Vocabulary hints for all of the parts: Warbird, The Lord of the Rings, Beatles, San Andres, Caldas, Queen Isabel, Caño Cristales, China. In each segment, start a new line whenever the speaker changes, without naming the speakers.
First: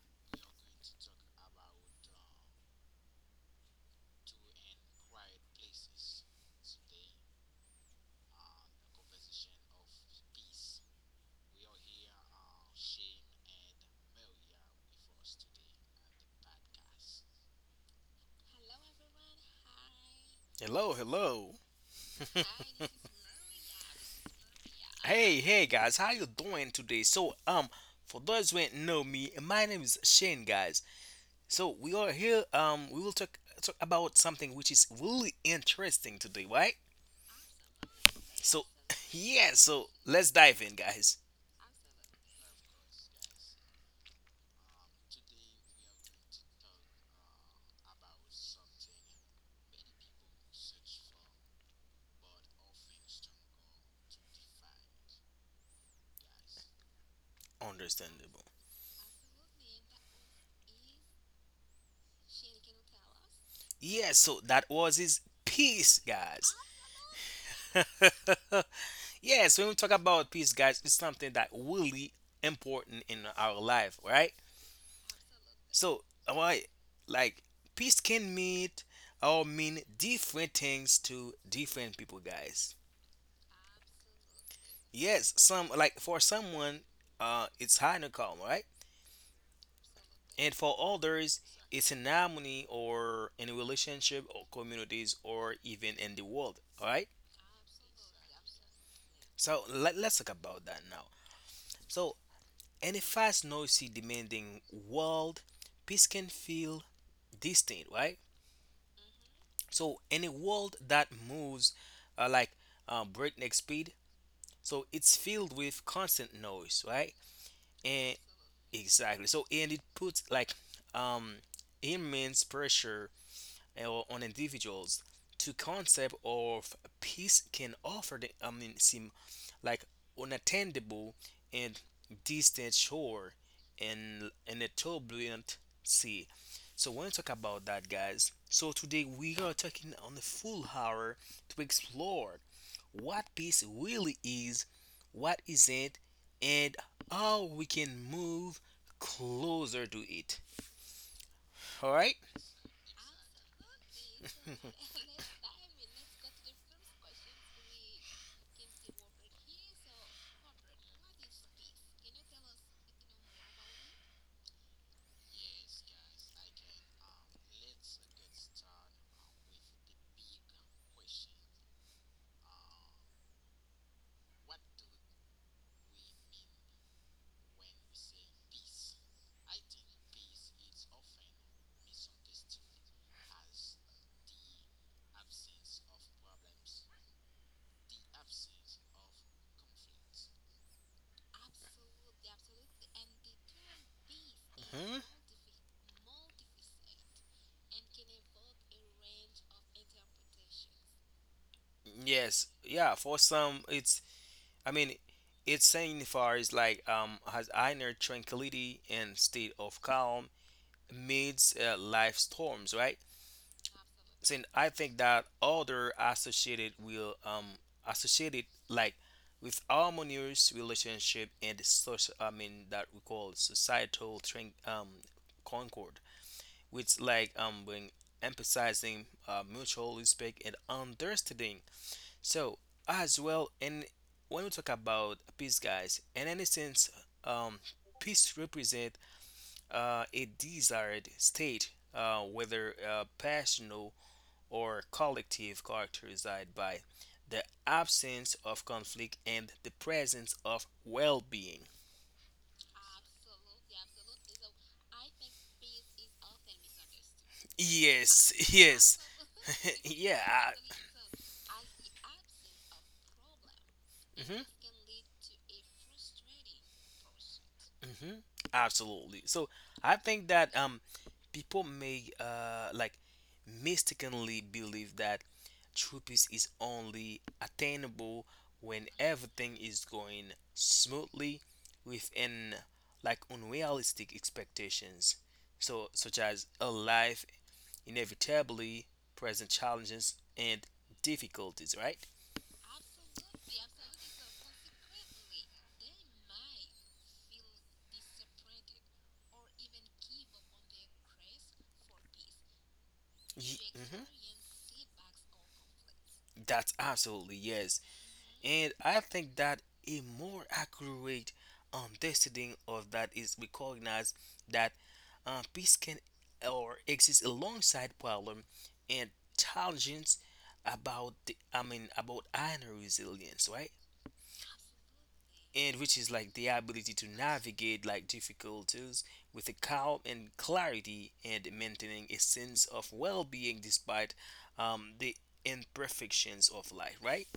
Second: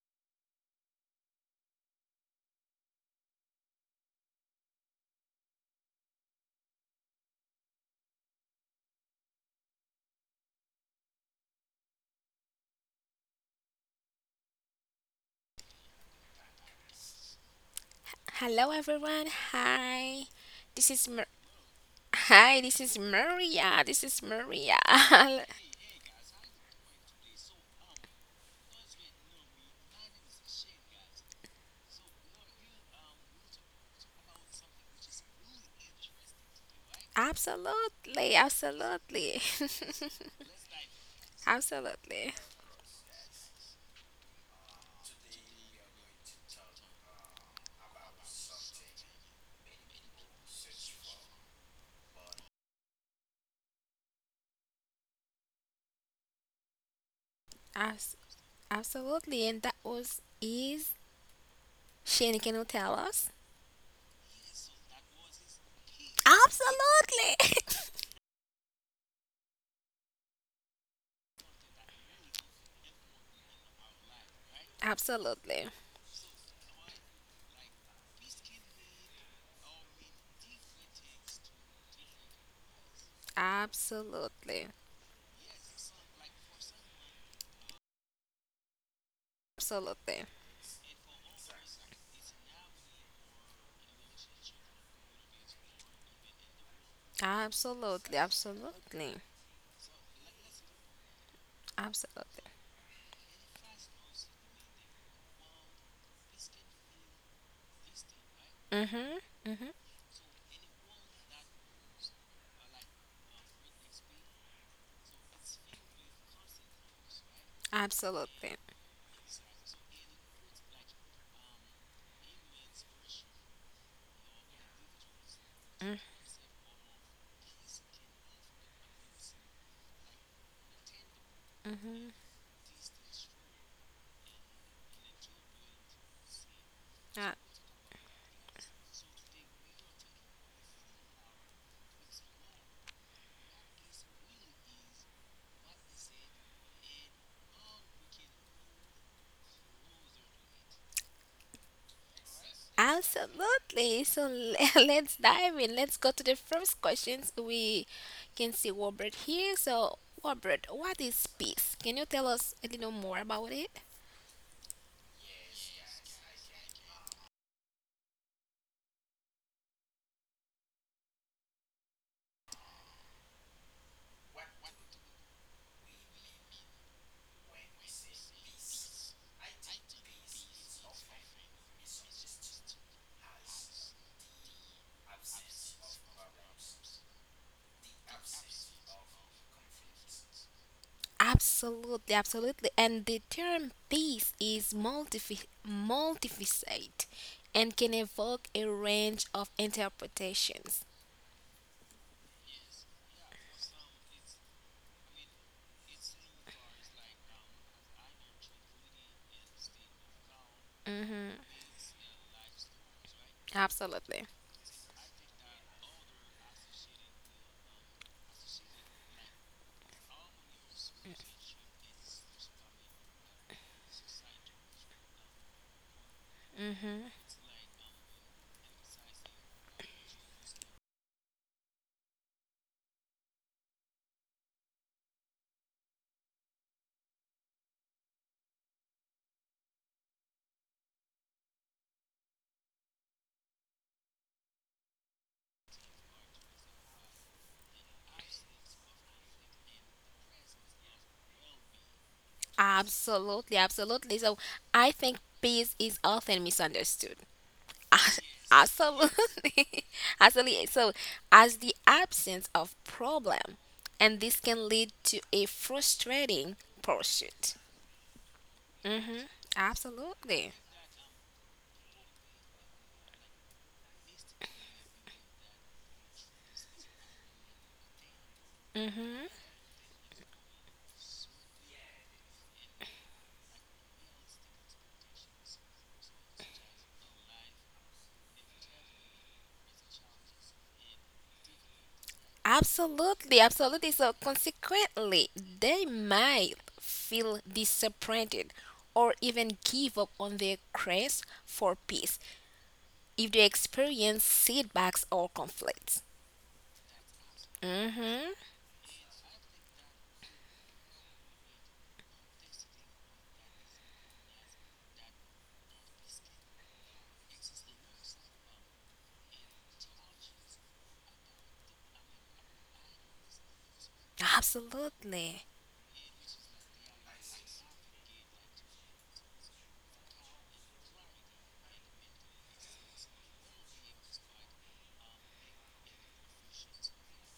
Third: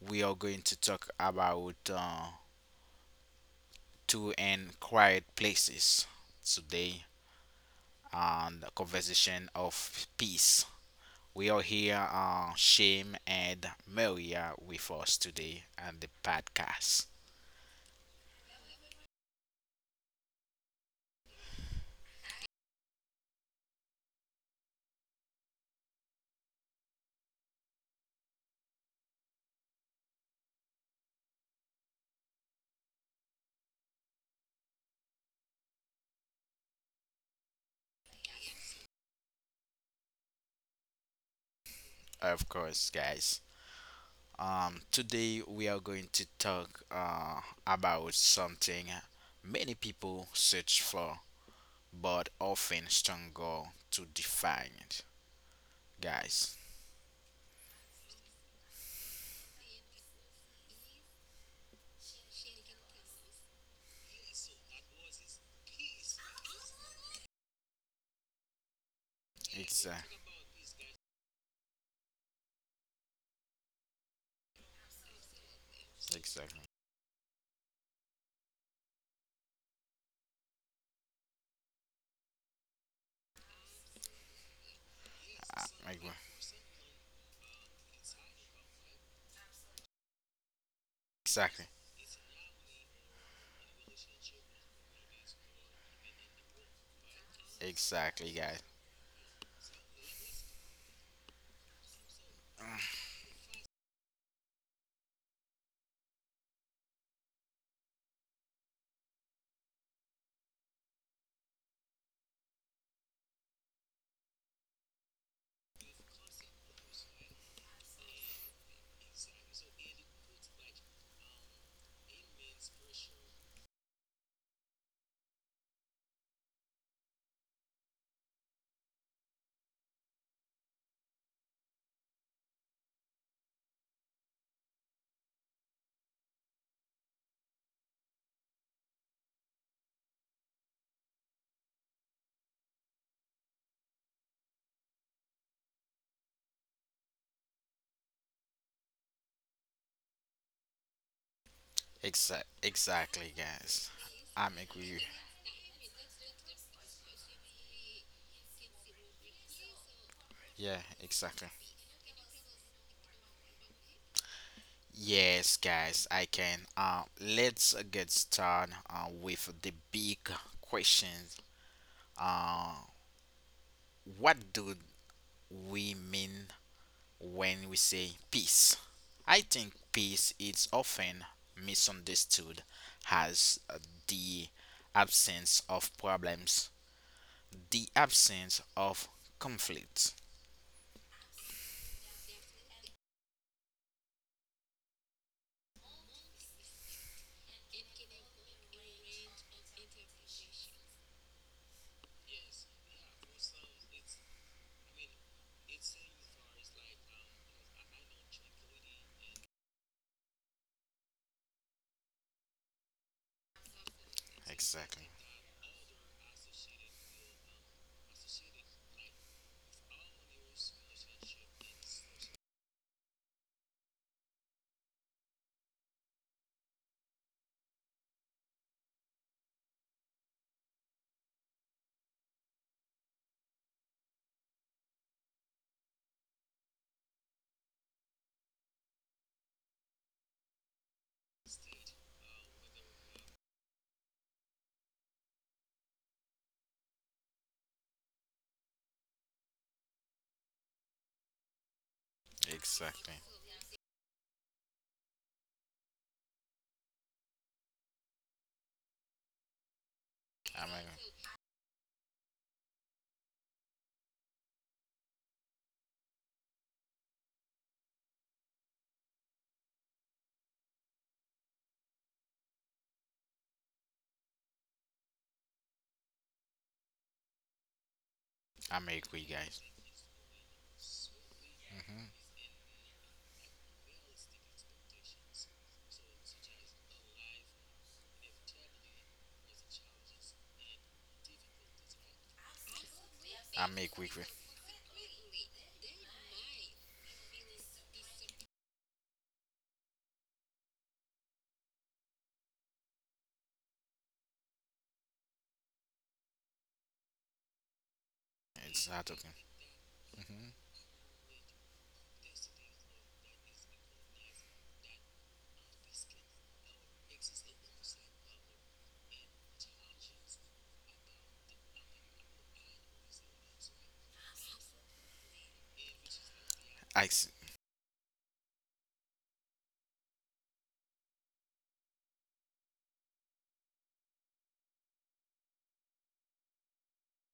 we are going to talk about two and quiet places today and the conversation of peace. We are here, Shame and Maria, with us today and the podcast.
Hello everyone. Hi. This
Hello,
is Mar-
hello.
Hi, this is Maria. This is Maria.
Hey, hey guys, how you doing today? For those who ain't know me, my name is Shane, guys. So we are here. We will talk about something which is really interesting today, right?
Absolutely.
So
Absolutely.
yeah, so let's dive in, guys.
Absolutely.
Of course, guys. Today we are going to talk about something many people search for, but often struggle to define, guys.
Abs-
Understandable.
Absolutely. And that was is Shane, can you tell us?
Yeah, so that was his peace, guys.
Absolutely.
Yes, when we talk
Exa-
about peace, guys, it's something that really important in our life, right?
Absolutely.
So, why,
exactly.
like, peace can mean or mean different things to different people, guys.
Absolutely.
Yes, some like
Like,
for someone, it's high in calm, right?
Absolutely.
And for others,
exactly.
it's in harmony or in a relationship or communities or even in the world, all right?
Absolutely.
Exactly, guys.
Absolutely.
So let's talk about that now. So,
Absolutely.
in a fast, noisy, demanding world, peace can feel distant, right?
Mhm. Mhm.
So in a world that moves uh, like breakneck speed, so it's filled with constant noise, right? And
Absolutely.
exactly. So and it puts like um immense pressure or on individuals to
Mhm.
concept of peace can offer the, seem like unattainable and distant shore and in a turbulent sea. So when we talk
Mhm.
about that guys, so today we are taking on a full hour to explore what peace really is, what isn't, and how we can move closer to it. All right?
Exactly, guys.
Absolutely. So
I'm agree with you.
let's dive in. Let's go to the first questions. We can see Warbird here. So, Warbird,
Yeah,
what is
exactly.
peace? Can you tell us a little more about it?
Yes, guys, I can. Let's get started with the big questions. Uh, what do we mean when we say peace? I think peace is often misunderstood as the absence of problems, the absence of conflict.
Absolutely, absolutely. And the term peace is
Mm-hmm.
multifaceted and can evoke a range of interpretations.
Yes, yeah. For some, it's I mean, it's signifies is like has inner tranquility and state of calm
Mm-hmm.
amidst life storms, right?
Absolutely.
Saying I think
Exactly.
that order associated will associated like with harmonious relationship and social. That we call societal concord, which
Mm-hmm.
like bring emphasizing mutual respect and understanding so as well, and when we talk about peace, guys, in any sense, um, peace represent a desired state, whether personal or collective, characterized by the absence of conflict and the presence of well-being.
Exactly.
Absolutely, absolutely. So I think peace is often misunderstood.
Yes, yes,
Absolutely.
yeah.
Absolutely.
I'm a,
So, as the absence of problem, and this
Mhm.
can lead to a frustrating pursuit.
Hmm.
Mm-hmm.
Absolutely. So I think
Absolutely.
that people may mistakenly believe that true peace is only attainable when
I'm a agree,
Mm-hmm.
everything
guys.
is going smoothly within like unrealistic expectations. So such as a life inevitably present challenges and difficulties, right?
Absolutely.
I'm a
Absolutely.
agree
So,
with—
consequently, they might feel disappointed or even give up on their quest for peace if they
Mhm.
experience setbacks or conflicts.
That's absolutely yes.
Mm-hmm.
And
It's
I
not okay.
think that a more
Hmm.
accurate understanding of that is recognize that peace can or exist alongside problem and challenges about the I mean about inner resilience, right?
Absolutely.
And which is like the ability to
Ex-
navigate like difficulties with a calm and clarity and maintaining a sense of well-being despite the imperfections of life, right?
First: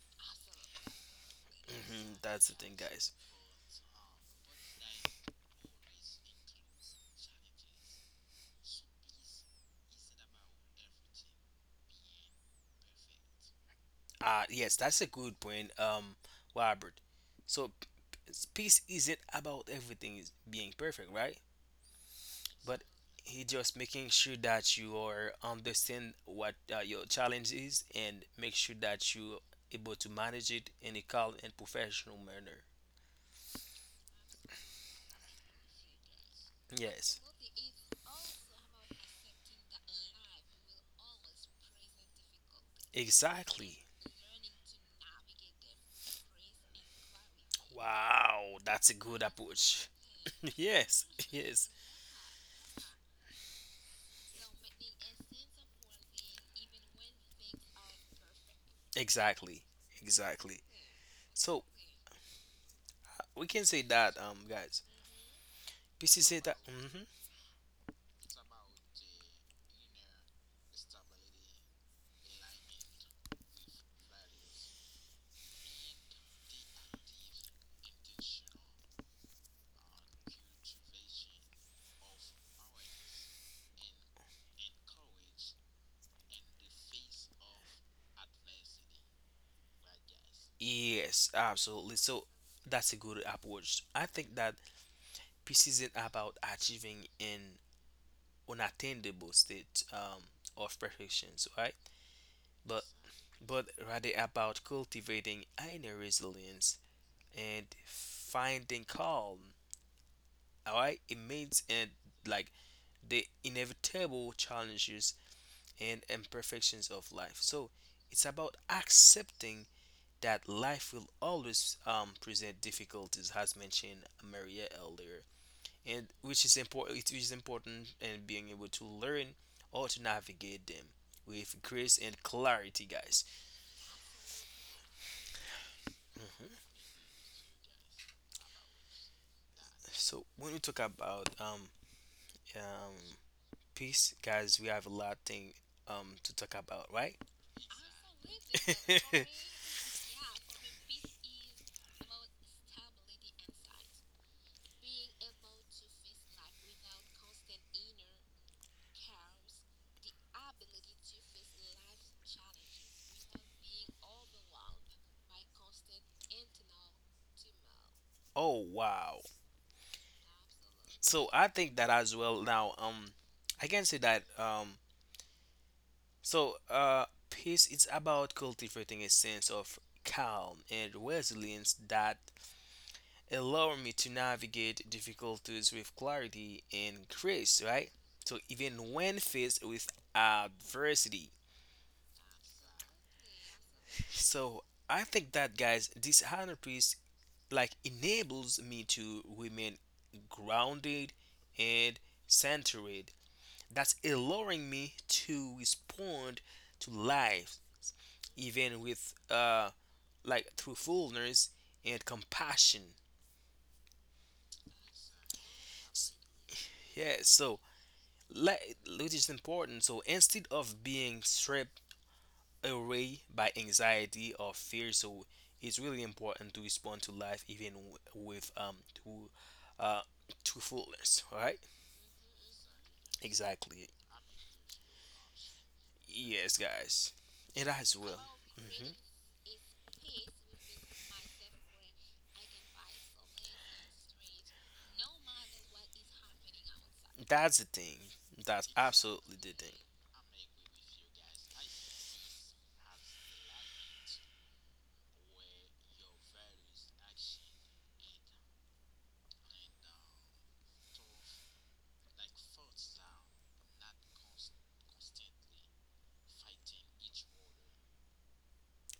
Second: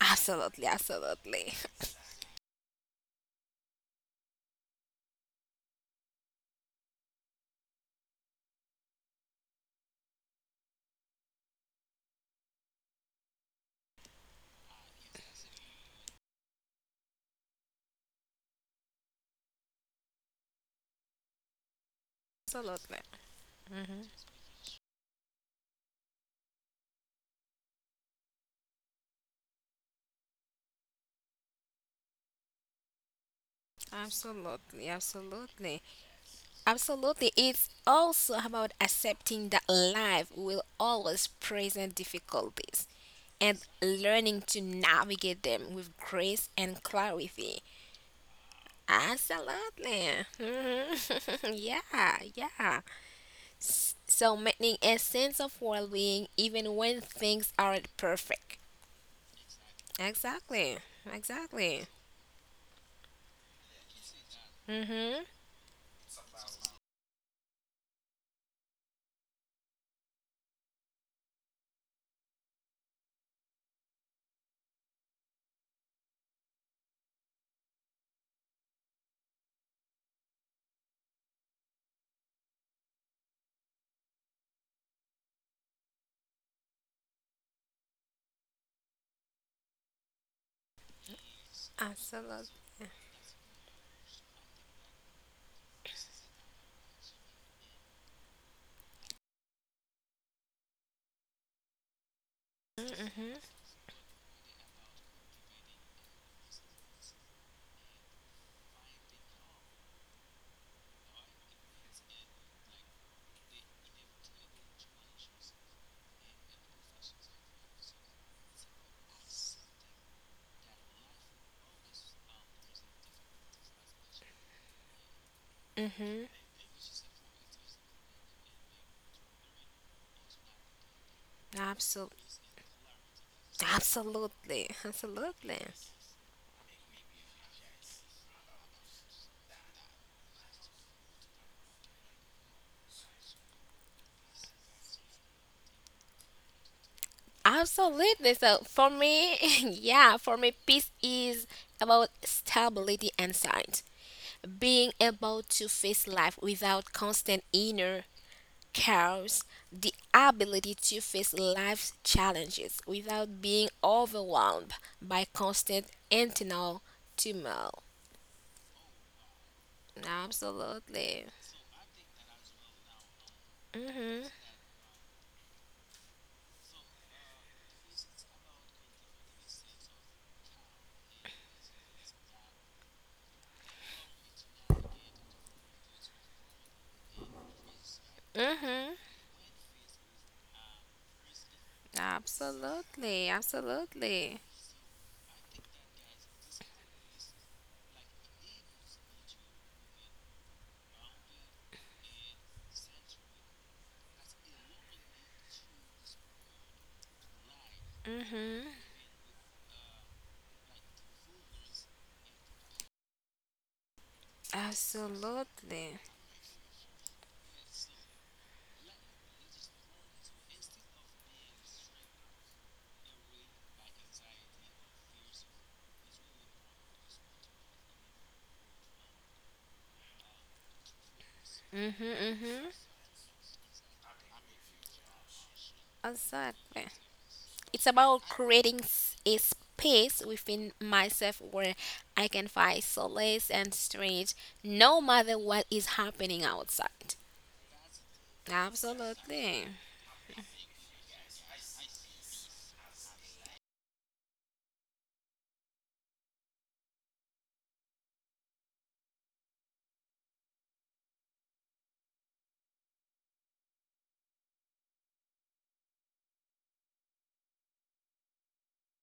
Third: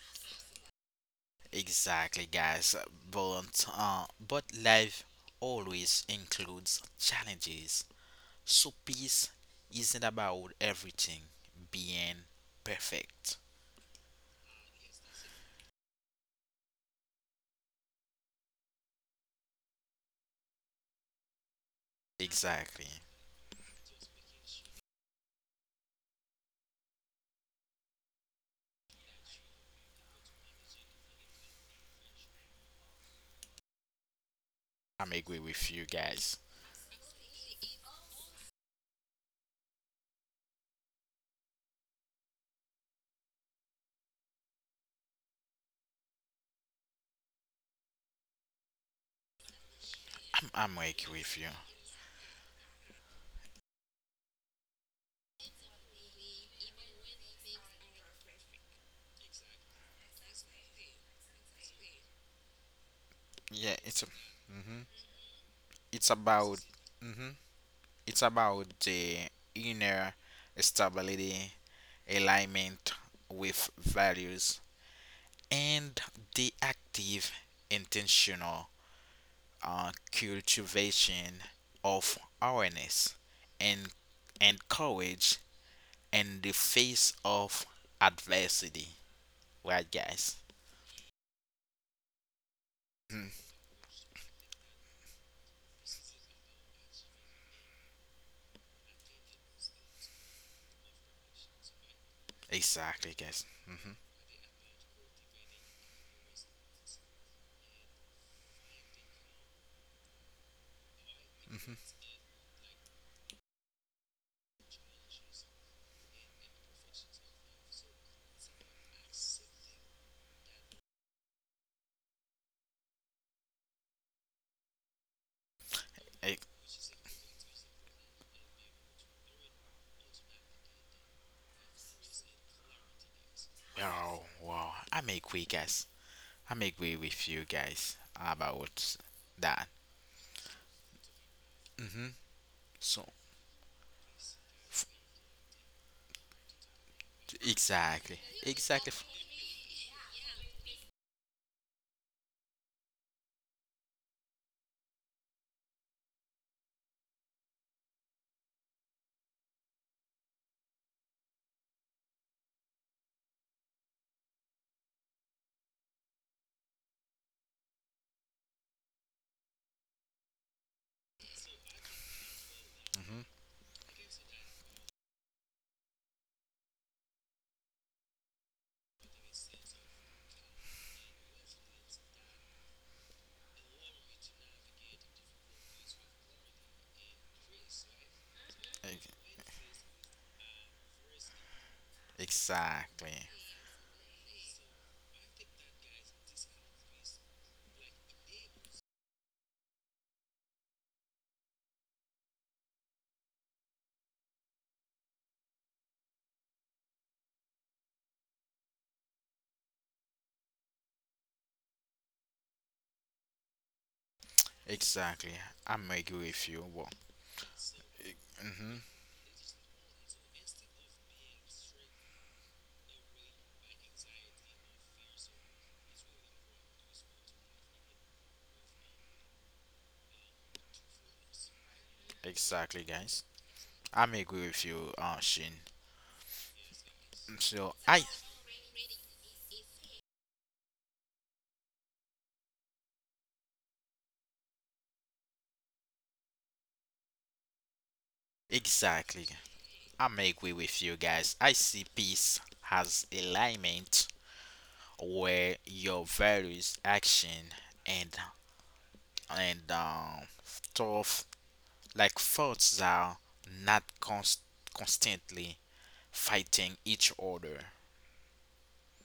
Absolutely. Absolutely.
Hmm.
exactly,
That's the thing,
guys.
guys.
But life always includes challenges. So peace isn't about everything being perfect.
Ah, yes, that's a good point, Robert. So, peace isn't about everything is being perfect, right? But
Exactly.
Absolutely.
he just making sure that you are understand what your challenge is and make sure that you able to manage it in a calm and professional manner.
Absolutely.
I'm agree with
Absolutely.
you guys.
Yes,
Absolutely. It's also about accepting that life will always present difficulties and
exactly.
learning to navigate them with grace and clarity.
Wow, that's a good approach.
Absolutely.
I'm I'm
Yes,
agree with you.
Mhm.
yes,
Yeah, yeah. So maintaining a sense of well-being even when things aren't perfect.
exactly, exactly.
Exactly.
So
Exactly.
we can
Yeah,
say
it's a.
that,
mhm.
guys,
Mhm.
It's
peace is
about
that. Mm-hmm.
mhm, it's about the inner stability, alignment with values, and the active, intentional cultivation of awareness and and courage in the face of adversity. Right, guys?
Yes, absolutely. So
Absolutely.
that's a good
Mhm.
approach. I think that peace isn't about achieving an unattainable state of perfection, right? But
Exactly,
Mhm.
guys.
but
Hmm
rather about cultivating inner resilience and finding calm, all right, amidst and
hmm
like the inevitable challenges and imperfections of life. So it's about accepting that life will always present difficulties, as mentioned Maria earlier, and
Mhm.
which is important. It is important in being able to learn or to navigate them with grace and
Absolutely.
clarity, guys.
oh,
Absolutely,
wow! I'm a quick
absolutely,
guys. I'm
Hmm.
agree with you guys about that.
So when we talk about
Mm-hmm.
um,
So
peace, guys, we have a lot thing to talk about, right?
exactly,
absolutely. So
exactly.
for me, yeah, for me, peace is about stability and sight, being able to face life without constant inner chaos, the ability to face life's challenges without being overwhelmed by constant internal turmoil.
Oh wow.
Absolutely.
So I think that as well now
Mm-hmm.
I can say
Mhm.
that so, peace is about cultivating a sense of calm and resilience that allow me to navigate difficulties with clarity and grace, right? So, even
Mhm.
when faced with adversity.
Exactly,
Absolutely. Absolutely.
So, I think that, guys, this inner peace like enables me to remain grounded and centered. That's allowing me to respond to life
Mhm.
even with through fullness and compassion.
exactly. I'm
Absolutely.
agree with you. Well,
Yeah, so let
mm-hmm.
which is important. So instead of being stripped away by anxiety or fear, so it's really important to respond to life even with to uh to fullness, right?
Mm-hmm, mm-hmm.
Exactly, guys.
Exactly.
I'm agree with you, Shin.
Yes,
Exactly.
guys,
So
and
It's
as
I
about
well.
creating
Hmm.
a space within myself where I can find solace and strength no matter what is happening outside.
That's the thing. That's
exactly.
absolutely the
Absolutely.
thing.
I'm agree with you guys. I see peace as alignment where your values, action, and and um, thought. Like thoughts are not const- constantly fighting each other.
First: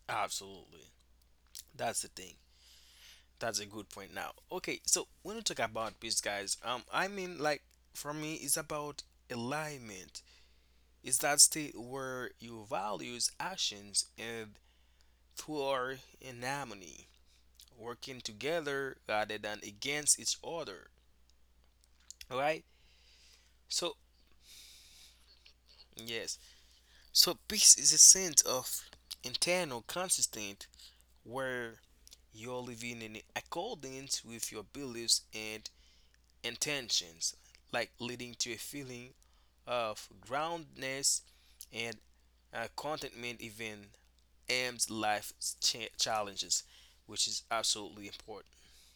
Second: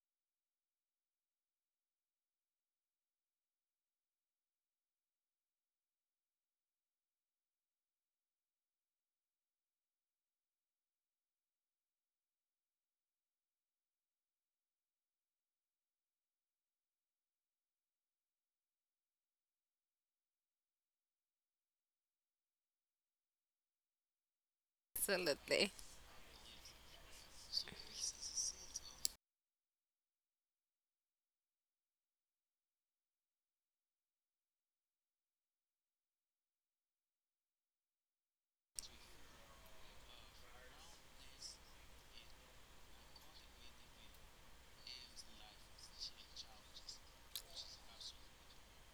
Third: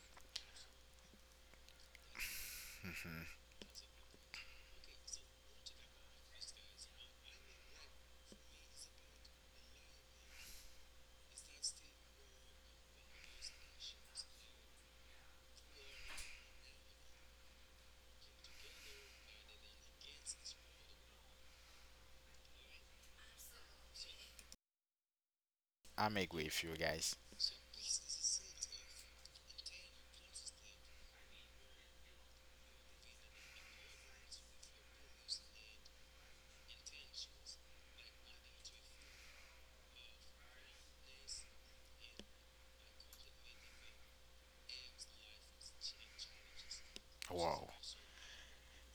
Absolutely, that's the thing. That's a good point now. Okay, so when we talk about peace, guys, I mean, like, for me, it's about alignment. It's that state where your values, actions, and thoughts are in harmony, working together rather than against each other. Alright? So,
Absolutely.
I'm
yes.
agree with you guys.
So, peace is a sense of internal consistent where you're living in accordance with your beliefs and intentions, like leading to a feeling of groundedness and contentment even am's life challenges which is
Wow.
absolutely important.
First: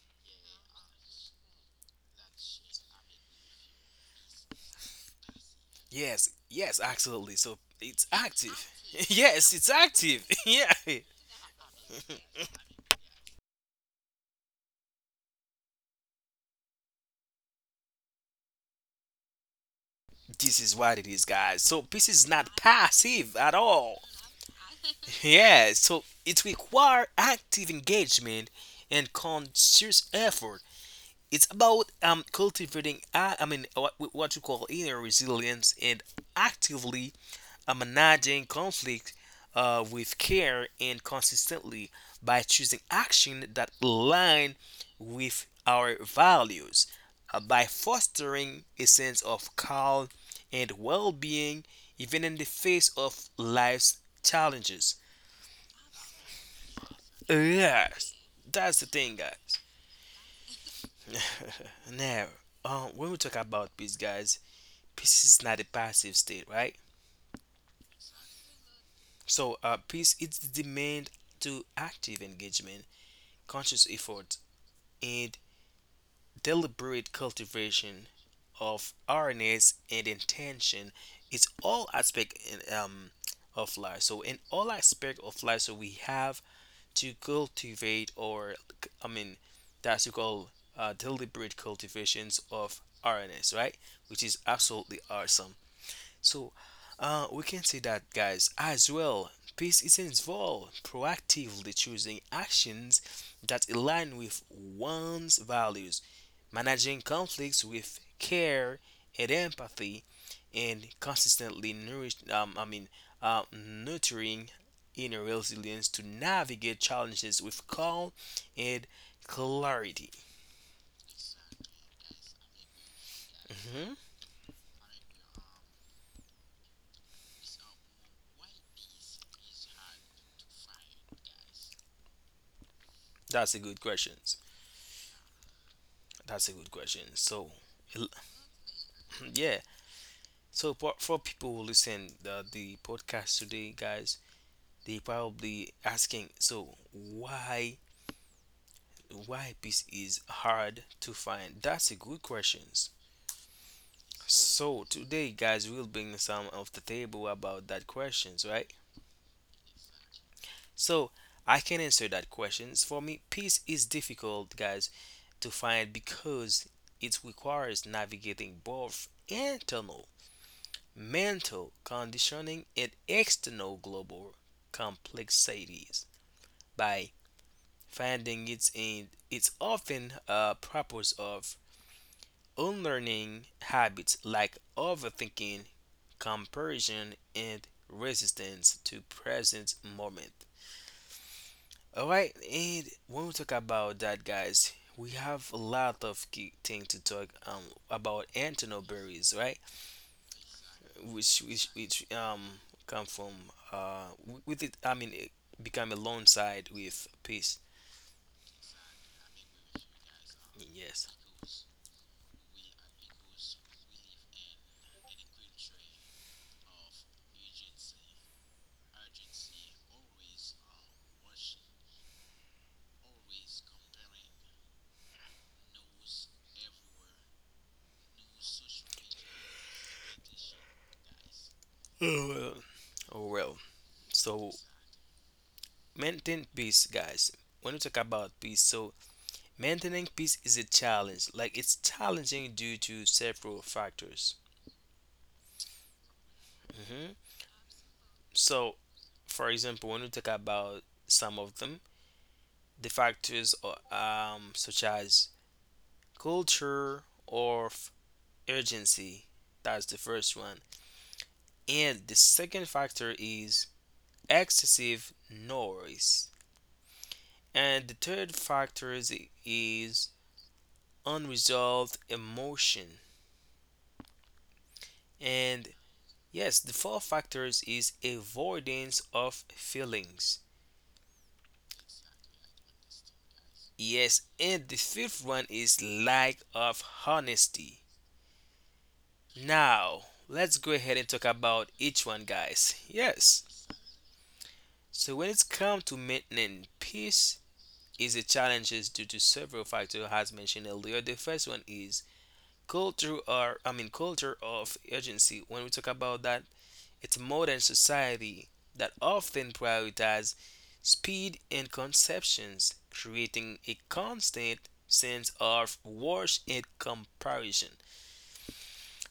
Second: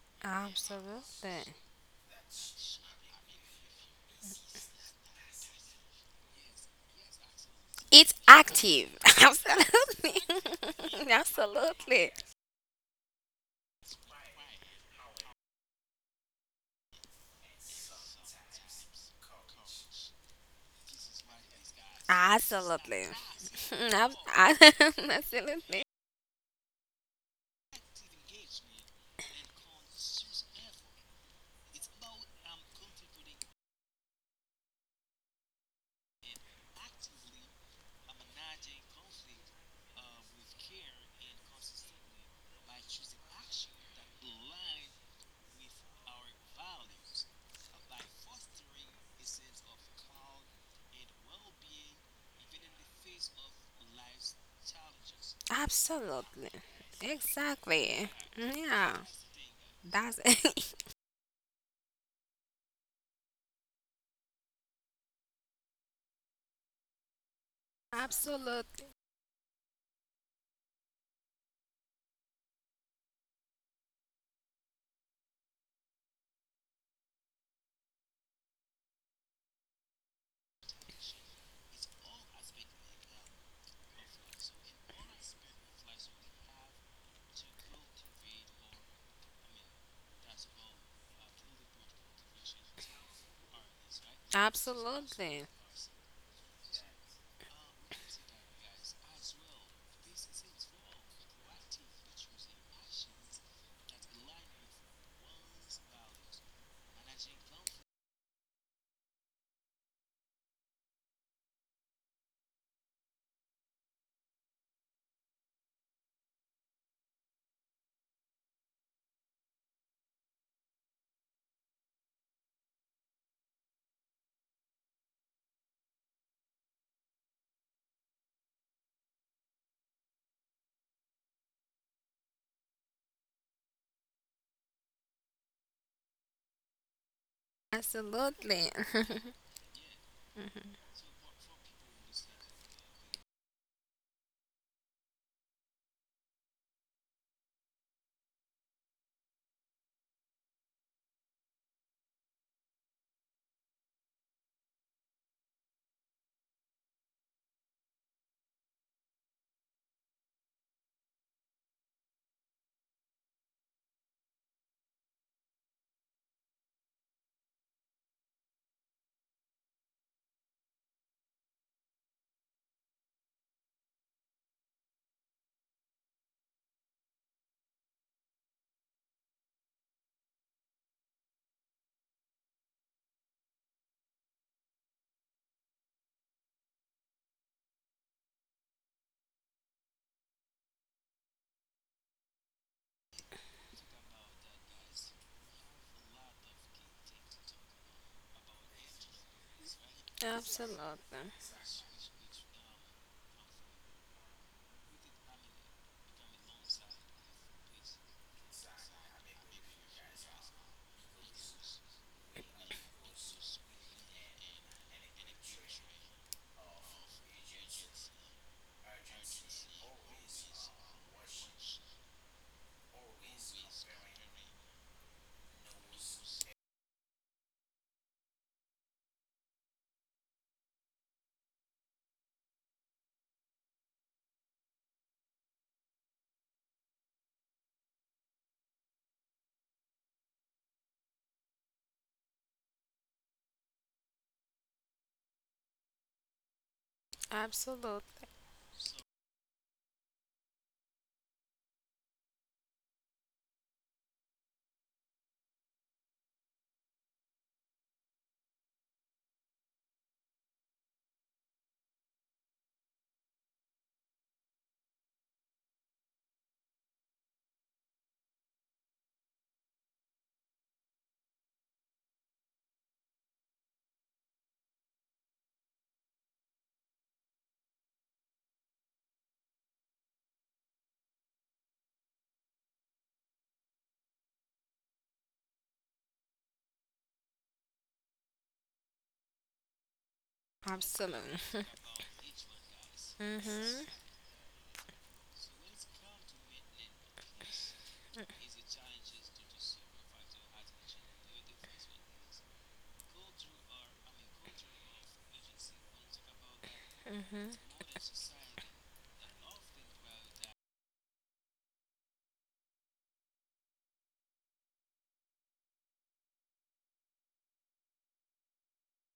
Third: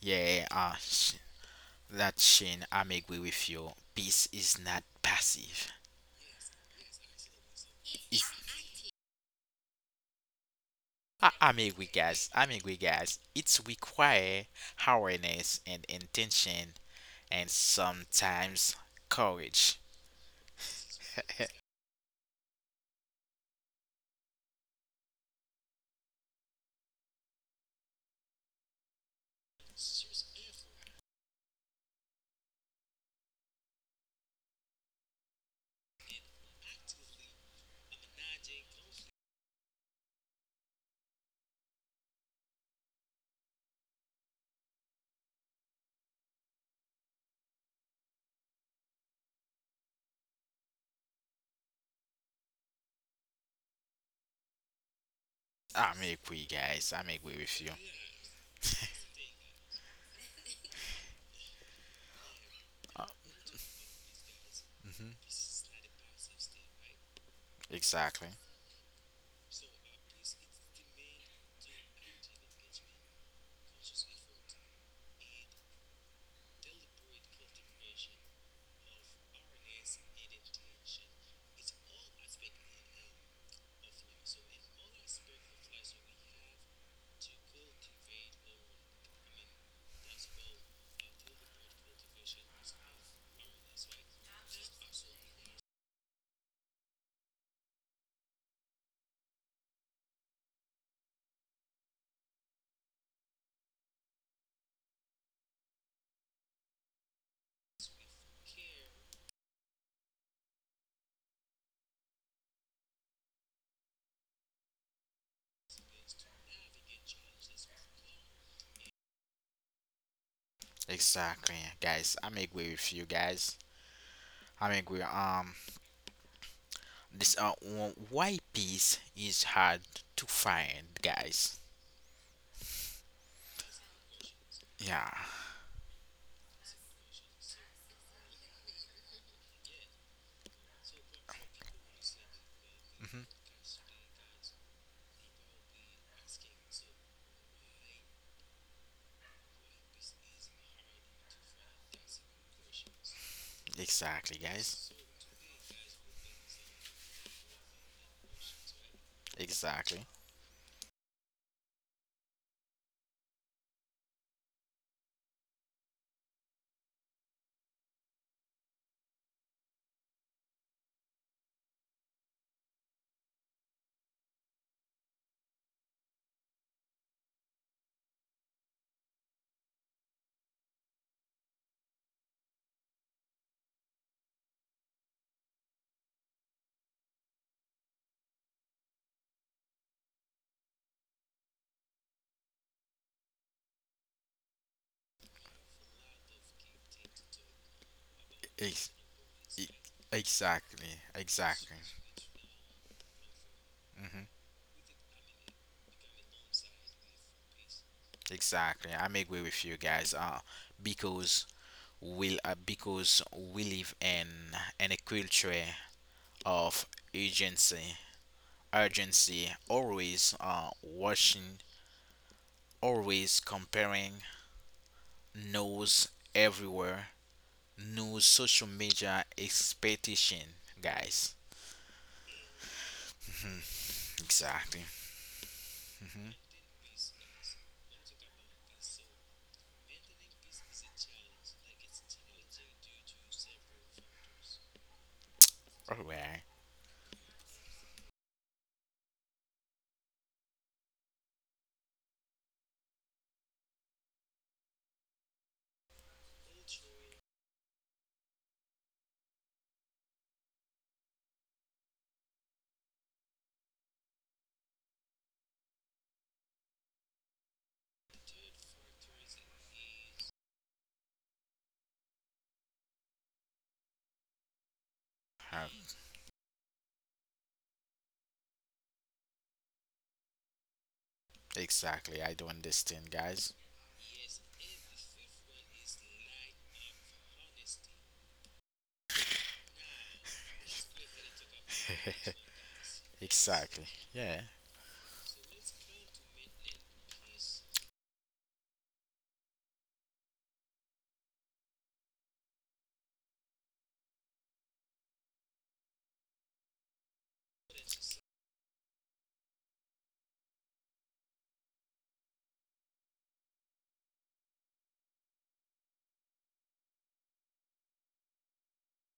Yeah,
Absolutely.
that Shane, I'm agree with you. Peace is not passive.
Yes, yes, absolutely, so it's
It's
If—
active.
active.
Yes, it's
Absolutely.
active. Yeah,
I'm agree,
Absolutely.
guys. I'm agree, guys. It's require awareness and intention, and sometimes courage.
this is what it is guys, so this is not
Absolutely.
passive at all.
Ab-
Yeah,
Absolutely.
so it requires active engagement and conscious effort. It's about cultivating, what you call inner resilience and actively managing conflict with care and consistently by choosing action that align with our values, by fostering a sense of calm and well-being even in the face of life's challenges.
I'm agree,
Absolutely.
guys. I'm agree with you.
Exactly.
Yes, that's the
Yeah.
thing, guys.
That's
Now, when we talk about peace, guys, peace
Hmm
is not a passive state, right?
Exactly.
absolutely.
So, peace is the demand to active engagement, conscious effort, and deliberate cultivation of awareness and intention. It's all aspect in, of life. So, in all aspect of life, so we have to cultivate, or I mean, that's what we call deliberate cultivations of awareness, right? Which is absolutely
Absolutely.
awesome. So we can say that, guys, as well, peace is involved proactively choosing actions that align with one's values, managing conflicts with care and empathy, and consistently nurturing inner resilience to navigate challenges with calm and clarity.
Exactly, guys. I'm agree with you, guys.
Hmm.
I agree. This why peace is hard to find, guys.
That's a good question.
Yeah.
That's a good question. So,
Absolutely.
yeah, so for people who listen the
hmm
podcast today, guys, they probably asking, so why peace is hard to find? That's a good questions.
Exactly, guys.
So today, guys, we'll bring some of the table about that questions, right?
Exactly.
So I can answer that questions. For me, peace is difficult, guys, to find because it requires navigating both internal mental conditioning and external global complexities by finding its in its often a purpose of unlearning habits like overthinking, comparison, and resistance to present moment. All right, and when we talk about that, guys, we have a lot of key things to talk about Antonio
Ex-
Berries, right?
Absolutely.
exactly.
which which
Exactly.
which um come from
hmm
w- with it I mean it become alongside with peace.
Exactly. I am agree with you, guys.
Yes.
Because because we live in a culture of urgency, urgency, always watching, always comparing, nose everywhere new social media expectation, guys.
Oh well. Oh well. So
Exactly. hmm
maintain peace, guys. When we talk about peace, so maintaining peace is a challenge. Like it's challenging due to several factors.
All right.
Hmm.
Absolutely.
So, for example, when we talk about some of them, the factors are, such as culture urgency. That's the first one. And the second factor is excessive noise. And the third factor is unresolved emotion.
Uh,
And yes, the fourth factor is avoidance of feelings.
exactly. I don't understand, guys.
Yes, and the fifth one is lack of honesty. Now, let's go ahead and talk
Absolutely.
about each one, guys. Yes.
Exactly.
Mm-hmm.
Yeah.
So when it's come to maintaining peace, is a challenge due to several factors as mentioned earlier. The first one is culture or I mean culture of urgency. When we talk about that, it's
Mm-hmm.
modern society that often prioritizes speed and conceptions, creating a constant sense of rush and comparison.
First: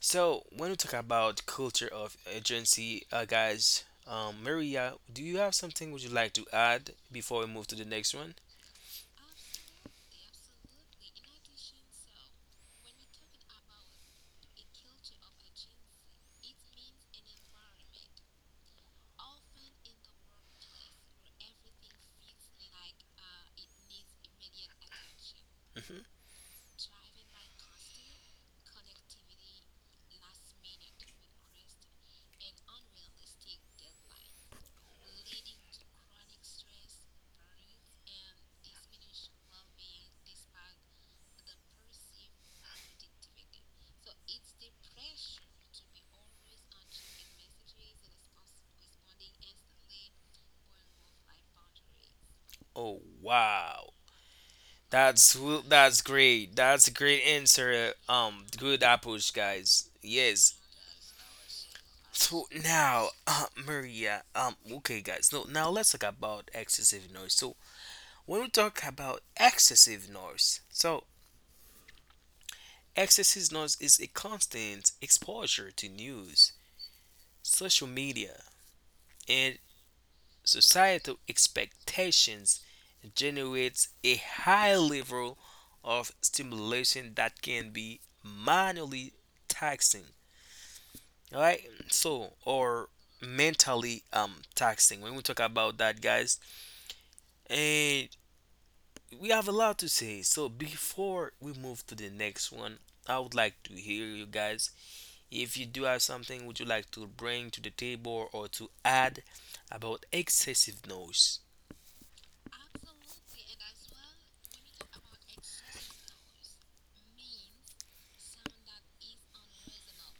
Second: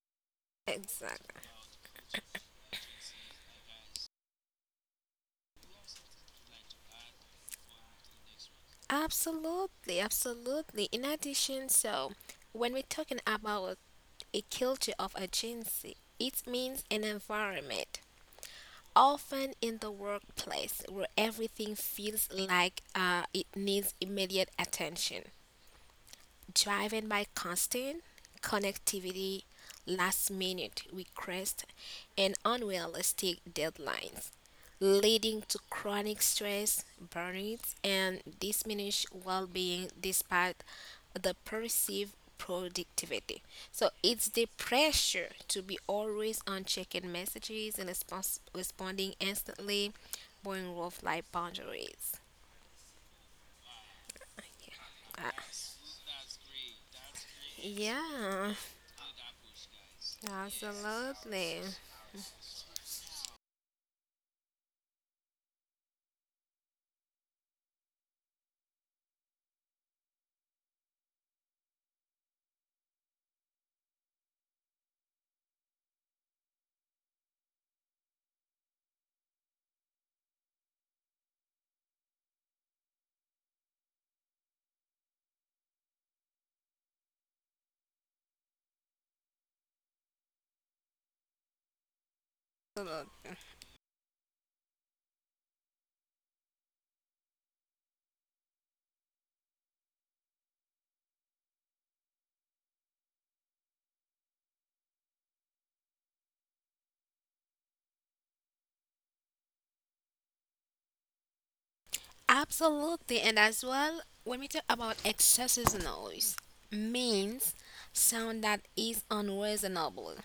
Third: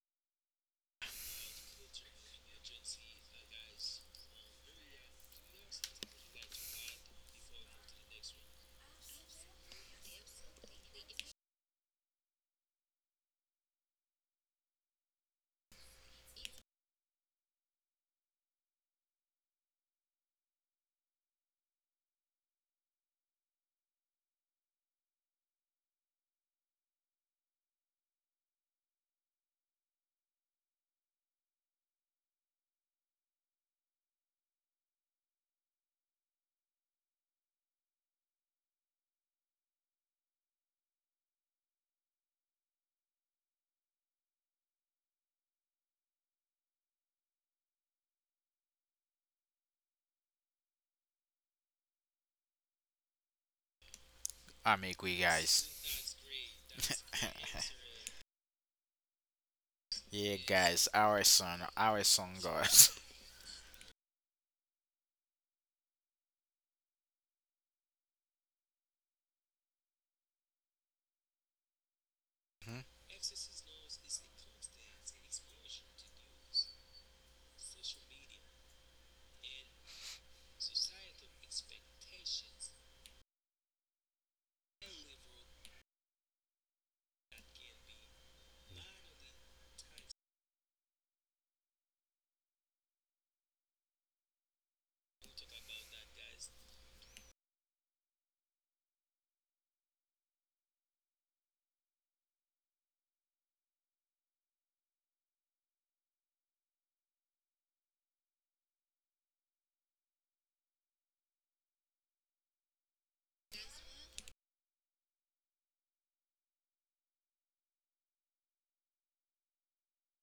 So when we talk
Exactly.
about culture of urgency, guys, Maria, do you have something would you like to add before we move to the next one?
Absolutely. Absolutely. In addition, so when we're talking about a culture of agency, it means an environment often in the workplace where everything feels like it needs immediate attention
Hmm.
driven by constant connectivity, last minute requests, and unrealistic deadlines, leading to chronic stress, burnout, and diminished well being despite the perceived productivity. So it's the pressure to be always on checking messages and responding instantly, blowing off life boundaries.
Oh wow!
I'm agree,
Yeah.
guys.
That's great. That's a great answer.
Yeah.
Good approach, guys.
Yeah,
Yes.
guys.
Absolutely.
Our son,
So
guys.
now, Maria. Okay, guys. No, now let's talk about excessive noise. So when we talk about excessive noise, so
Mhm.
excessive noise is a constant exposure to news, social media, and societal expectations generates a high level of stimulation that can be manually taxing. All right. So, or
Absolutely.
mentally taxing. When we talk about that, guys, and we have a lot to say. So, before we move to the next one, I would like to hear you guys. If you do have something, would you like to bring to the table or to add about excessive noise?
Absolutely. And as well, when we talk about excessive noise, means sound that is unreasonable,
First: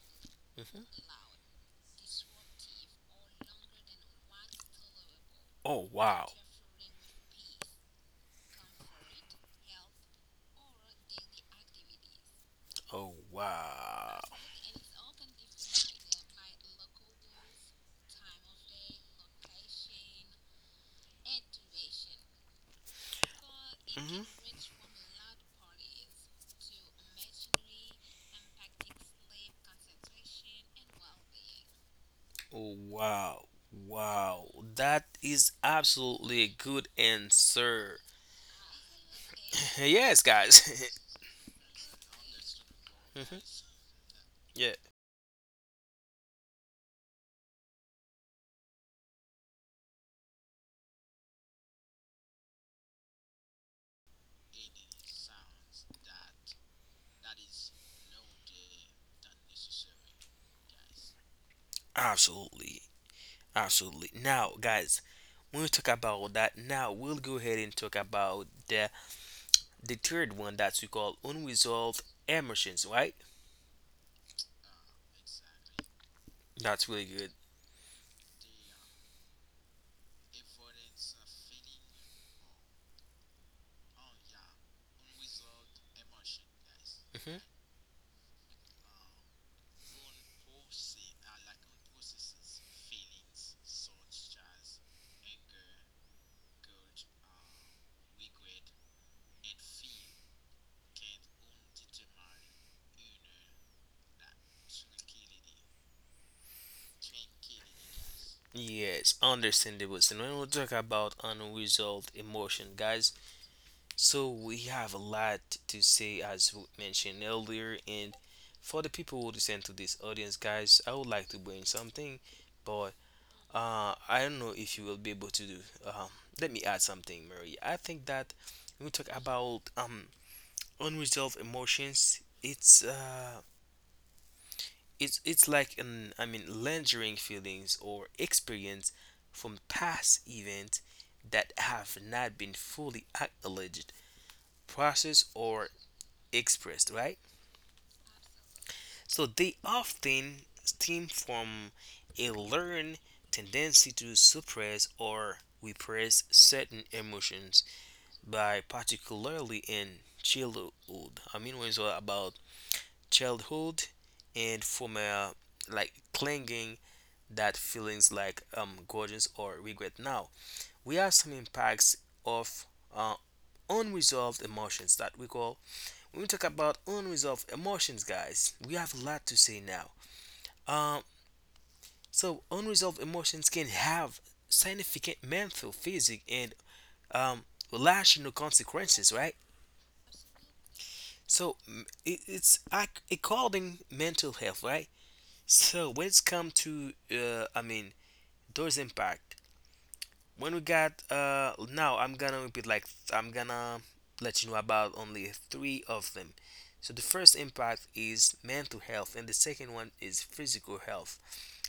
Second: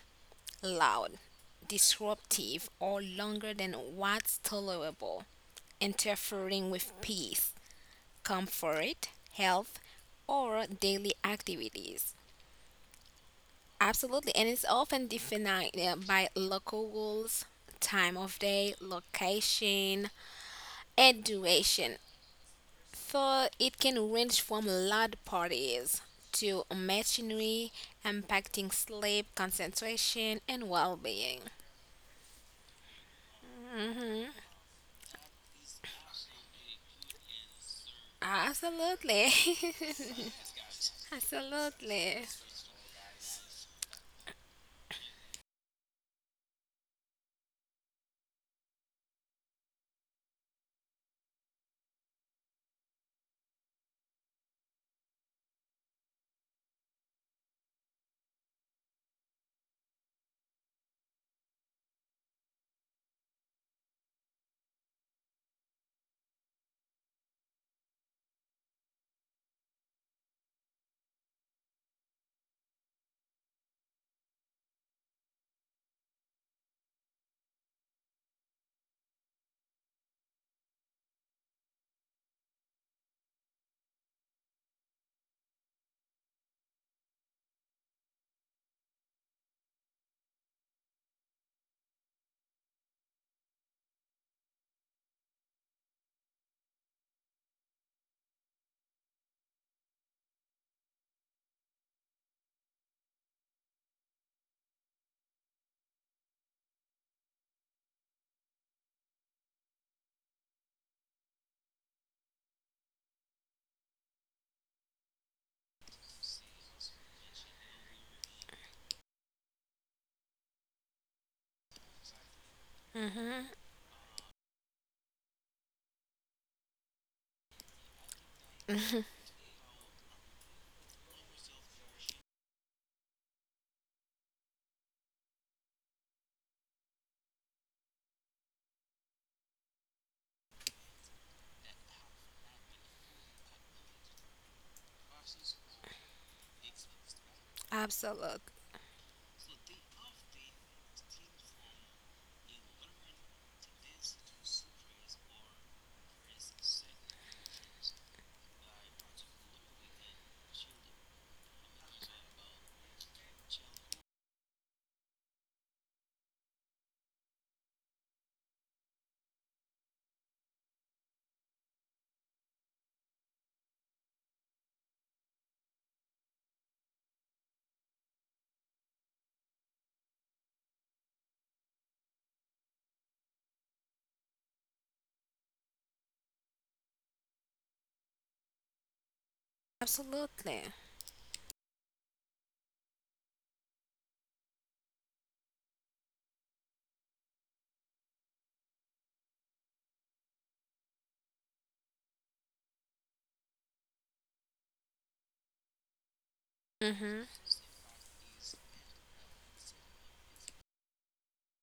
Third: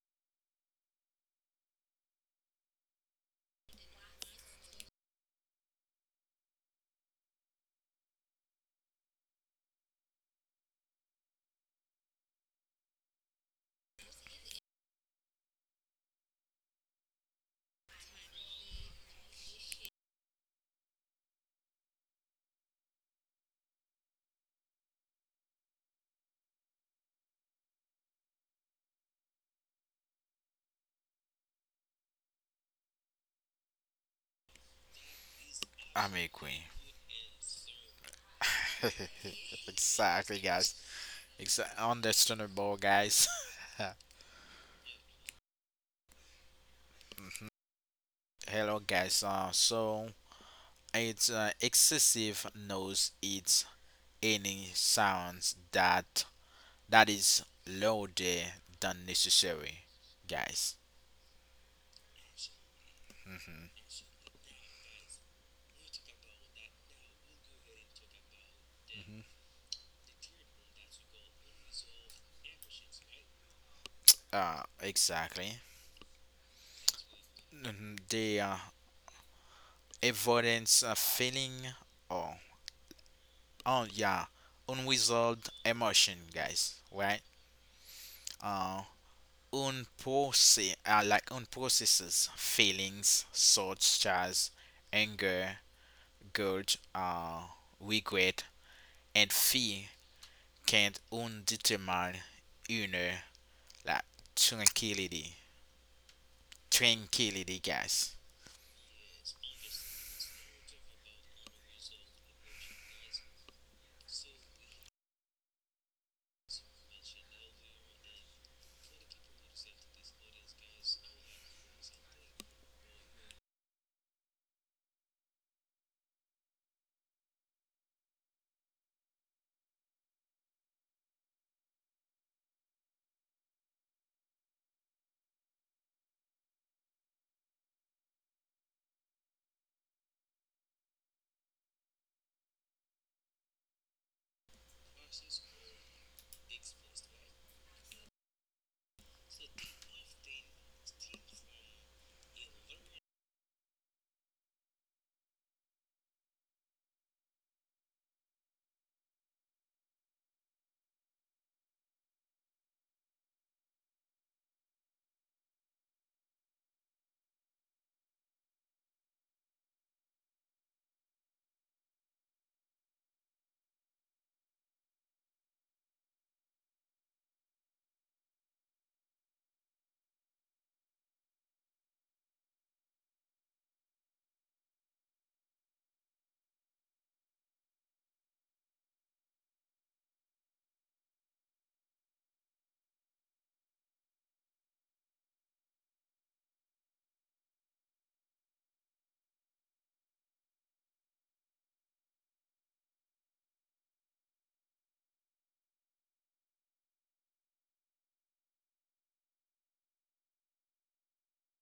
Hmm.
loud, disruptive, or longer than what's tolerable,
Oh wow!
interfering with peace, comfort, health, or daily activities.
Oh wow!
Absolutely. And it's often defined by local rules, time of day, location, and duration. For it can
Hmm.
range from loud parties to machinery impacting sleep, concentration, and well being.
Oh, wow, wow, that is
I'm
absolutely a
agree.
good answer.
Absolutely.
Yes,
Exactly, guys.
guys.
Absolutely.
Understandable, guys.
Mhm. Yeah,
Mhm. Hello, guys. So it's excessive knows, it's any sounds that is louder than necessary, guys.
absolutely,
Hmm
absolutely. Now, guys, when we talk about that, now we'll go ahead and talk about
hmm
the third one that we call unresolved emotions, right?
Exactly.
That's really good.
Mhm. The avoidance feeling or oh yeah, unresolved emotion, guys. Right?
Hmm.
Uh, unprocess like unprocessed feelings such as anger, guilt, regret, and fear can't undetermine inner, like, tranquility, tranquility, guys.
Yes, understandable. So when we talk about unresolved emotion, guys, so we have a lot to say, as we mentioned earlier, and for the people who listen to this audience, guys, I would like to bring something, but
hmm
I don't know if you will be able to do. Um, Let me add something, Mary. I think that when we talk about unresolved emotions, it's like an I mean lingering feelings or experience from past events that have not been fully acknowledged, processed, or expressed, right?
Absolutely.
So they often stem from a learned tendency to suppress or repress certain emotions by particularly in childhood. I mean when it's all about childhood and from a like clinging that feelings like grudges or regret. Now we have some impacts of uh, unresolved emotions that we call. When we talk about unresolved emotions, guys. We have a lot to say now. Um, so unresolved emotions can have significant mental, physical, and um, relational consequences, right?
Absolutely.
So it's according mental health, right? So when it's come to, I mean, those impact, when we got now I'm gonna repeat like I'm gonna let you know about only three of them. So the
hmm
first impact is mental health and the second one is physical health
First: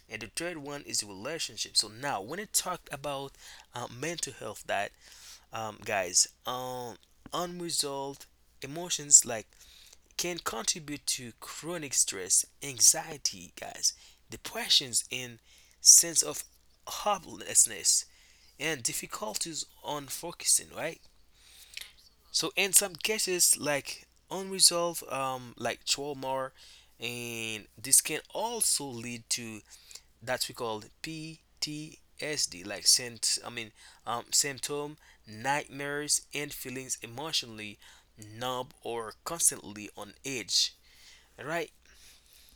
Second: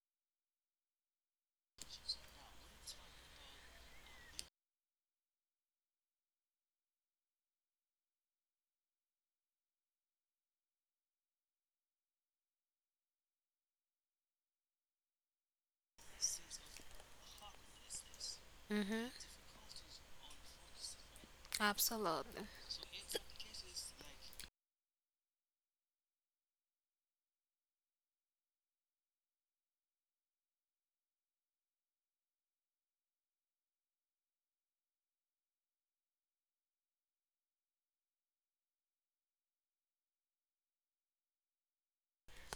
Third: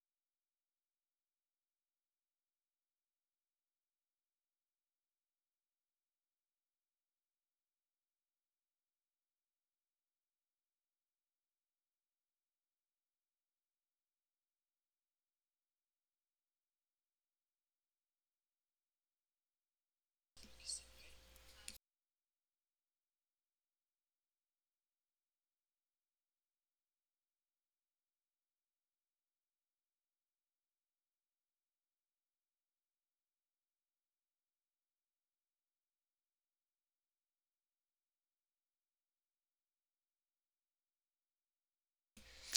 and the third one is relationship. So now when it talked about mental health that guys unresolved emotions like can contribute to chronic stress, anxiety, guys, depressions and sense of hopelessness and
hmm
difficulties on focusing, right?
Absolutely.
So in some cases, like unresolved, like trauma, and this can also lead to that we call PTSD, like I mean, symptom, nightmares, and feelings emotionally numb or constantly on edge, right?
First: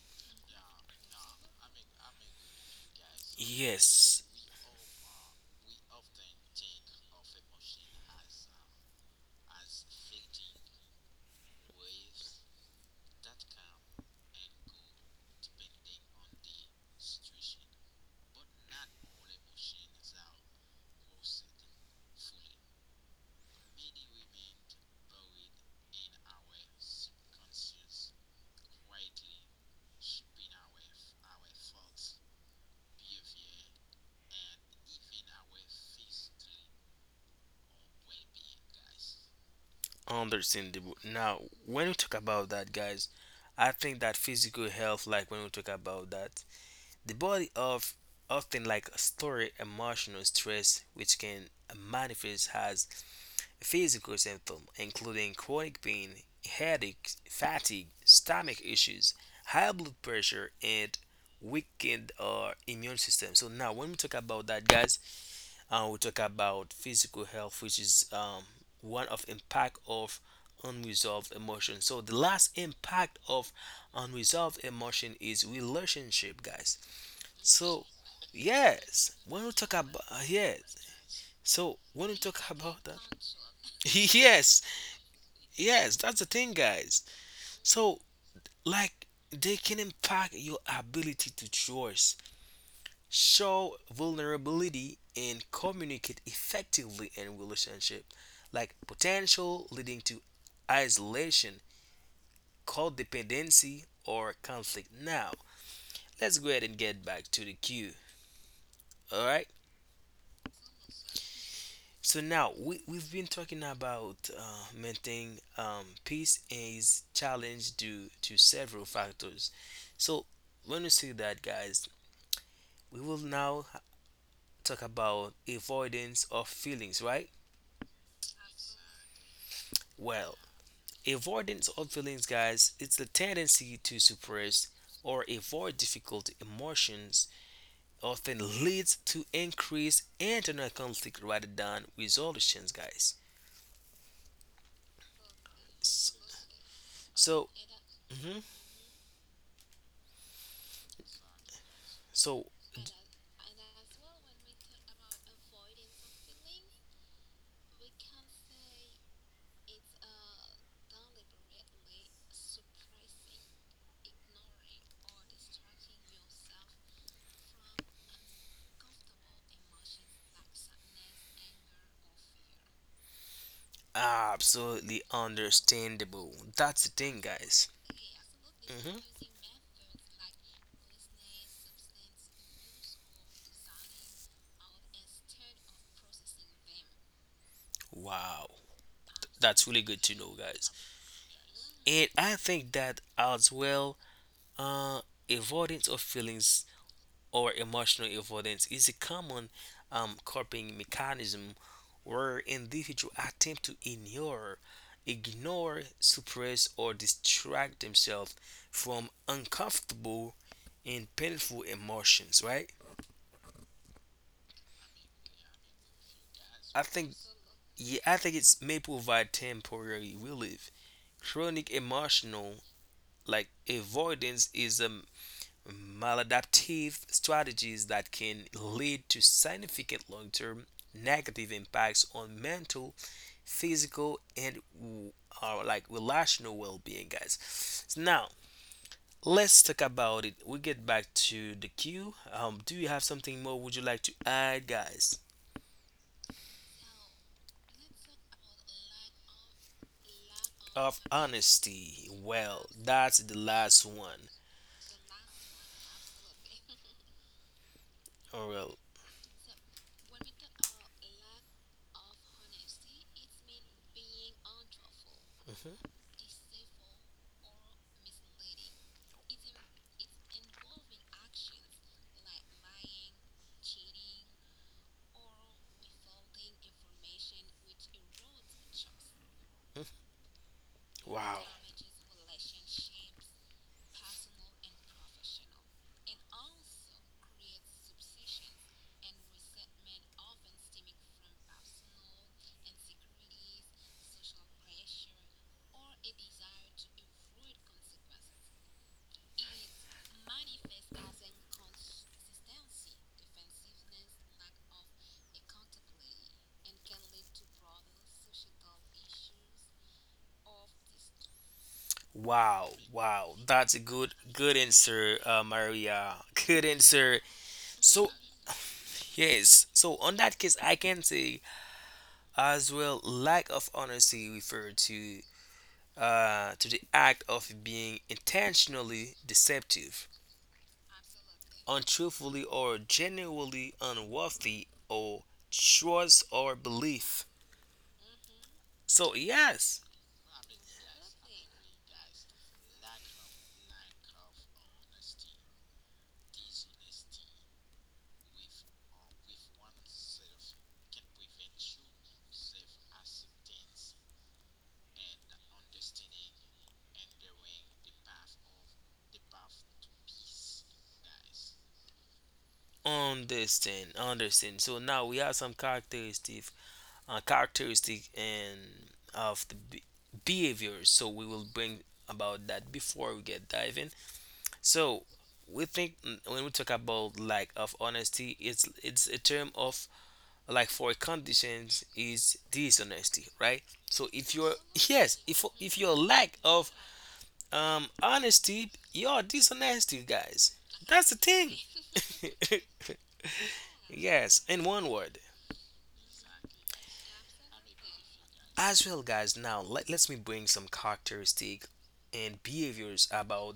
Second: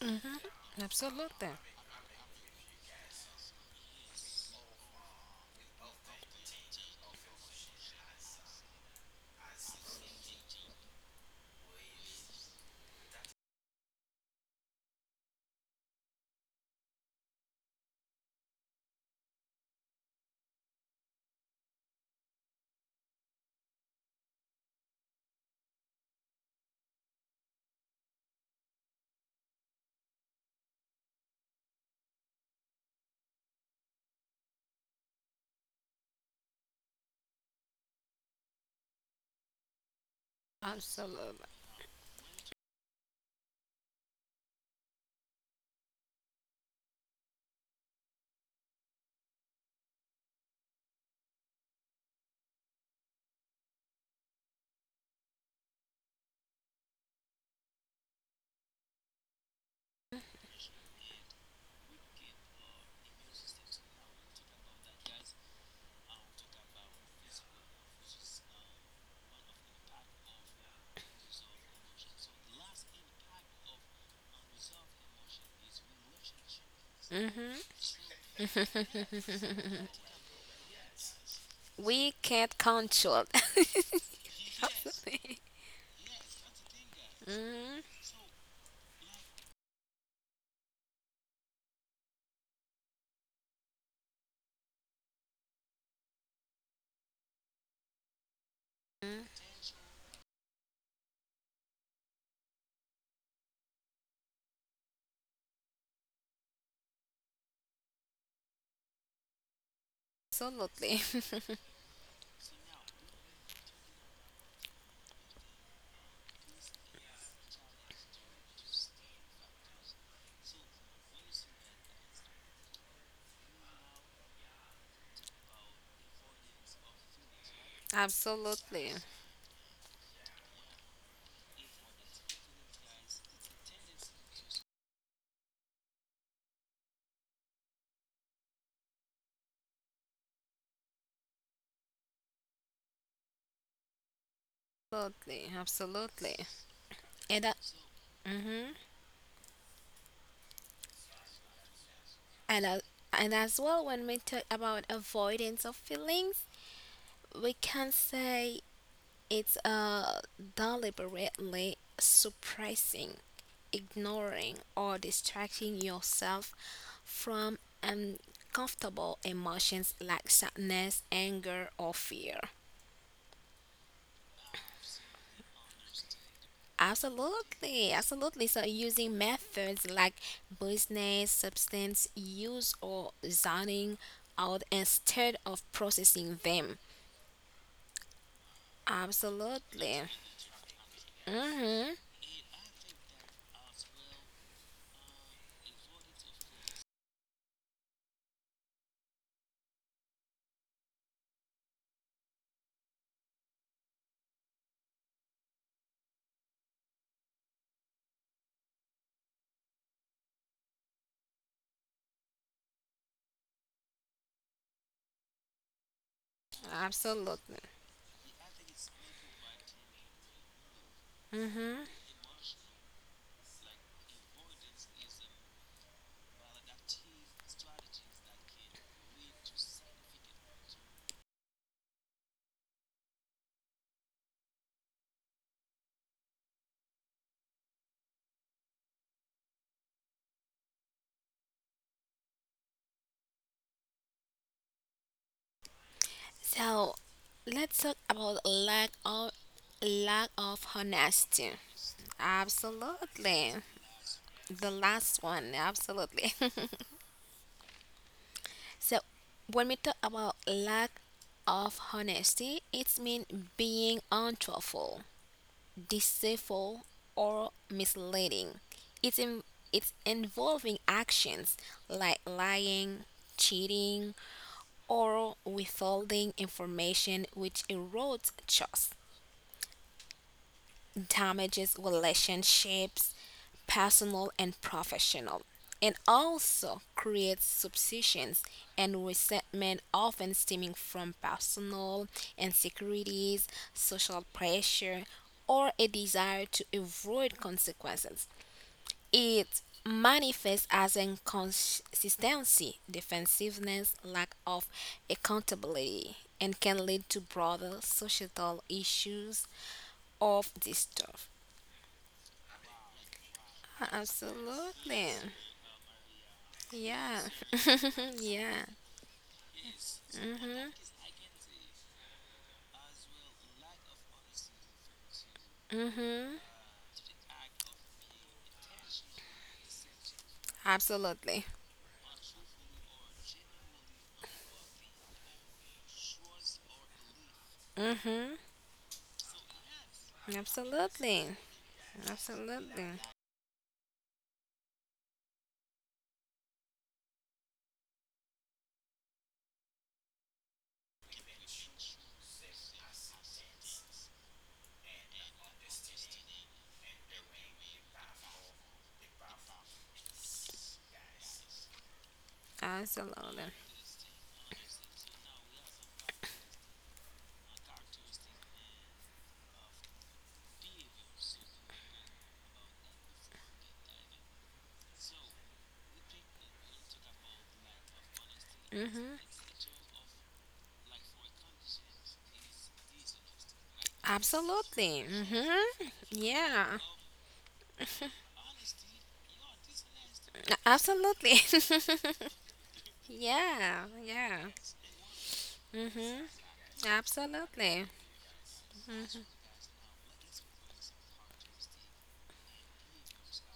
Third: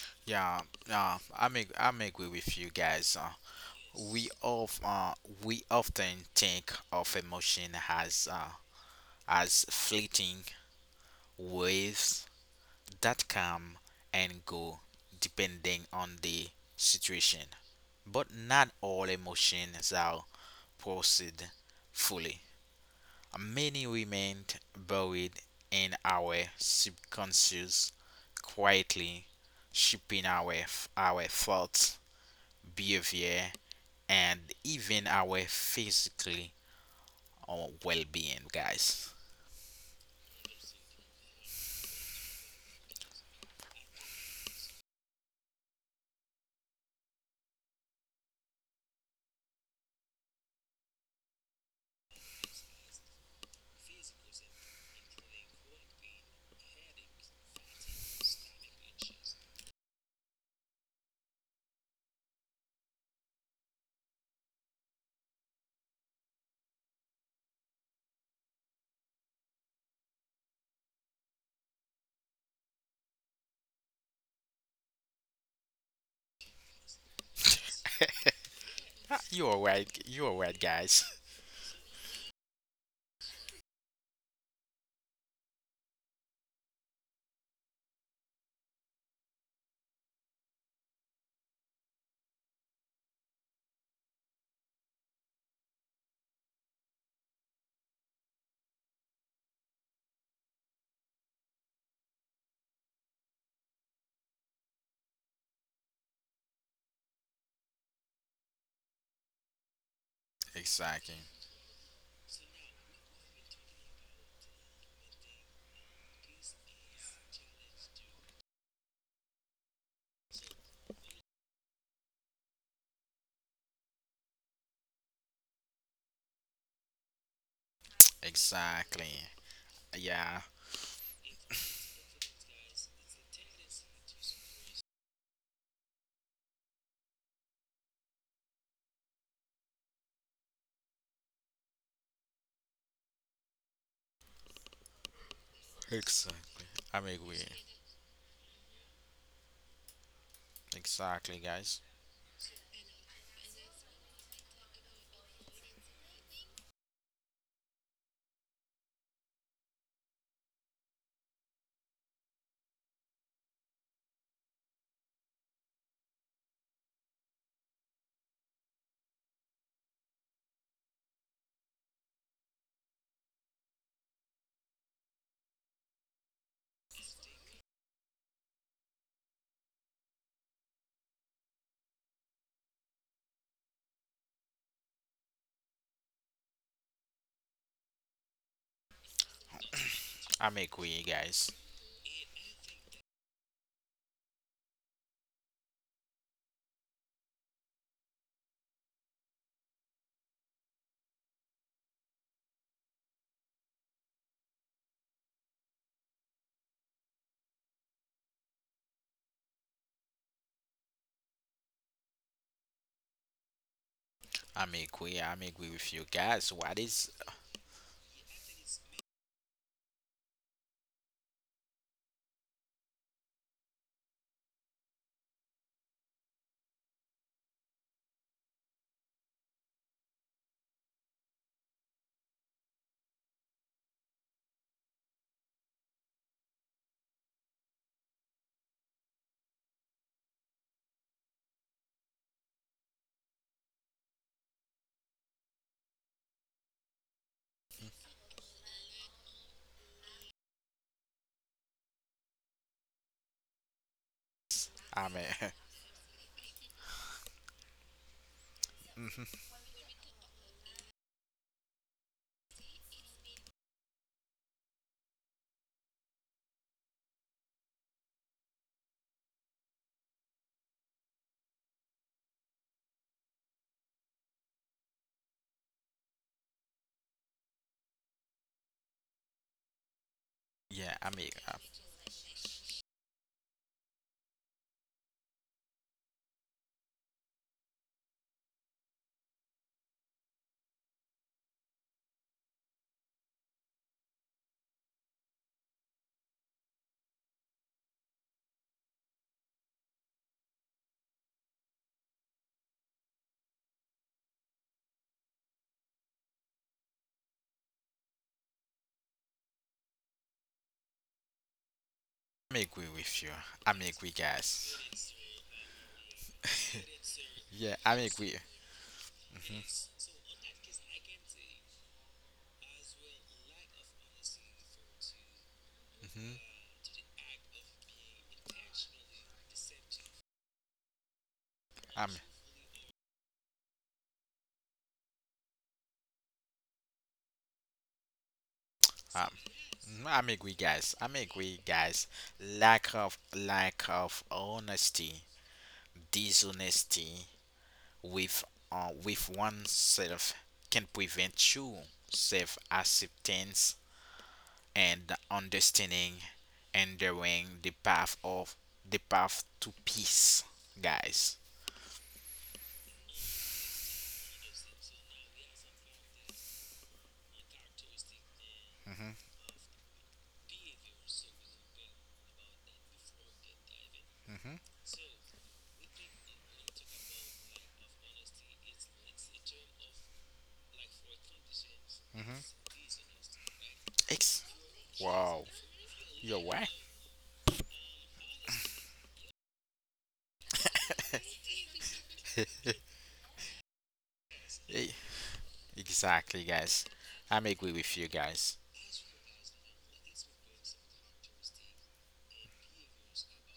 hmm
Yeah,
Absolutely.
I'm agree with you guys.
Yes,
We of uh, we often think of emotion as fleeting waves that come and go depending on the situation. But not all emotions are processed fully. Many remain buried in our subconscious, quietly shaping our thoughts, behavior, and even our physically well-being, guys.
understandable.
Absolutely.
Now, when we talk about that, guys, I think that physical health, like when we talk about that, the body of often like a stored emotional stress which can manifest as physical symptoms including chronic pain, headache, fatigue, stomach issues, high blood pressure and weakened immune system. So now when we talk about that guys, we talk about physical health which is one of impact of unresolved emotion. So the last impact of unresolved emotion is relationship guys.
hmm
So, yes, when we
You're
talk
right.
about
You're right,
yes,
guys.
so when
We
we talk
can't
about that,
control.
yes,
Absolutely.
yes, that's the thing, guys.
hmm
So, like, they can impact your ability to trust, show vulnerability, and communicate effectively in relationship, like potential leading to isolation, codependency, or conflict. Now, let's go ahead and get back to the queue. All right.
Absolutely.
Exactly.
So now we've been talking about maintaining peace and is challenged due to several factors. So when we see that, guys, we will now talk about avoidance of feelings, right?
Absolutely.
Exactly.
Well,
Yeah.
avoidance of feelings, guys, it's the tendency to suppress or avoid difficult emotions often leads to increased internal conflict rather than resolutions, guys.
Absolutely.
S-
Absolutely.
Exactly. I'm agree.
And
So,
that,
mhm.
hmm
Exactly, guys.
So
and as, and as well, when we talk about avoidance of feelings, we can say it's deliberately suppressing, ignoring, or distracting yourself from uncomfortable emotions like sadness, anger, or fear.
absolutely understandable. That's the thing, guys.
Absolutely, absolutely. So
Hmm.
using methods like business, substance use, or zoning out instead of processing them.
Wow, that's really good
Absolutely.
to know,
I'm
guys.
agree, guys.
Mm-hmm.
And I think that as well, uh, avoidance of feelings or emotional avoidance is a common coping mechanism where individuals attempt to ignore, ignore, suppress, or distract themselves from uncomfortable and painful emotions. Right?
I'm agree. I'm agree with you guys. What
I
is
think
Absolutely.
yeah, I think it may provide temporary relief. Chronic
Mm-hmm.
emotional like avoidance is a maladaptive strategies that can lead to significant long-term negative impacts on mental, physical, and like relational well-being, guys. So now let's talk about it. We get back to the queue. Do you have something more? Would you like to add, guys?
So let's talk about lack of
Of
honesty.
honesty. Well, that's the
Absolutely.
last one.
The
I'm
last
a,
one, absolutely.
Or well,
So when we talk about lack of honesty, it's mean being untruthful,
mhm.
deceitful, or misleading. It's in, it's involving actions like lying, cheating, or withholding information which erodes trust
yeah. I'm
Wow,
damages relationships, personal and professional, and also creates suspicions and resentment, often stemming from personal insecurities, social pressure, or a desire to avoid consequences. It manifests as inconsistency, defensiveness, lack of accountability, and can lead to broader societal issues of distrust.
I'm
wow,
agree with you.
wow. That's
I'm
a
agree,
good, good
guys.
Absolutely.
answer, Maria. Good
Yeah.
answer.
Yeah, I'm
So
agree.
Yeah.
Hmm
yes, so on that case,
Mhm.
I can say as well, lack of honesty refer
Mhm.
hmm
to the act of being intentionally deceptive,
Absolutely.
I'm,
untruthfully or genuinely unworthy or trust or belief.
Mhm.
So
um,
yes.
mhm, I'm agree, guys. I'm
Absolutely.
agree, guys.
Absolutely.
Lack of honesty, dishonesty with with oneself can prevent true self acceptance and understanding, enduring the path of the path to peace, guys.
Absolutely.
Understand, understand. So now we have some characteristic, characteristic and
Hmm
of the behaviors. So we will bring about that before we get diving.
hmm
So we think mm, when we talk about lack of honesty, it's a term of like for conditions is
hmm
dishonesty, right? So if
Ex-
you're
Absolutely.
yes,
wow,
if
Mhm.
your lack
you're right.
of
Yeah.
honesty, you're dishonesty, guys. That's the
Absolutely.
thing.
Yeah. Yeah.
yes, in one word.
Exactly, guys. I'm agree
Absolutely.
with you guys.
As well, guys, now let me bring some characteristic and behaviors about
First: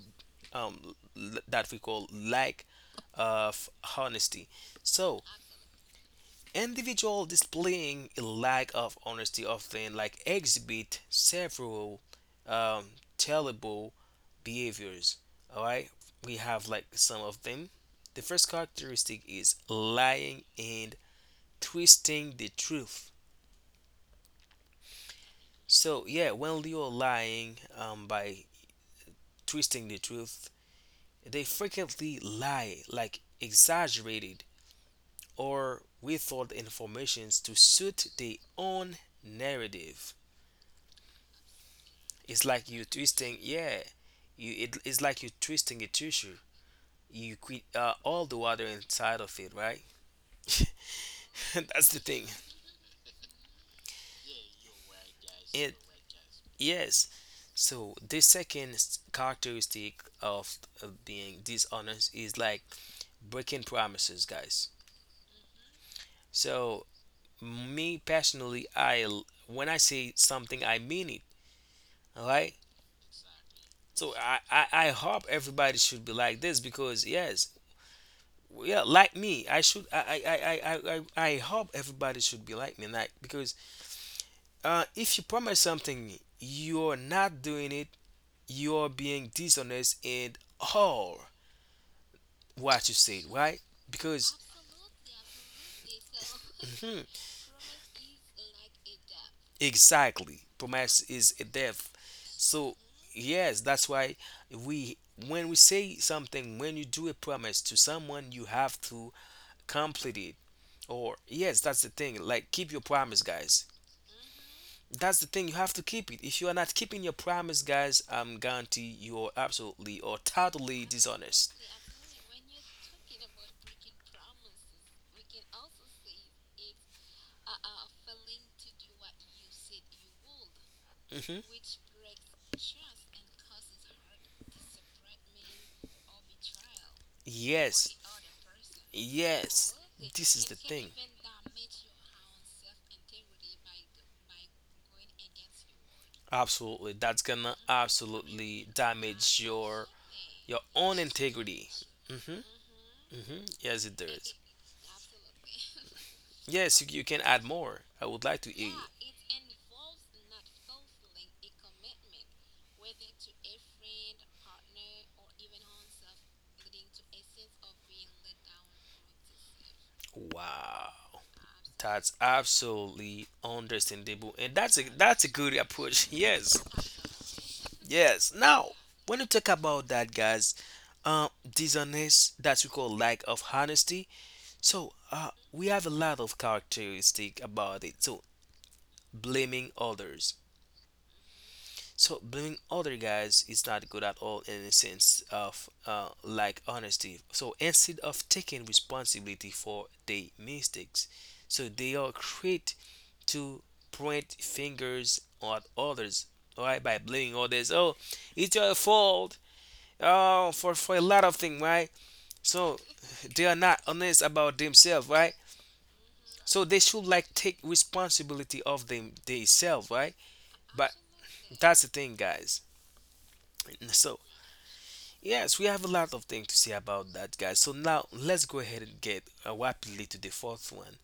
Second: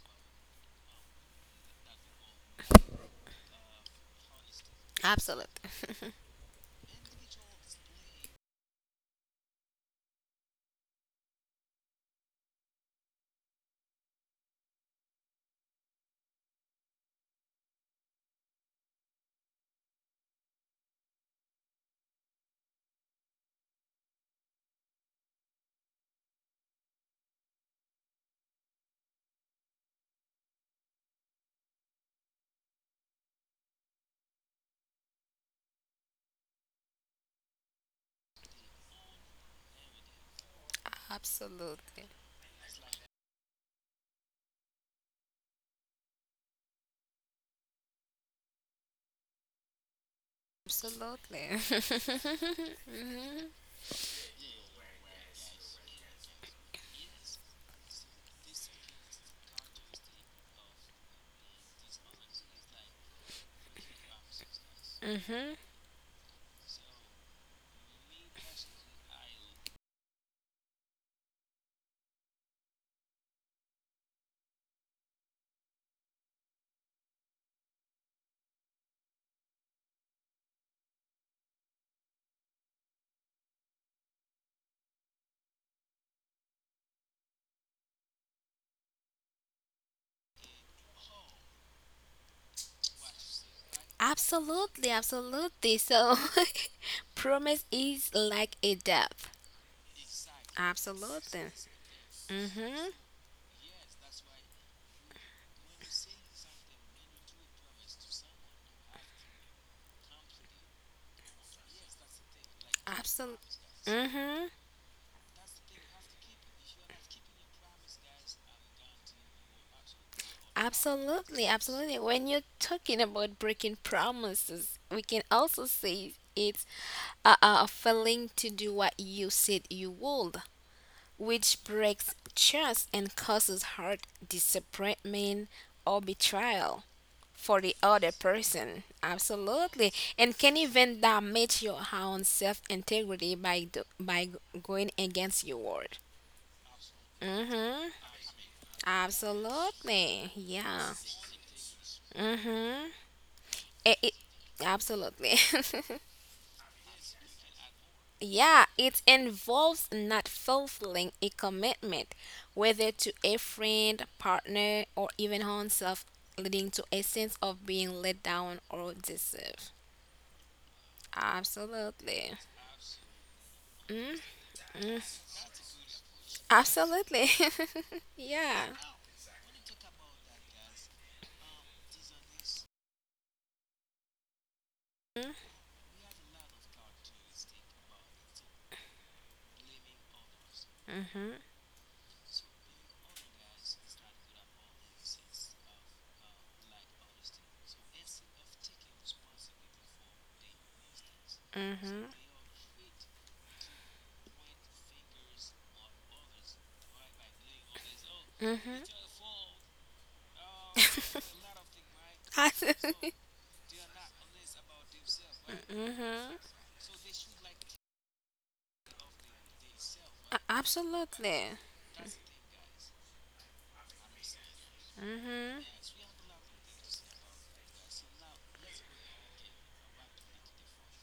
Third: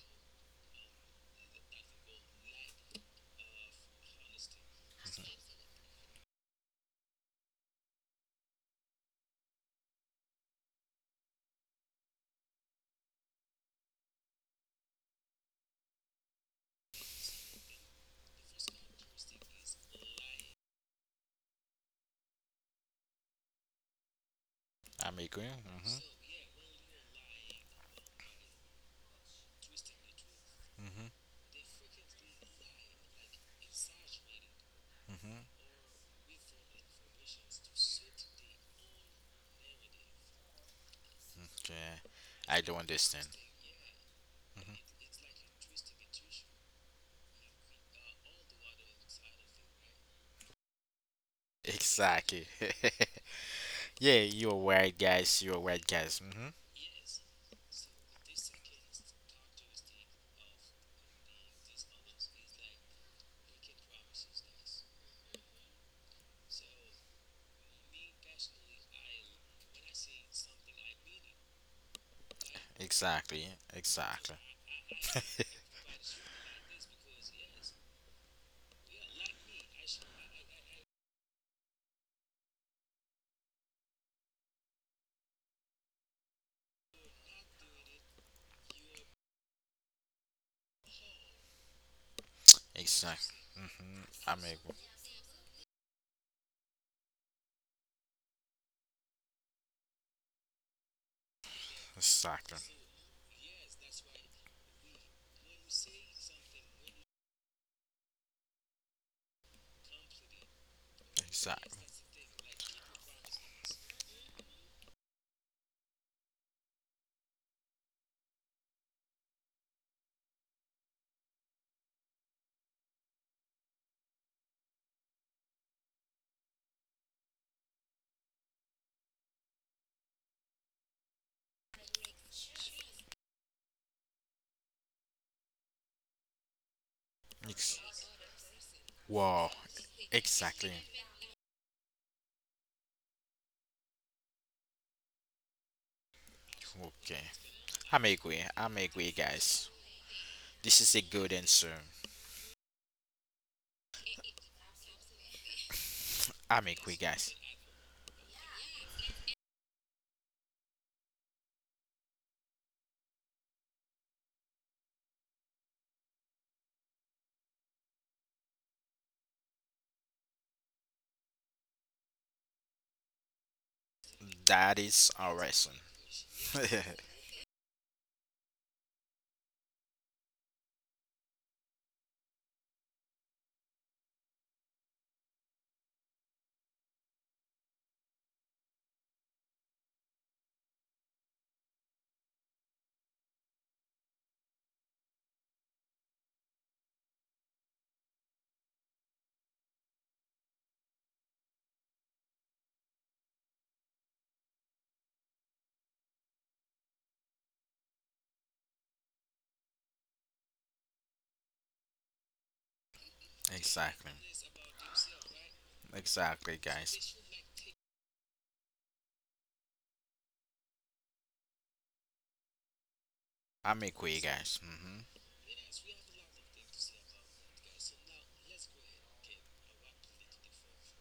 that we call lack of honesty. So,
Absolutely.
individual displaying a lack of honesty often like exhibit several um, terrible behaviors. All right, we have like some of them. The first characteristic is lying and twisting the truth.
I'm agree. Mhm.
So yeah, when you're lying by twisting the truth,
Mhm.
they frequently lie like exaggerated
Mhm.
or withhold informations to suit their own narrative.
Yeah.
Absolutely.
It's
I
like
don't
you
understand.
twisting, yeah, it's like you twisting a tissue. You quit all the water inside of it, right?
Absolutely.
That's the thing.
Exactly.
Mhm.
Yeah, you're right, guys. You're
It
right, guys. Mhm.
yes. So the second characteristic of being dishonest is like breaking promises, guys.
Mhm.
So me personally I when I say something I mean it all right
Exactly.
so
Exactly.
I hope everybody should be like this because yes yeah like me I should I hope everybody should be like me like because if you promise something you're not doing it you're being dishonest in all what you said
Exactly.
right
Mhm.
because
I'm agree.
Absolutely, absolutely. So, promise is like a debt.
exactly. Promise is a
Absolutely.
death.
Exactly.
So
Mhm.
yes, that's why we when we say something, when you do a promise to someone, you have to complete it. Or yes, that's
Exactly.
the thing. Like keep your promise,
Absolutely.
guys.
Mhm.
That's the thing. You have to keep it. If you are not keeping your promise, guys, I'm guarantee you are absolutely or totally
Absolutely,
dishonest.
absolutely. When you're talking about breaking promises, we can also say it's a failing to do what you said you would,
Hmm.
which breaks trust and causes hurt, disappointment, or betrayal for the
Ex-
Yes.
other person.
wow.
Yes.
Absolutely.
This
And
is the
can
Exactly.
thing.
even damage your own self integrity by going against your word.
Absolutely. That's
Okay.
gonna
Mm-hmm.
I'm agree.
absolutely
I'm agree,
damage
guys.
Absolutely.
your
This
Yeah.
is
own
a good
integrity.
answer.
Mhm.
Mm-hmm.
Mhm. Yes, it
It, it,
does.
absolutely.
I'm
Yes,
agree,
you can
guys.
add more. I would like to
Yeah,
hear you.
it involves not fulfilling a commitment, whether to a friend, partner, or even own self, leading to a sense of being let down or deceived.
Wow. That's
Absolutely.
absolutely
Mm-hmm.
understandable. And
That is
that's
our
a good
lesson.
approach. Yes.
Absolutely.
Yes.
Yeah.
Now, when you talk about that guys, dishonest that we call lack of honesty, so
Mm-hmm.
we have a lot of characteristic about it. So blaming others.
Mm-hmm.
So blaming other guys is not good at all in the sense of like honesty. So instead of taking responsibility for their mistakes, so they
Mm-hmm.
are quick to point fingers at others. All right, by blaming others. Oh, it's your
Mm-hmm.
fault. Oh, for a lot of things, right? So
Absolutely.
they are not
Exactly.
honest about themselves, right?
Mm-hmm.
Exactly,
So they should
guys.
like take responsibility of them themselves, right? But that's the thing, guys.
I'm
So
agree, guys. Hmm
yes, we have a lot of things to say about that, guys. So now let's go ahead and get rapidly to the fourth one.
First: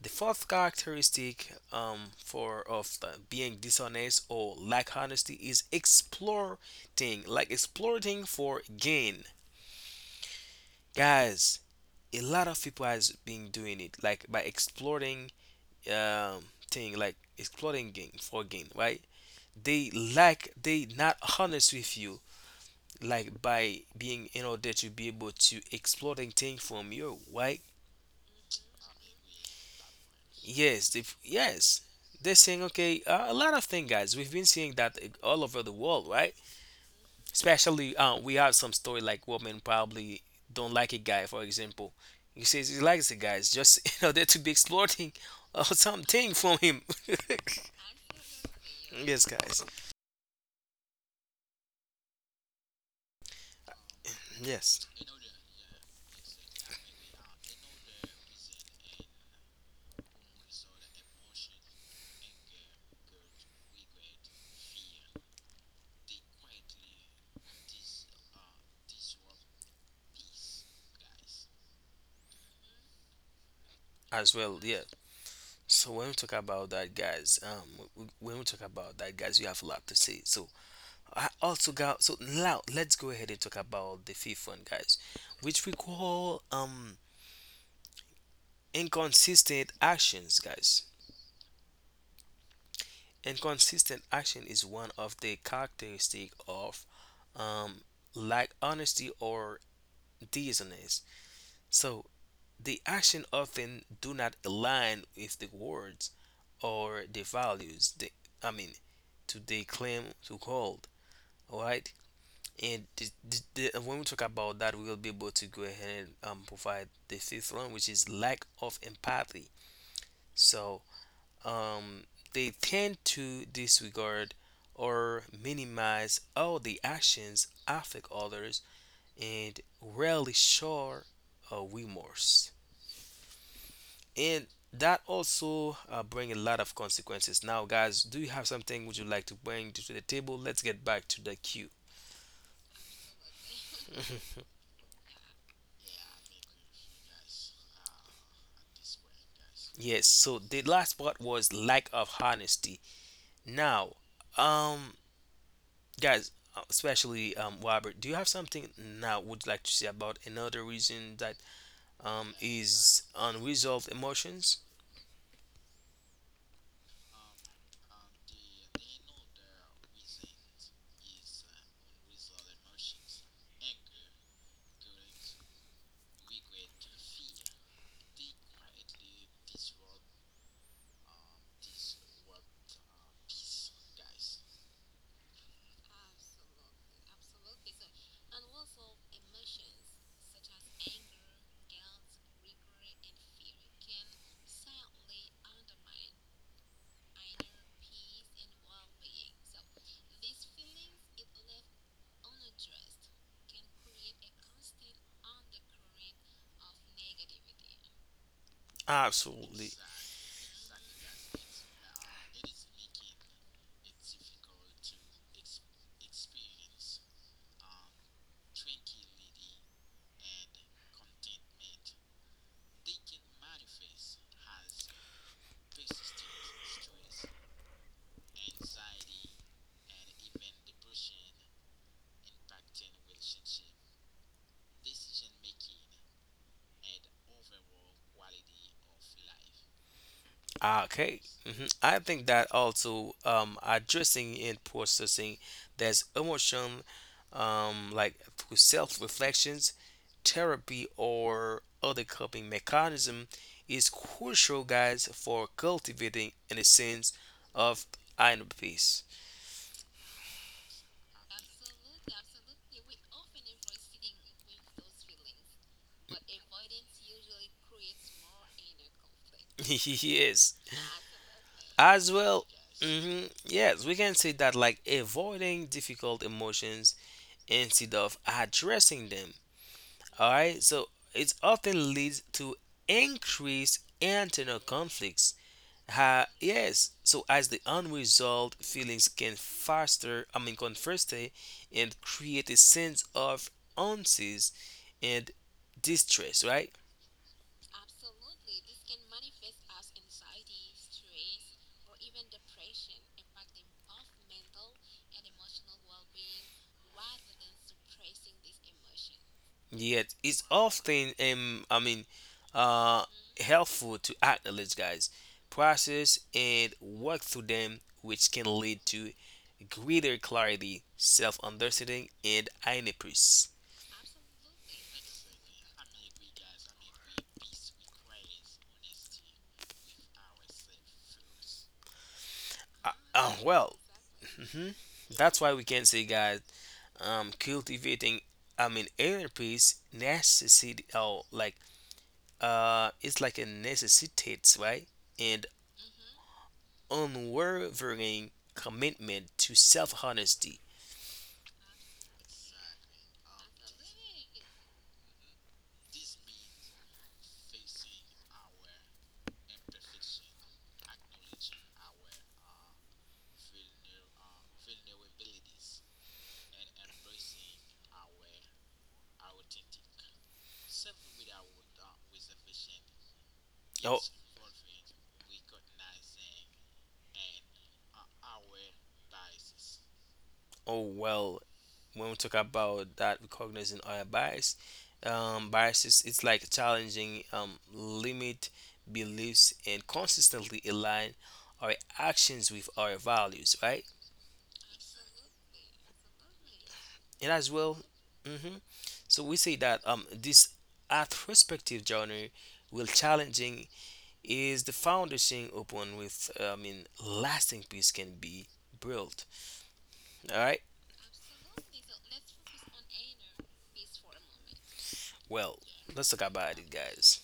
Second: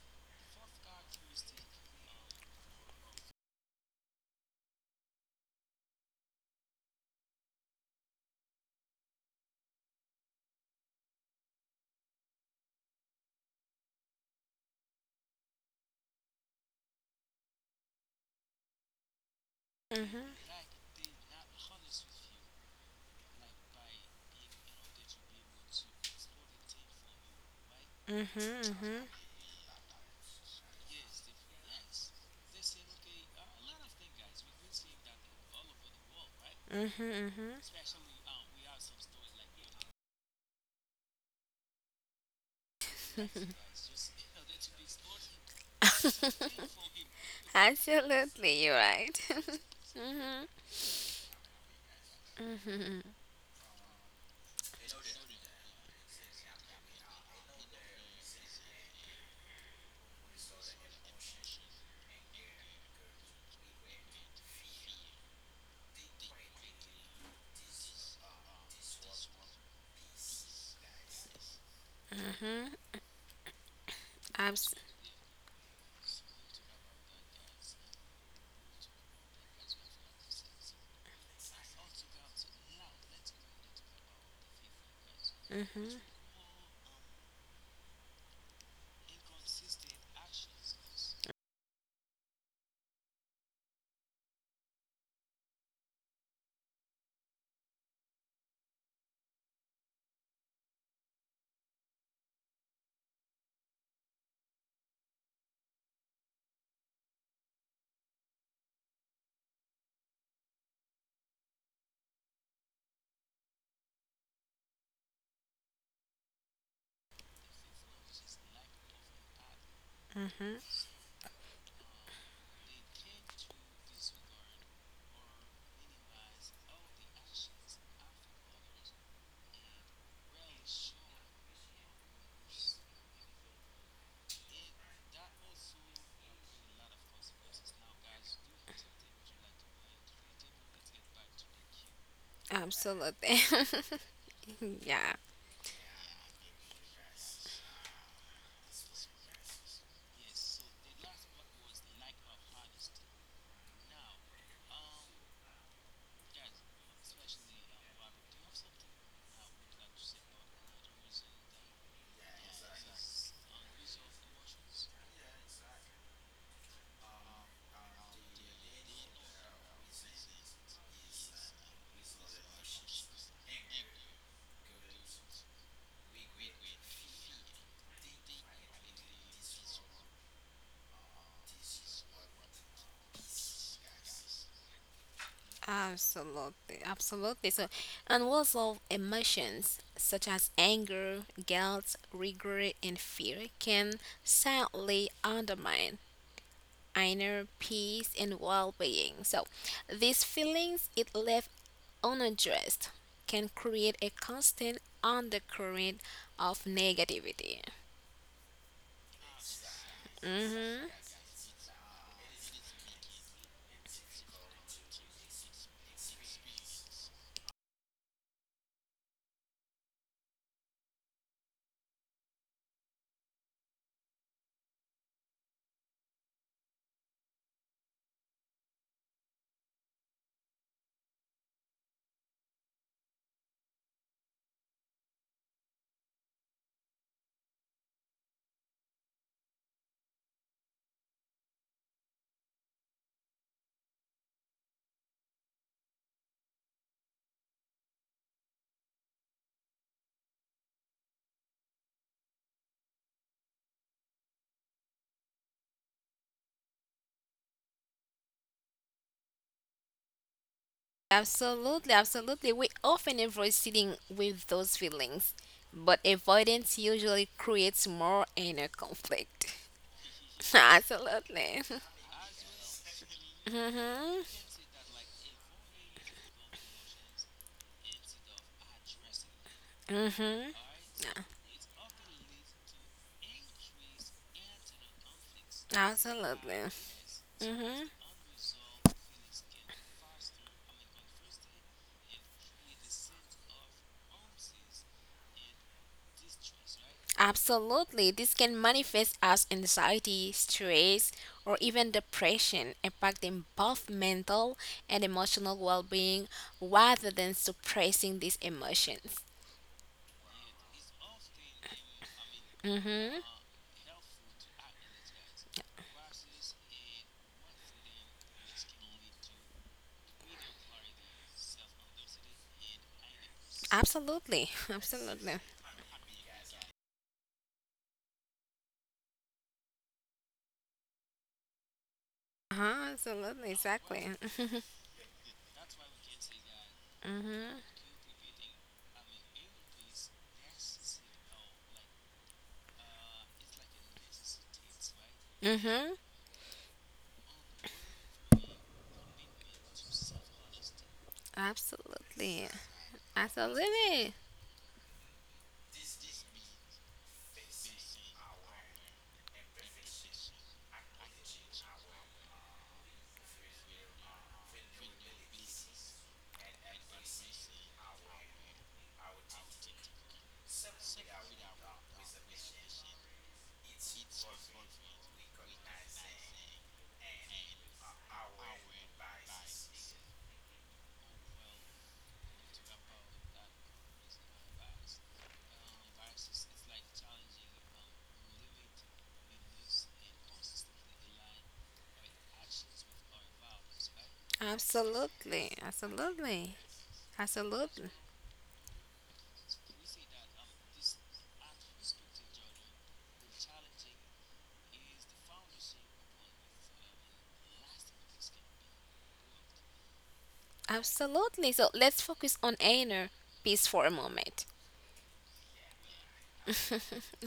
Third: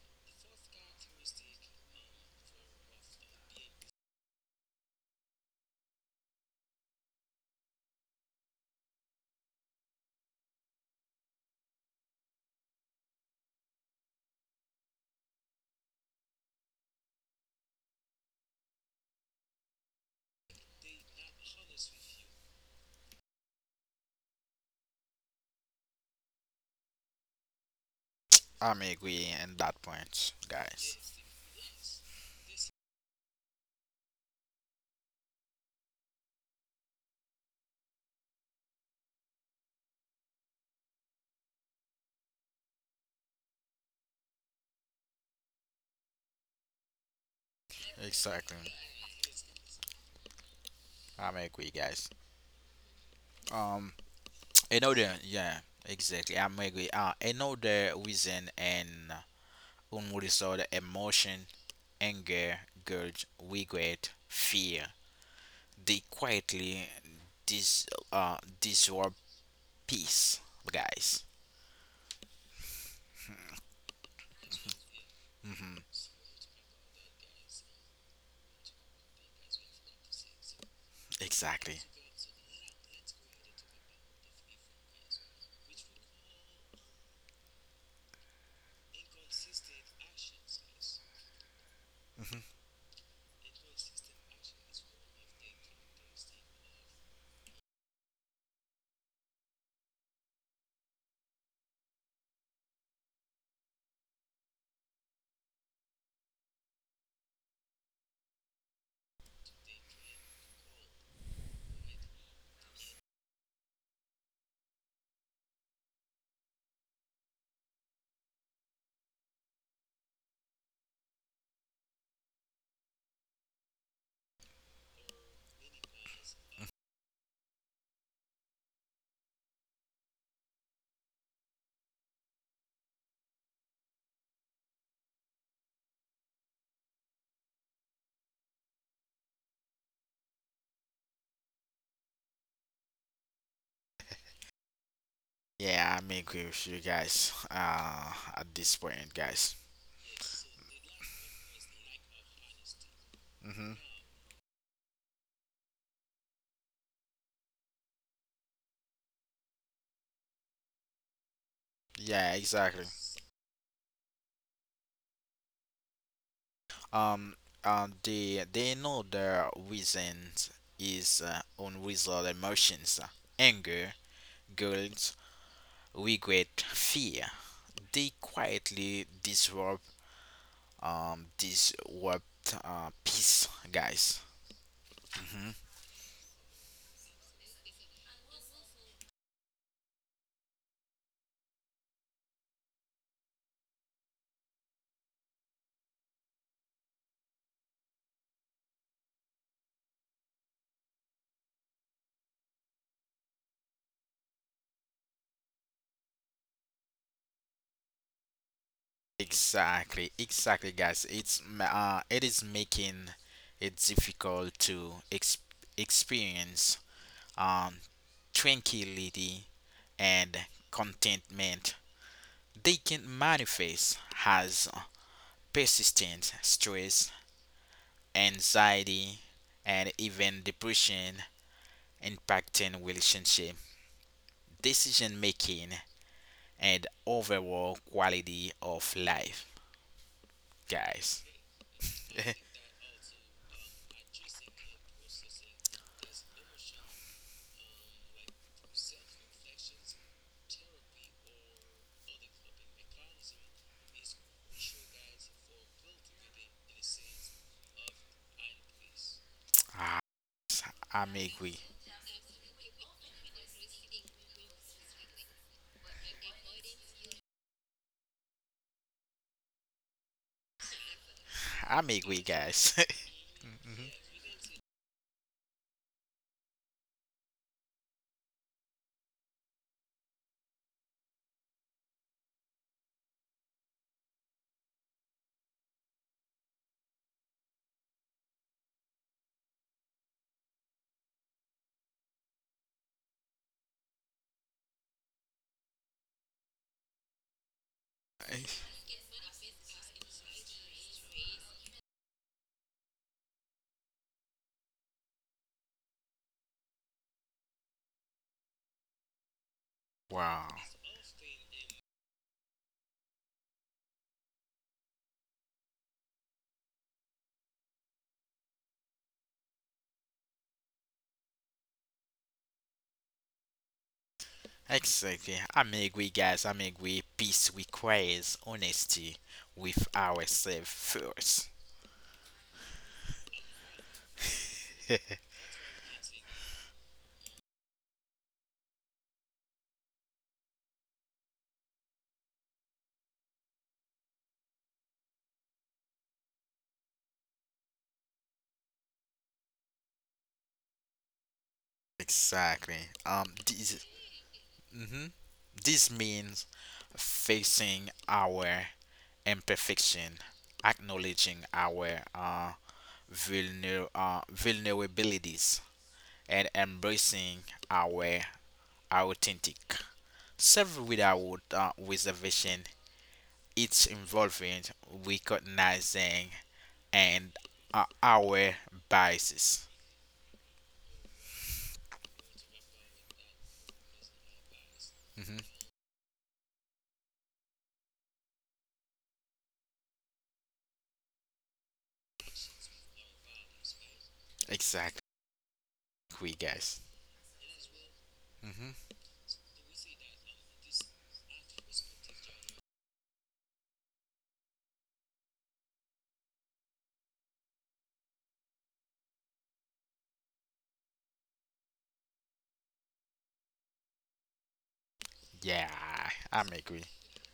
The fourth characteristic for of the being dishonest or lack honesty is exploiting, like exploiting for gain, guys. A lot of people has been doing it, like by exploiting um, thing, like exploiting gain for gain, right? They
Mm-hmm.
like they not honest with you like by being in order to be able to exploiting things from you right
Mm-hmm.
I'm
Mm-hmm.
agree in that point,
yes
guys.
they, yes they're saying okay a lot of things guys we've been seeing that all over the world right
Mm-hmm.
especially we have some story like women probably don't like a guy for example he says he likes the guys just in order to be exploiting something from him
Absolutely,
Exactly.
you're right.
yes guys
Mm-hmm.
I'm agree, guys.
Mm-hmm.
Um,
yes
another, yeah, exactly. I'm agree. Another reason and unresolved emotion, anger, guilt, regret, fear. They quietly dis disrupt peace, guys.
Mm-hmm.
as well
Abs-
yeah.
Hmm
So when we talk about that, guys, when we talk about that, guys, we have a lot to say. So I also
Exactly.
got so now let's go ahead and talk about the fifth one, guys, which we
mm-hmm.
call inconsistent actions, guys.
hmm
Inconsistent action is one of the characteristic of um like honesty or dishonest. So the action often do not align with the words or the values. They, I mean, to they claim to hold. All right, and the when we talk about that, we will be able to go ahead and provide the fifth one, which is lack of empathy.
Mm-hmm.
So um, they tend to disregard or minimize all the actions affect others and rarely show remorse. And that also bring a lot of consequences now guys do you have something would you like to bring to the table let's get back to the queue
Absolutely. Yeah.
Yeah, I'm agree with you guys. At this point, guys.
yes so the last part was lack of honesty
Mhm.
now um guys especially Robert do you have something now would you like to say about another reason that
Yeah, exactly.
is unresolved emotions
Um, they know their reasons is unresolved emotions, anger, guilt, regret, fear. They quietly disrupt peace, guys. Hmm
Absolutely, absolutely. So, and was of emotions such as anger, guilt, regret, and fear can sadly undermine inner peace and well-being. So, these feelings, if left unaddressed, can create a constant undercurrent of negativity.
absolutely.
Exactly, exactly,
Mm-hmm.
guys. It is making it difficult to experience um tranquility and contentment. They can manifest as persistent stress, anxiety, and even depression, impacting relationship, decision making, and overall quality of life, guys.
Okay. Hmm. I think that also addressing and processing there's emotion like through self-reflections, therapy, or other coping mechanism is crucial, guys, for cultivating in a sense of inner peace.
Ah, I'm agree.
Absolutely, absolutely. We often avoid sitting with those feelings, but avoidance usually creates more inner conflict.
Yes.
Absolutely.
I'm
As
agree,
well,
guys.
hmm
Mhm.
yes, we can
Mhm.
say that like avoiding difficult emotions instead of addressing them all
Mhm.
right, so it often leads to increased internal conflicts.
Absolutely.
Yes, so as the
Mhm.
unresolved feelings can faster, conversely, and create a sense of unease and distress, right?
Absolutely. This can manifest as anxiety, stress, or even depression, impacting both mental and emotional well-being rather than suppressing these emotions.
Yet it's
Wow.
often uh
Mhm.
helpful to acknowledge, guys, process and work through them, which can lead to greater clarity, self-understanding and inepus.
Absolutely.
Exactly.
Absolutely.
I'm agree, guys. I'm agree. Peace requires honesty with ourselves first.
Uh,
Uh-huh,
uh,
absolutely,
well,
exactly.
hmm that's why we can say, guys,
Mhm.
cultivating, inner peace necessity. Oh, like it's like a necessitates, right? And
Mhm.
unwavering commitment to self-honesty.
Absolutely.
Exactly. Um, this,
Absolutely.
hmm this means facing our imperfection, acknowledging our vulnerabilities, and embracing our authentic self without reservation. It's
Oh,
involving recognizing and our biases.
oh well. When we talk about that, recognizing our
Hmm
biases, it's like challenging limit beliefs and consistently align our actions with our values, right?
Exactly,
Absolutely. Absolutely.
guys.
And as well,
Absolutely.
Hmm
hmm so we say that, this retrospective journey will challenging is the foundation upon with lasting peace can be built. All right.
Absolutely. So let's focus on inner peace for a moment.
Yeah,
Well, let's talk
I'm
about it,
agree.
guys.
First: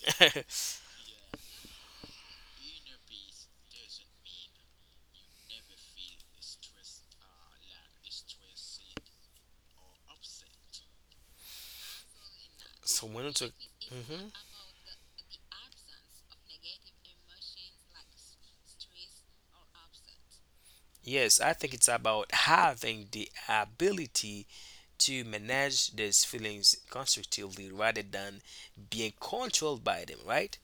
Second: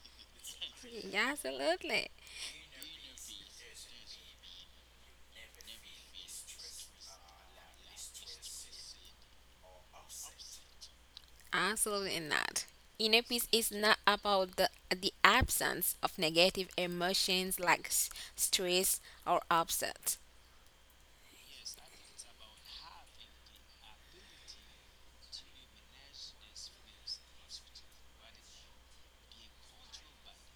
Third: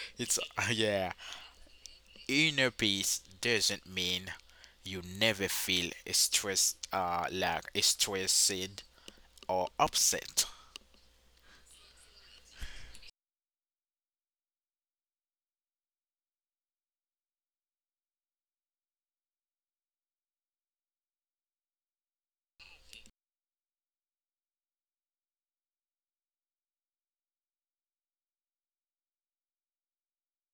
it's yeah.
Yeah, absolutely.
Inner peace doesn't mean you never feel stressed, stressed or upset.
Absolutely not.
So when
Inner
we talk,
peace is not
mhm,
about the absence of negative emotions like stress or upset.
yes, I think it's about having the ability to manage these feelings constructively rather than being controlled by them, right?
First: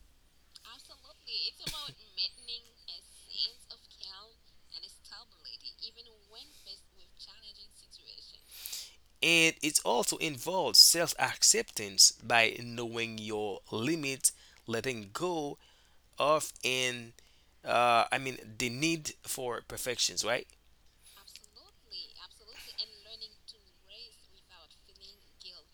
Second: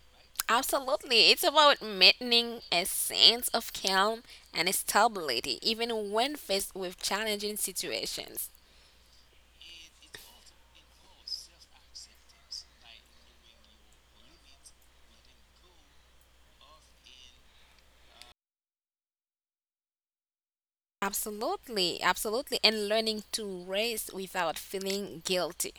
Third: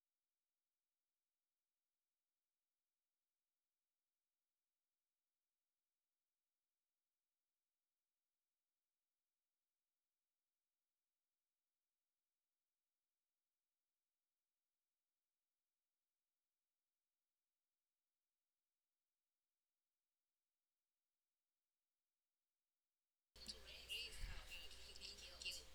Absolutely. It's about maintaining a sense of calm and stability even when faced with challenging situations.
And it also involves self acceptance by knowing your limits, letting go of, and the need for perfections, right?
Absolutely, absolutely. And learning to rest without feeling guilty.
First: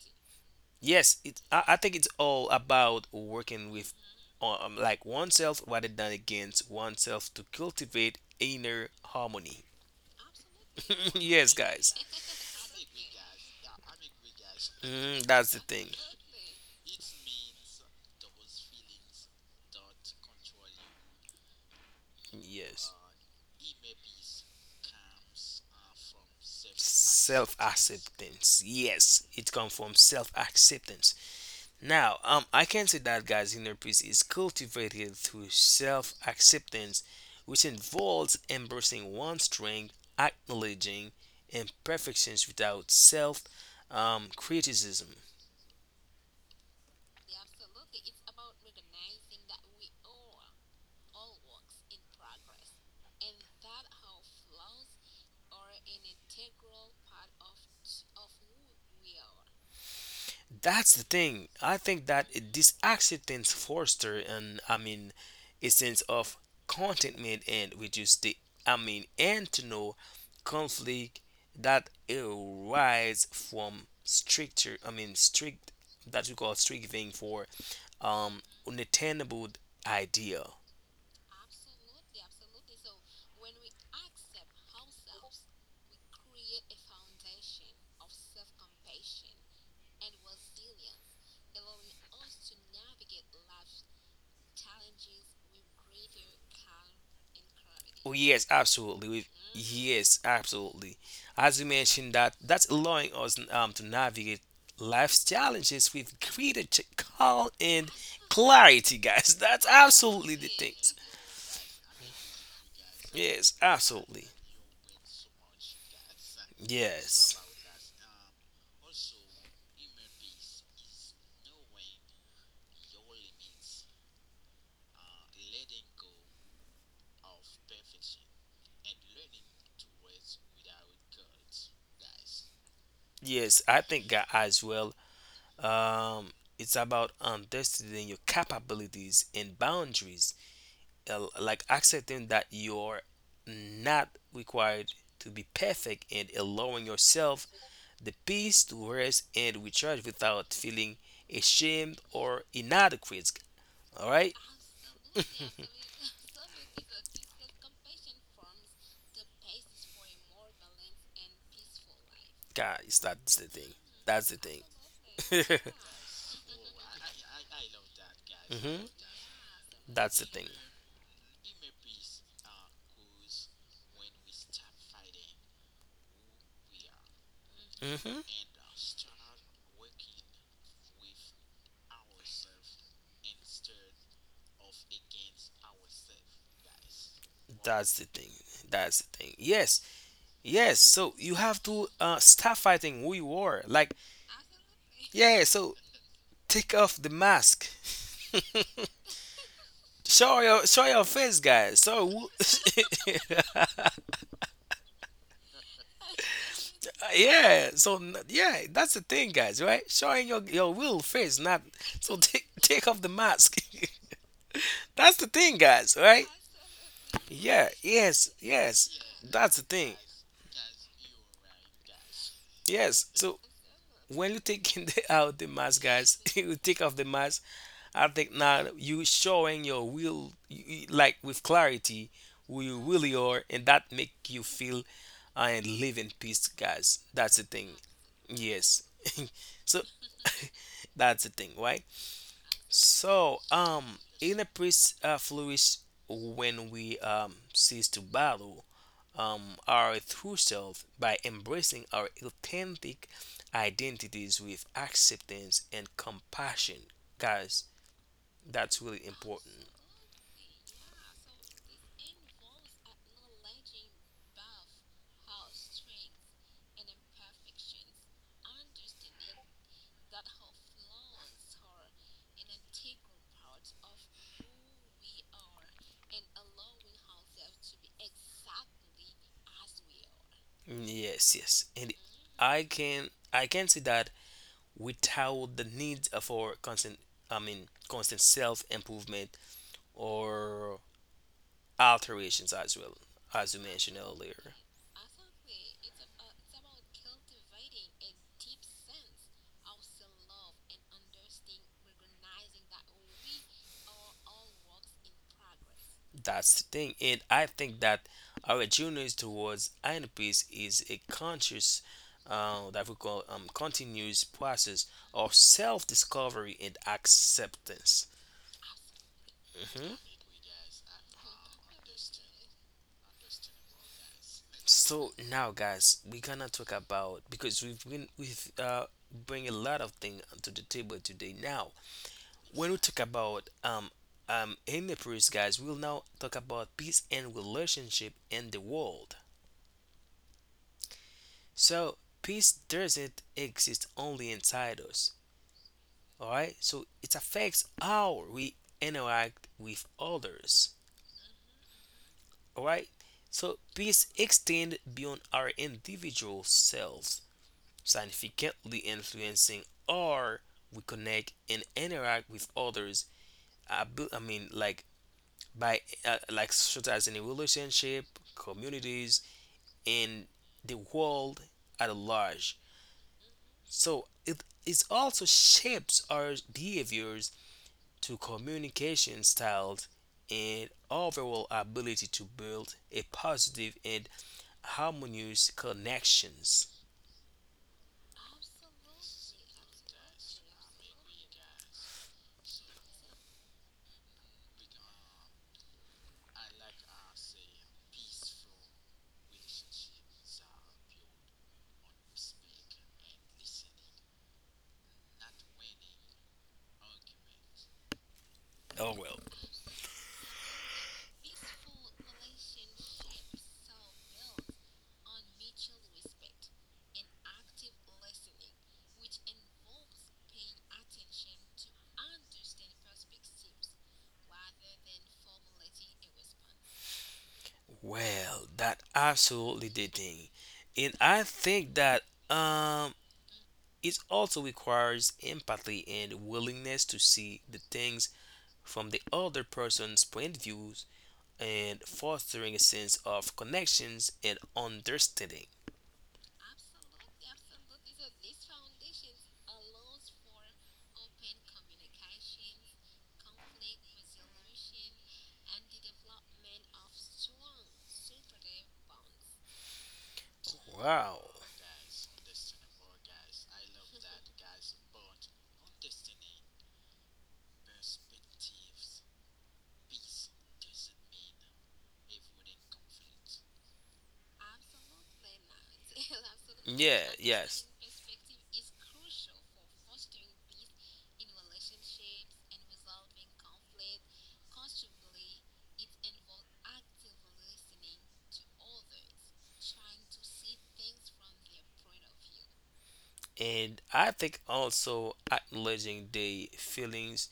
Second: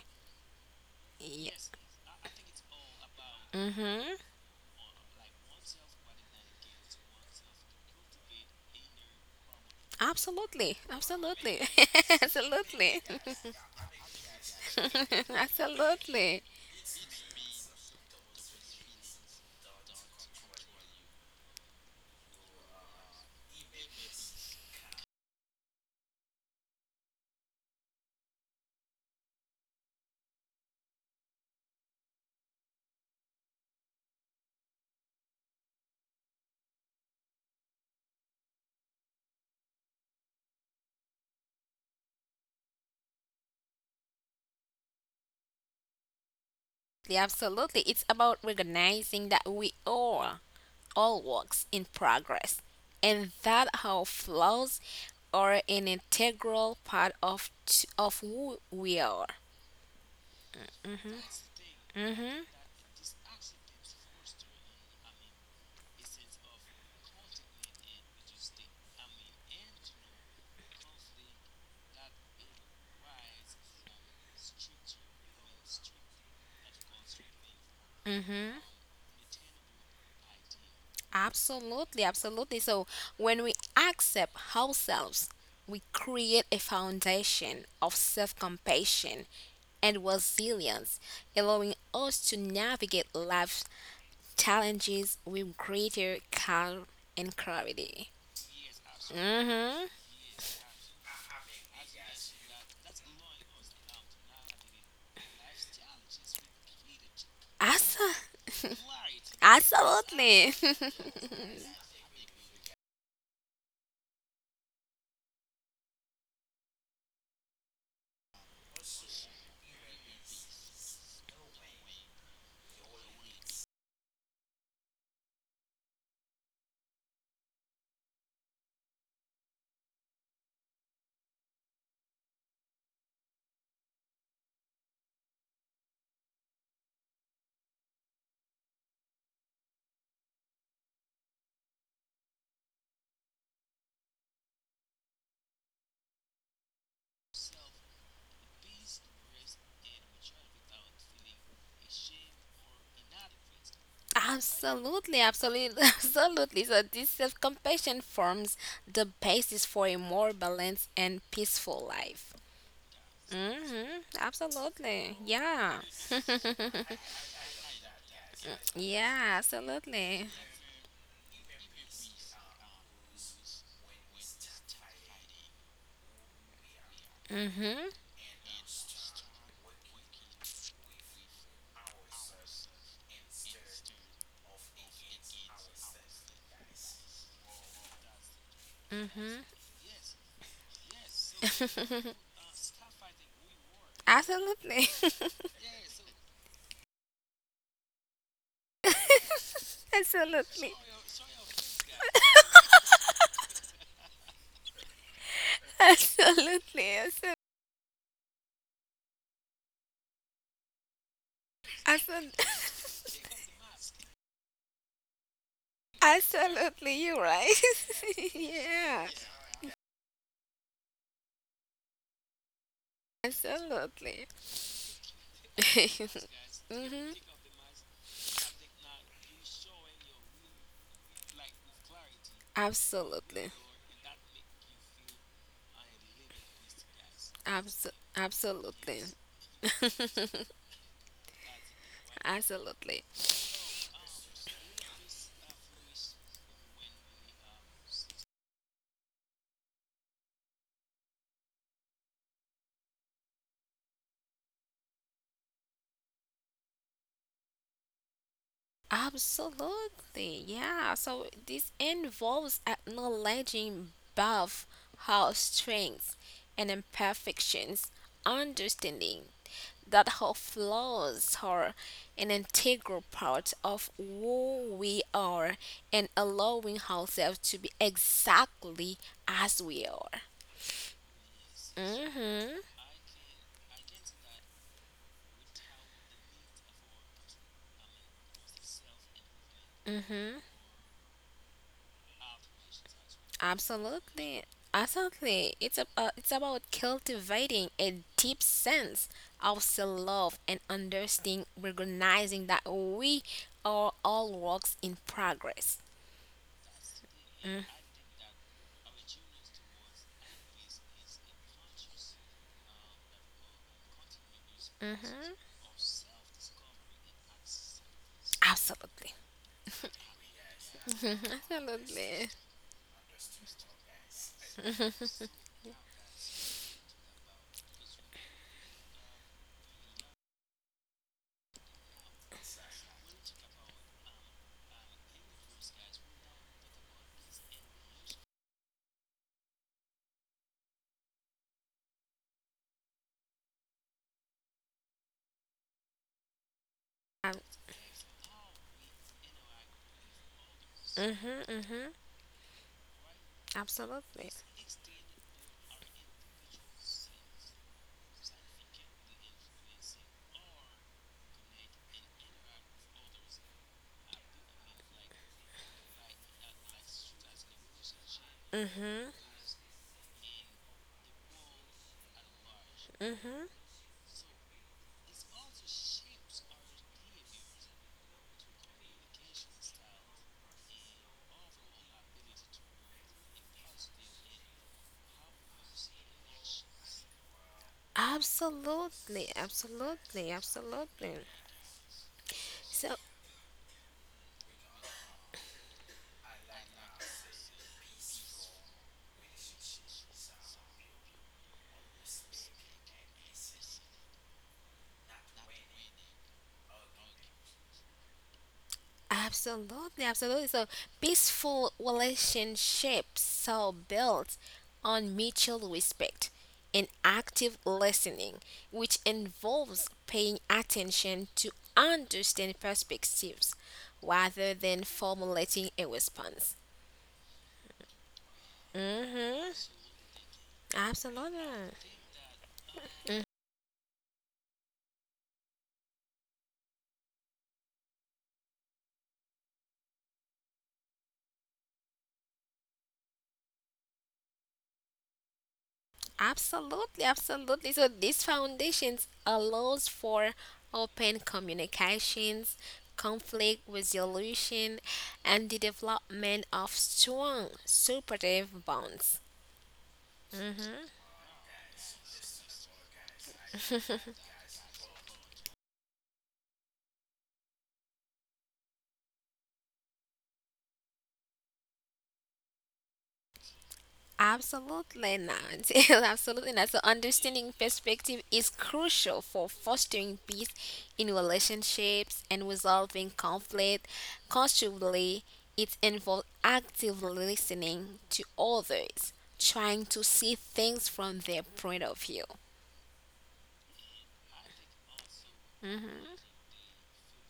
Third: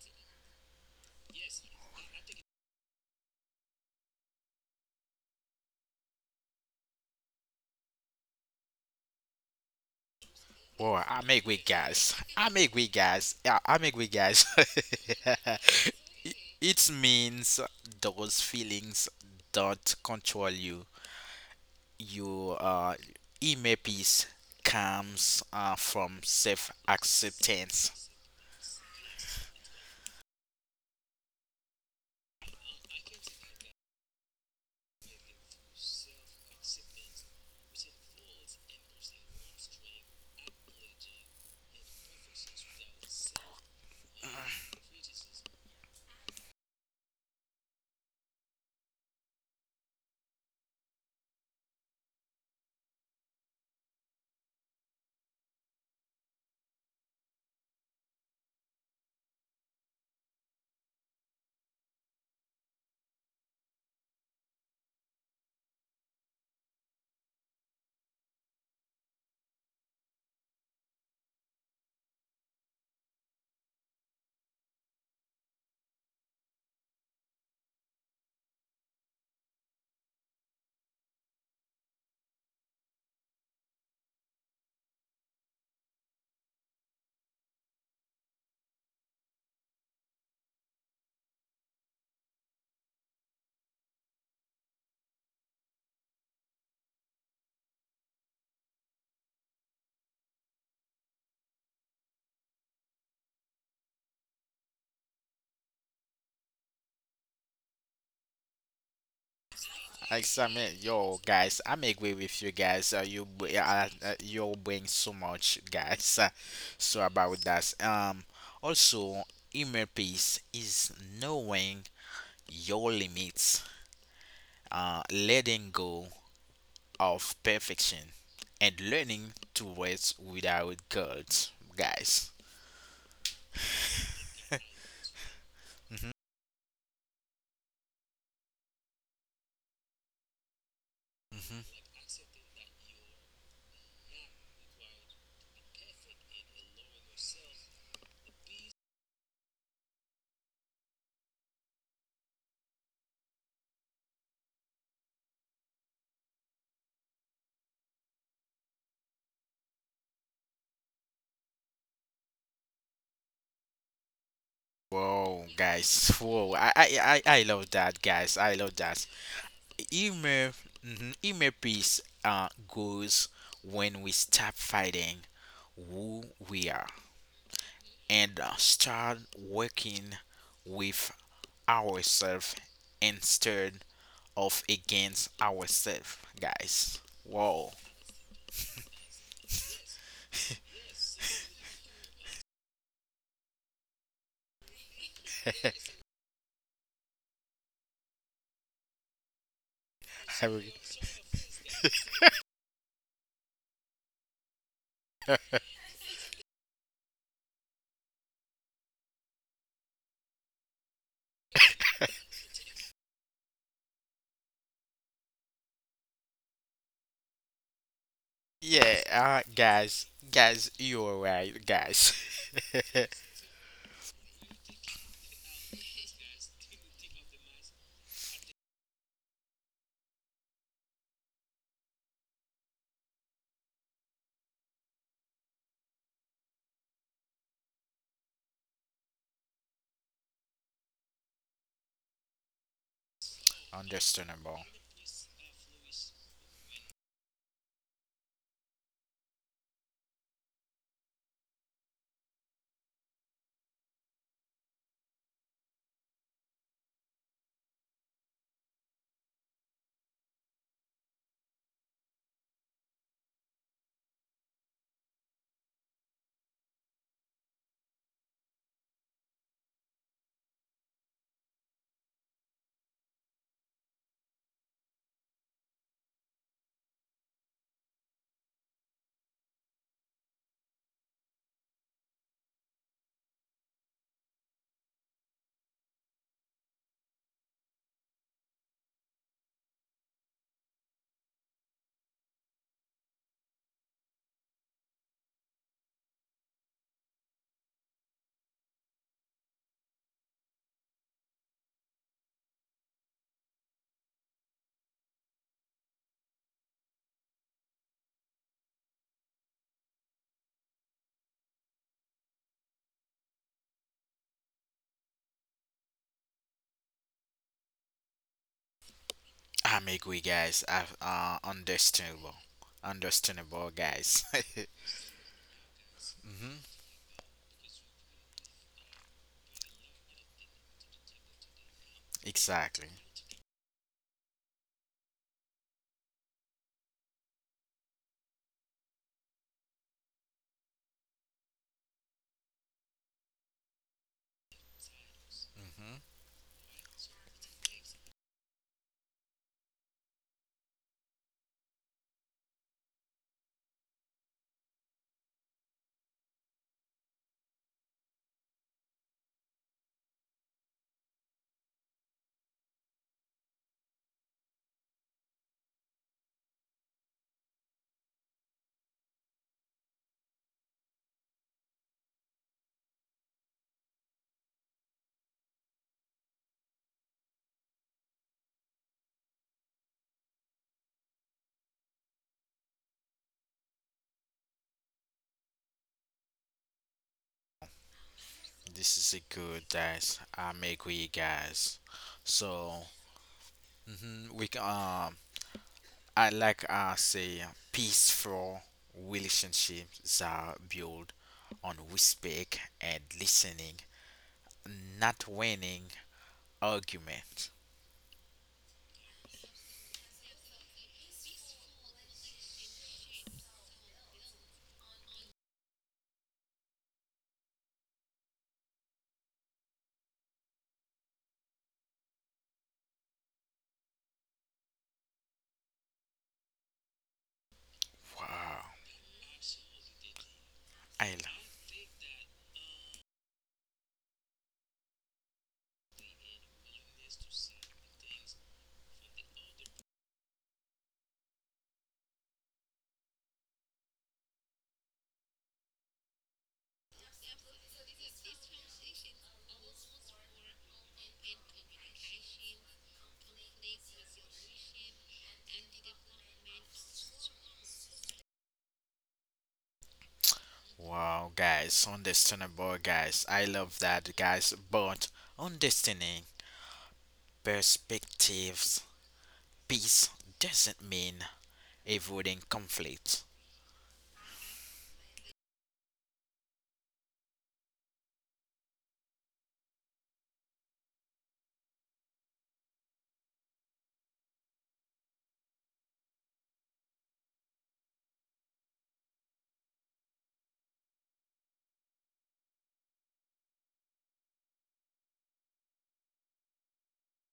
Yes, it.
Yeah.
I, I think it's all about working with,
Mm-hmm.
like oneself rather than against oneself to cultivate inner harmony.
Absolutely,
Boy, I make
Yes,
absolutely,
with
guys.
guys. I make with
absolutely,
guys. Yeah, I make with guys.
Mhm, that's the thing.
It
absolutely.
means those feelings don't control you. Your
Yes.
inner peace comes from self
Self
acceptance.
acceptance. Yes, it comes from self acceptance. Now, I can say that God's inner peace is cultivated through self acceptance, which involves embracing one's strength, acknowledging imperfections without self criticism.
Yeah, absolutely. It's about recognizing that we are all works in progress and that our flaws are an integral part of of who we are.
That's the thing. I think that these accidents foster, and a sense of contentment, and reduce the, and to know conflict that arise from stricter I mean strict, that we call strict thing for
Mm-hmm.
unattainable idea.
Absolutely, absolutely. So when we accept ourselves, we create a foundation of self compassion and resilience, allowing us to navigate life's challenges with greater calm and clarity.
Oh, yes, absolutely.
Mm-hmm.
Yes, absolutely. As you mentioned, that that's allowing us to navigate life's challenges with greater calm and
Absolutely.
clarity, guys. That's
I
absolutely the
Absolutely,
thing.
submit, yo guys, I'm agree with you guys.
Yes, absolutely.
You bring so much, guys. So about
Yes,
that. Also, inner peace is knowing your limits, letting go of perfection, and learning to rest without guilt, guys.
yes. I think, as well.
Hmm
Um, it's about understanding your capabilities and boundaries, like accepting that you're not required to be perfect and allowing yourself the peace to rest and recharge without feeling ashamed or inadequate. All right.
absolutely, absolutely. Absolutely. So this self-compassion forms the basis for a more balanced and peaceful life.
Guys, that's the thing.
Mm-hmm.
That's the
Absolutely.
Whoa,
thing.
Yeah.
guys! Whoa, I love that, guys. I love
hmm
that.
Yeah,
That's
absolutely.
the thing.
Inner, mhm, inner peace goes when we stop fighting who we are
Mm-hmm.
hmm
and start working with ourselves instead of against ourselves, guys. Whoa.
That's the thing. That's the thing.
Mm-hmm.
Yes, yes. So you have to, stop fighting who you are. Like,
Absolutely.
yeah. So take off the mask.
Have—
Absolutely.
Show your face, guys. So
Absolutely. Absolutely.
yeah, so yeah, that's the thing, guys. Right, showing your real face. Not so,
Absolutely.
take take off the mask. That's the thing, guys. Right?
Absolutely. You're right.
Yeah. Yes. Yes.
yeah,
Yeah.
That's the thing.
guys, guys, you're right, guys.
Yes. So
Absolutely.
when you taking out the mask, guys, you take off the
hmm
mask. I think now you showing your will like with clarity who you really are,
Absolutely.
and that make you feel, and live in peace, guys. That's the thing. Yes.
Absolutely.
So that's the thing, right?
Absolutely.
So inner
Understandable.
peace, flourish when we cease to battle our true self by embracing our authentic identities with acceptance and compassion, guys. That's really important.
Absolutely. Yeah. So this involves acknowledging both our strengths and imperfections, understanding that our flaws are an integral part of who we are, and allowing ourselves to be exactly as we are.
Yes, yes. And
hmm
I can see that without the need for constant I mean constant self improvement
Mm-hmm.
or alterations as well, as you mentioned
Absolutely.
earlier.
Absolutely. It's a, it's about cultivating a deep sense of self and understanding, recognizing that we are all works in progress.
That's the thing. And I think that our journey towards inner peace is a conscious, that we call, continuous process
Mm-hmm.
of self-discovery and acceptance.
Absolutely.
I'm agree, guys.
Mhm, absolutely.
Understandable. Understandable, guys.
So now, guys, we're gonna talk
hmm
about, because we've been we've bring a lot of things to the table today. Now, when we
Exactly.
talk about in the priest, guys, we'll now talk about peace and relationship in the world. So peace doesn't exist only inside us.
hmm
All right, so it
Um,
affects how we interact with others.
mm-hmm, mm-hmm.
All right, so peace
Absolutely.
extends beyond our individual selves, significantly influencing or we connect and interact with others, I, be- I mean like by, like such as in a relationship,
Mm-hmm.
communities, and the world at large.
Mm-hmm.
So it also shapes our behaviors to communication styles and overall ability to build a positive and harmonious connections.
This is a
Absolutely.
good guys.
Absolutely.
I'm agree,
Absolutely.
guys. So
So
mhm, we can, um, I like I say peaceful relationships are built on respect and listening, not winning argument.
Oh well.
absolutely, absolutely. So peaceful relationships are built on mutual respect and active listening, which involves paying attention to understand perspectives rather than formulating a response.
Well,
Wow,
that absolutely
Mm-hmm.
the thing. And
I
I
Absolutely.
love.
Mm-hmm.
think that um it also requires empathy and willingness to see the things from the other person's point of views, and fostering a sense of connections and understanding.
Absolutely, absolutely. So these foundations allows for open communications, conflict resolution, and the development of strong supportive bonds. Mm-hmm.
Wow.
Wow, guys, understandable, guys. I love that, guys. But understanding perspectives, peace doesn't mean avoiding conflict.
Absolutely not. Absolutely not. So
Yeah,
understanding
yes.
perspective is crucial for fostering peace in relationships and resolving conflict constructively. It involves actively listening to others, trying to see things from their point of view.
And I think also acknowledging the feelings,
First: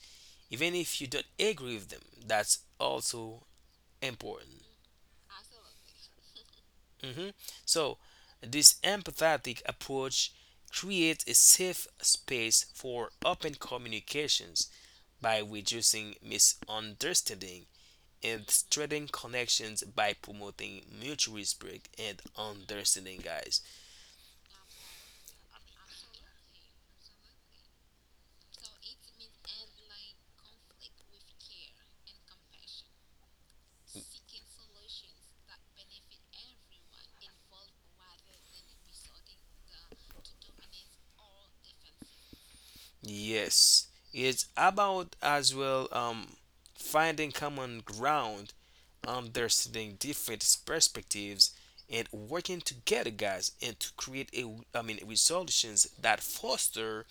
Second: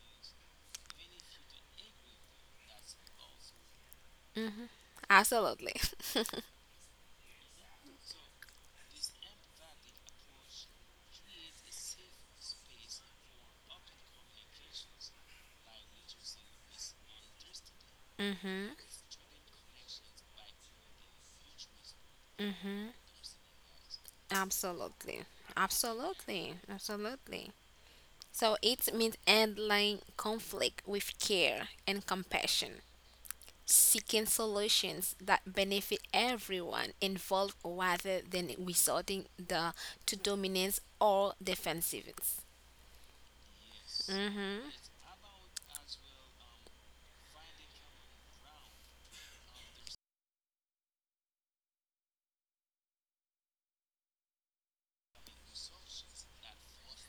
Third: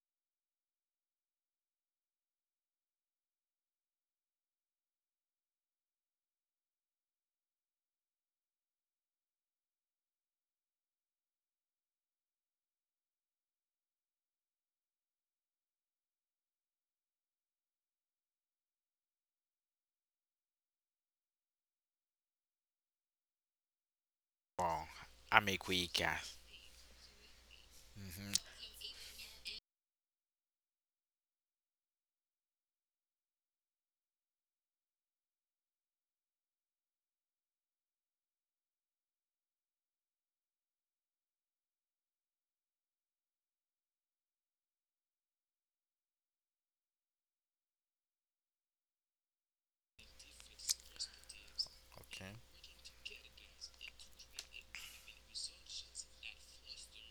even if you don't agree with them, that's also important.
Absolutely.
hmm So, this empathetic approach creates a safe space for open communications by reducing misunderstanding and
Mhm.
strengthening connections by promoting mutual respect and
Mm,
understanding, guys.
Wrong.
absolutely.
I'm a quick guy.
Absolutely. Absolutely.
Hmm
So it means handling conflict with care and compassion, seeking solutions that benefit everyone involved rather than to dominance or defensiveness.
Yes, it's
hmm
about as well, finding common ground, understanding different perspectives, and
Okay.
working together, guys, and to create a, resolutions that foster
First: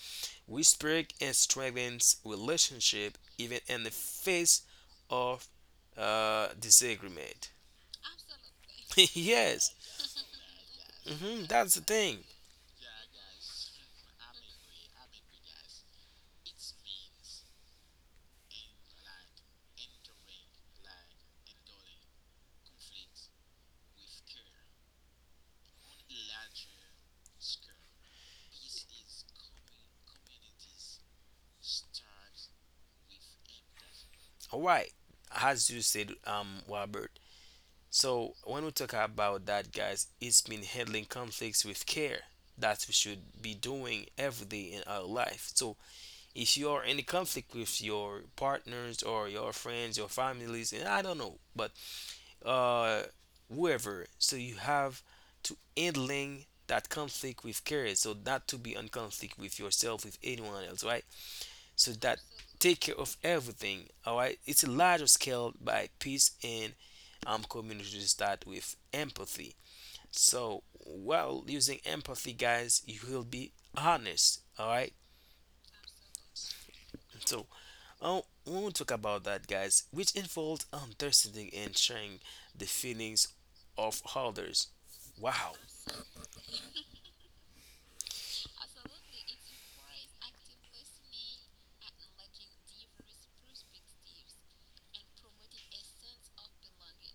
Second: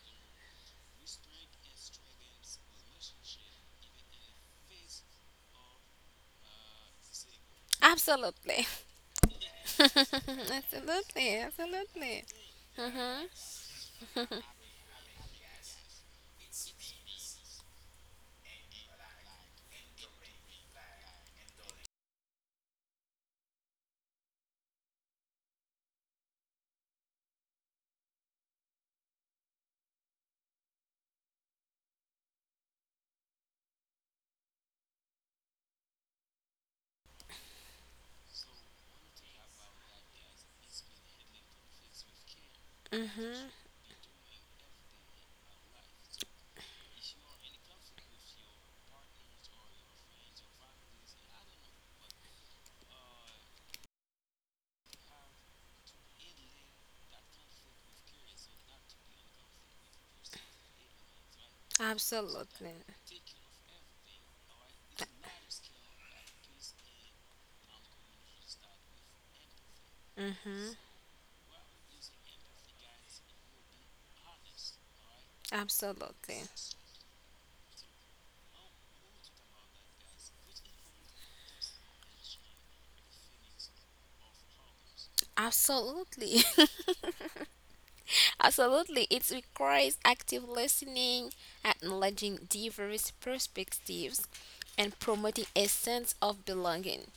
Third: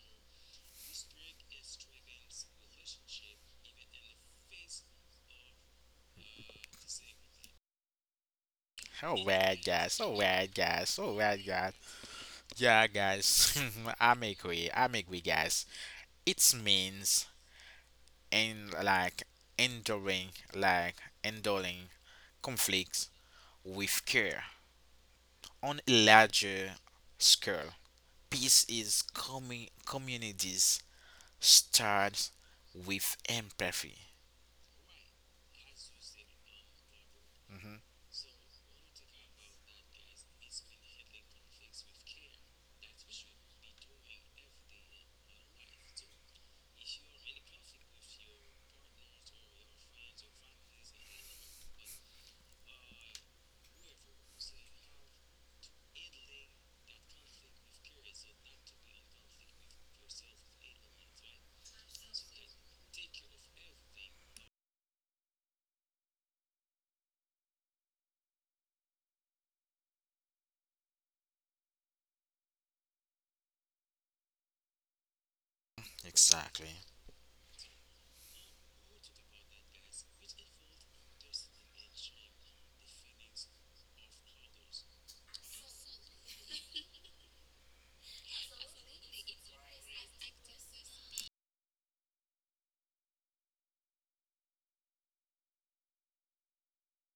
respect and strengthens relationship even in the face of, disagreement.
Absolutely.
All right,
Yes,
guys. All right, guys. All
Absolutely.
right, guys.
that's the thing.
Absolutely.
Yeah, guys. I'm a quick. I'm a quick, guys. It means and enduring, like enduring conflicts with care on a larger scale. Peace is coming. Communities start with empathy.
All right, as you said, Robert.
Hmm
So when we talk about that, guys, it's been handling conflicts with care that we should be
hmm
doing every day in our life. So if you are in a conflict with your partners or your friends, your families, and I don't know, but, uh, whoever, so you have to handling that conflict with care, so not to be in conflict with yourself, with anyone else, right? So that
Absolutely.
take care of everything. All right, it's a larger scale by peace, and community to start with empathy. So
hmm
while using empathy, guys, you will be honest. All right,
Absolutely.
Exactly.
so oh, we will talk about that, guys, which involves understanding and sharing the feelings of others. Wow.
Absolutely. Absolutely. It requires active listening, acknowledging diverse perspectives, and promoting a sense of belonging.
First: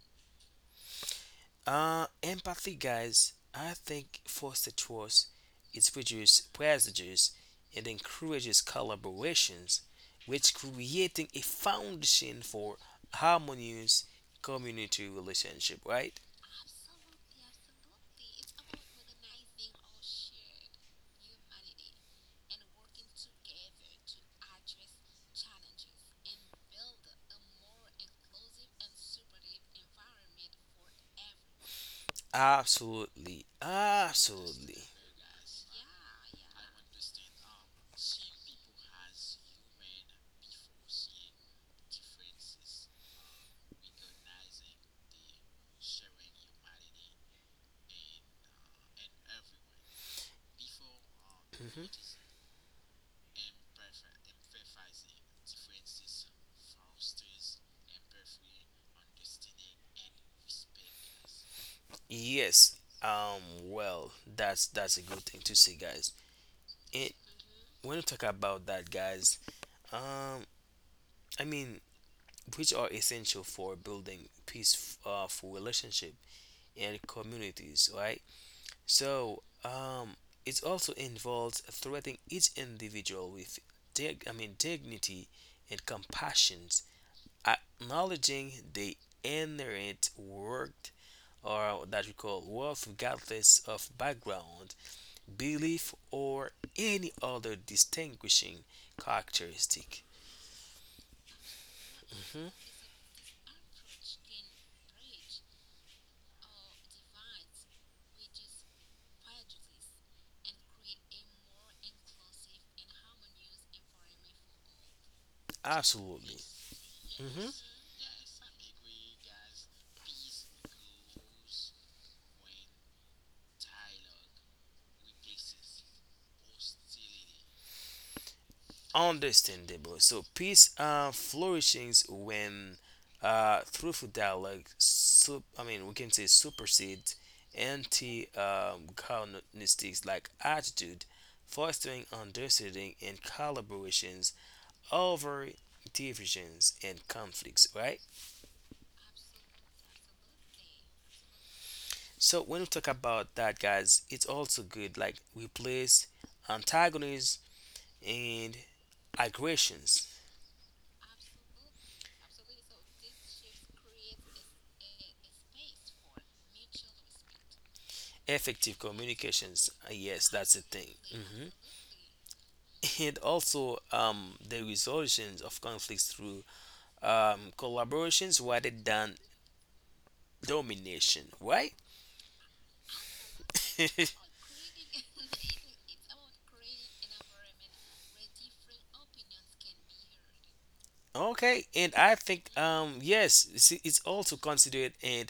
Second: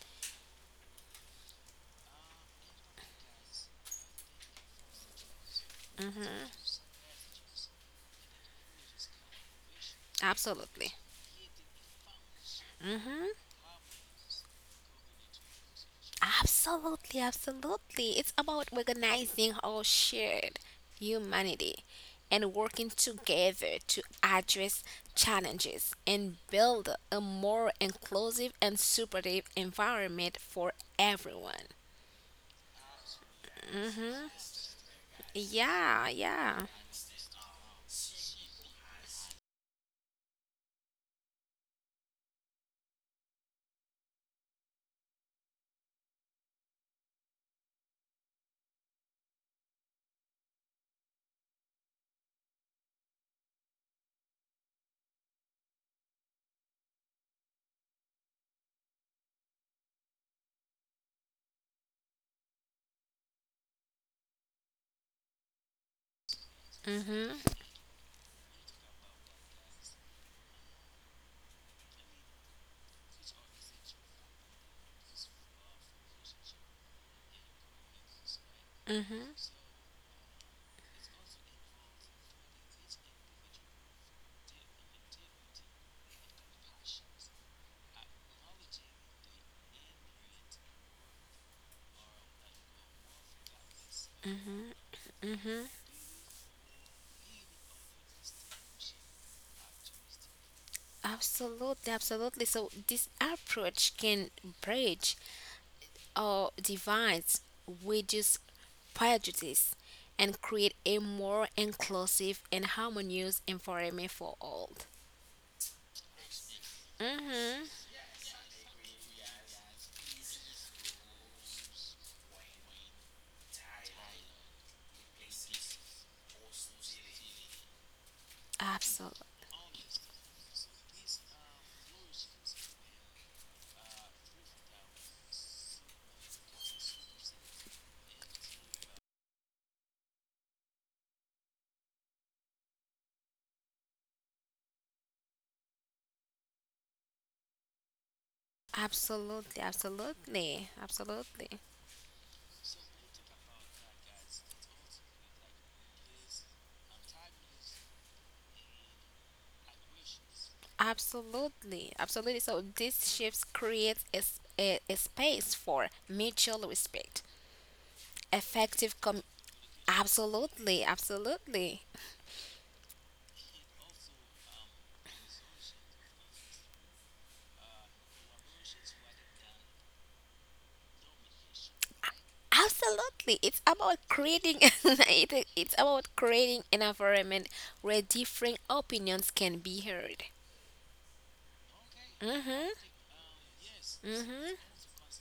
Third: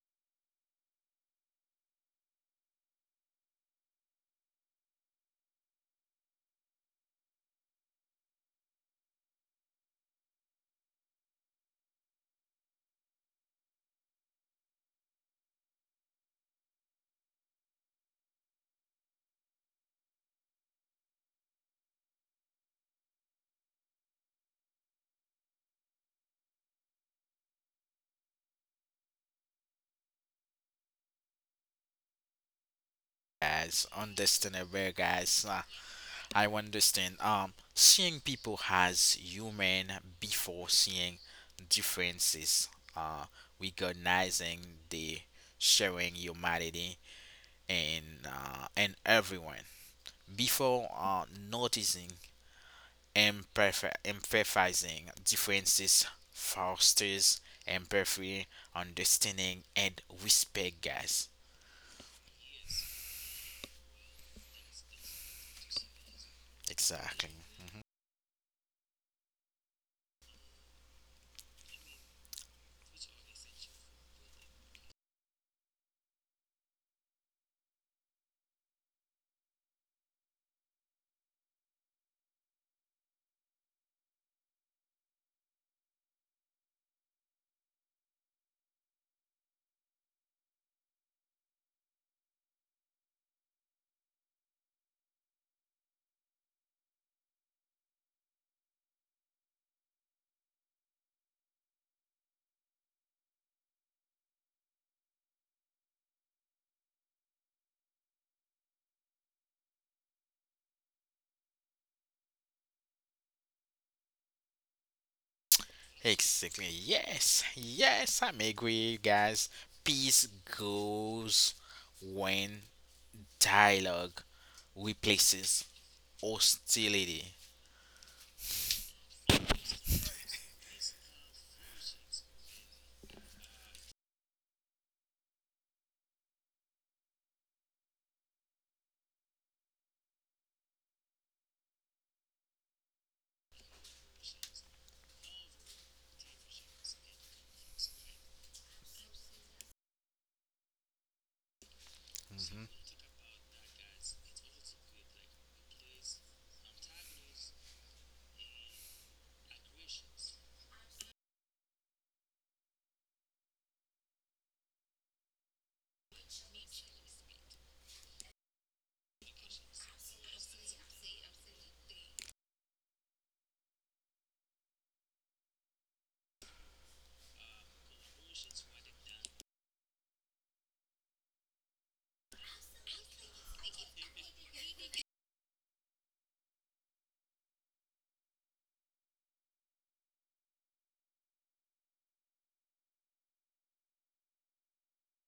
Empathy, guys, I think foster trust. It reduces prejudice and encourages collaborations, which
Absolutely.
creating a foundation for
Mm-hmm.
harmonious community relationship. Right?
Absolutely, absolutely. It's about recognizing our shared humanity and working together to address challenges and build a more inclusive and supportive environment for everyone.
Absolutely,
Guys,
absolutely.
understandable, guys. Ah,
Yeah,
I
yeah.
understand. Seeing people as human before seeing differences, uh, recognizing the sharing humanity and everyone before
Mhm.
noticing empathy, empathizing differences fosters empathy, understanding, and respect, guys.
Yes. Um. Well, that's a good thing to say, guys. And
Exactly.
Mhm.
Mm-hmm.
when we talk about that, guys, um, I mean, which are essential for building peaceful, for relationship and communities, right?
Mhm.
So, it also involves threatening each individual with dignity and compassion, acknowledging the inherent worth, or that we call worth, regardless of background, belief, or any other distinguishing characteristic.
Absolutely, absolutely.
Mhm,
So this approach can bridge or divides, wages prejudice, and create a more inclusive and harmonious environment for all.
absolutely.
Exactly. Yes.
Mhm.
Mm-hmm.
Yes, I'm agree, guys. Peace goes when dialogue replaces hostility.
Absolutely.
Understandable. So peace, flourishes when, truthful dialogue, we can say supersedes antagonistic like attitude, fostering understanding and collaborations over divisions and conflicts, right?
Absolutely, absolutely, absolutely,
So when we
Hmm
talk about that, guys, it's also good like replace antagonists and aggressions,
absolutely, absolutely. So these shifts create a space for mutual respect,
effective
effective com.
communications. Yes, that's the thing.
absolutely,
Mhm.
absolutely.
And also, the resolutions of conflicts through, collaborations rather than domination, right?
Absolutely. It's about creating it's about creating an environment where different opinions can be heard.
Okay, and I think,
Mhm.
yes, it's also
Mhm.
considered an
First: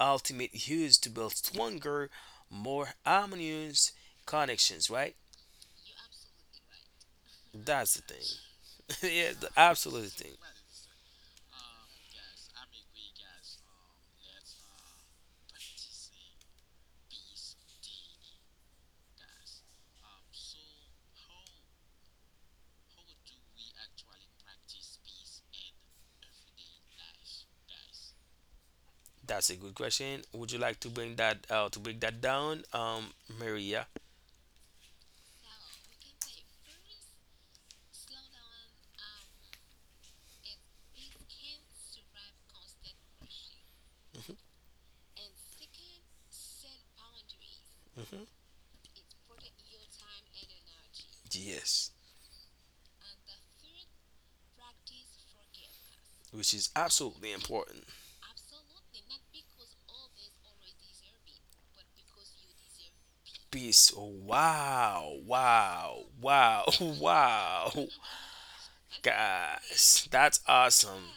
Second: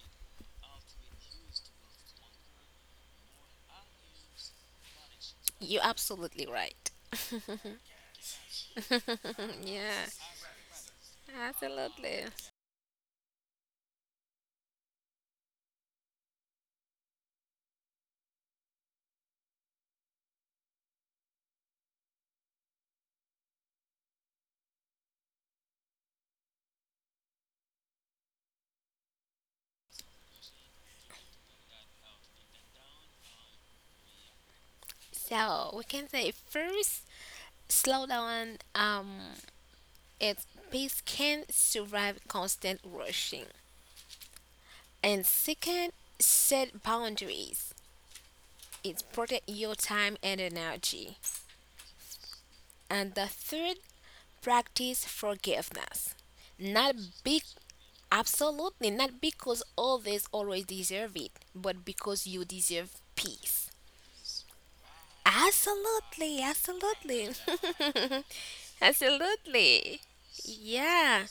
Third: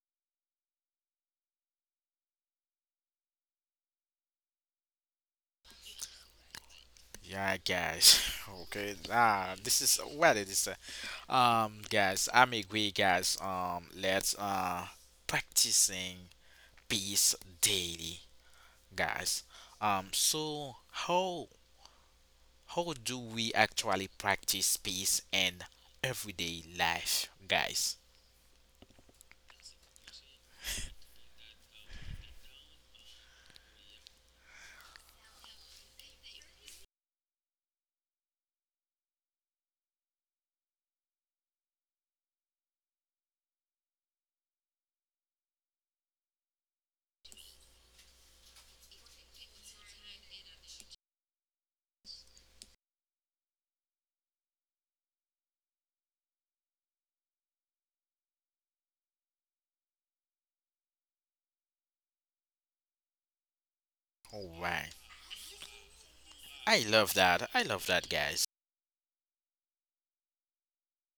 ultimate use to build stronger more harmonious connections, right?
You're absolutely right.
Yeah,
That's the
guys. Okay.
thing. Yeah, the
Nah, this is
Yeah.
absolute thing.
what it is.
Absolutely.
Guys, I'm agree, guys. Let's practicing peace daily, guys. So how do we actually practice peace in everyday life, guys?
That's a good question. Would you like to bring that, to break that down, Maria?
So, we can say first slow down its pace can survive constant rushing. And second, set boundaries.
hmm
It's protect your time and energy.
yes,
And the third, practice forgiveness.
which is
Not be
absolutely important.
absolutely not because others always deserve it, but because you deserve peace.
Peace. Oh,
All right.
wow. Wow.
Absolutely,
Wow.
I love
absolutely.
that. I love
Wow.
that, guys.
Absolutely.
Guys, that's awesome.
Yeah.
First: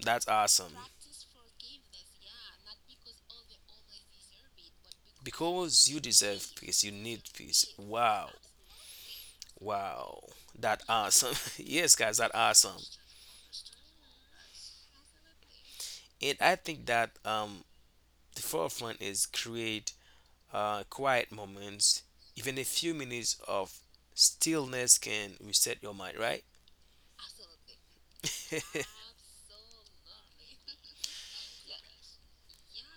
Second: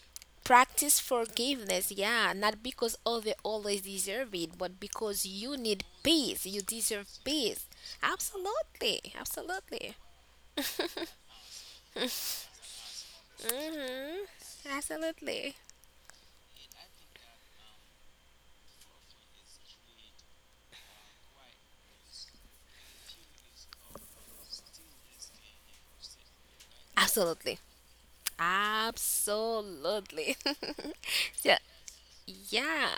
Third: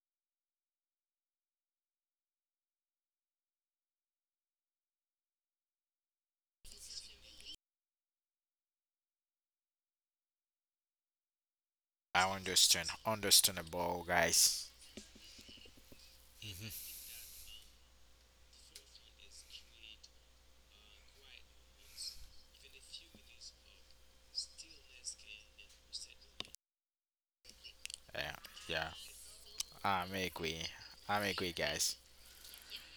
That's awesome.
Practice forgiveness, yeah. Not because others always deserve it, but because you need
Because you
peace.
deserve
You
peace, you
deserve
need
peace.
peace. Wow.
Absolutely, absolutely.
Wow. That awesome. Yes,
I
guys, that awesome.
understand. Understandable,
hmm
guys.
Absolutely.
And I
Hmm
think that the forefront is create, uh, quiet moments. Even a few minutes of stillness can reset your mind, right?
Absolutely.
Yeah. Yeah. I'm
Absolutely.
agree. I'm agree,
So,
guys.
yeah,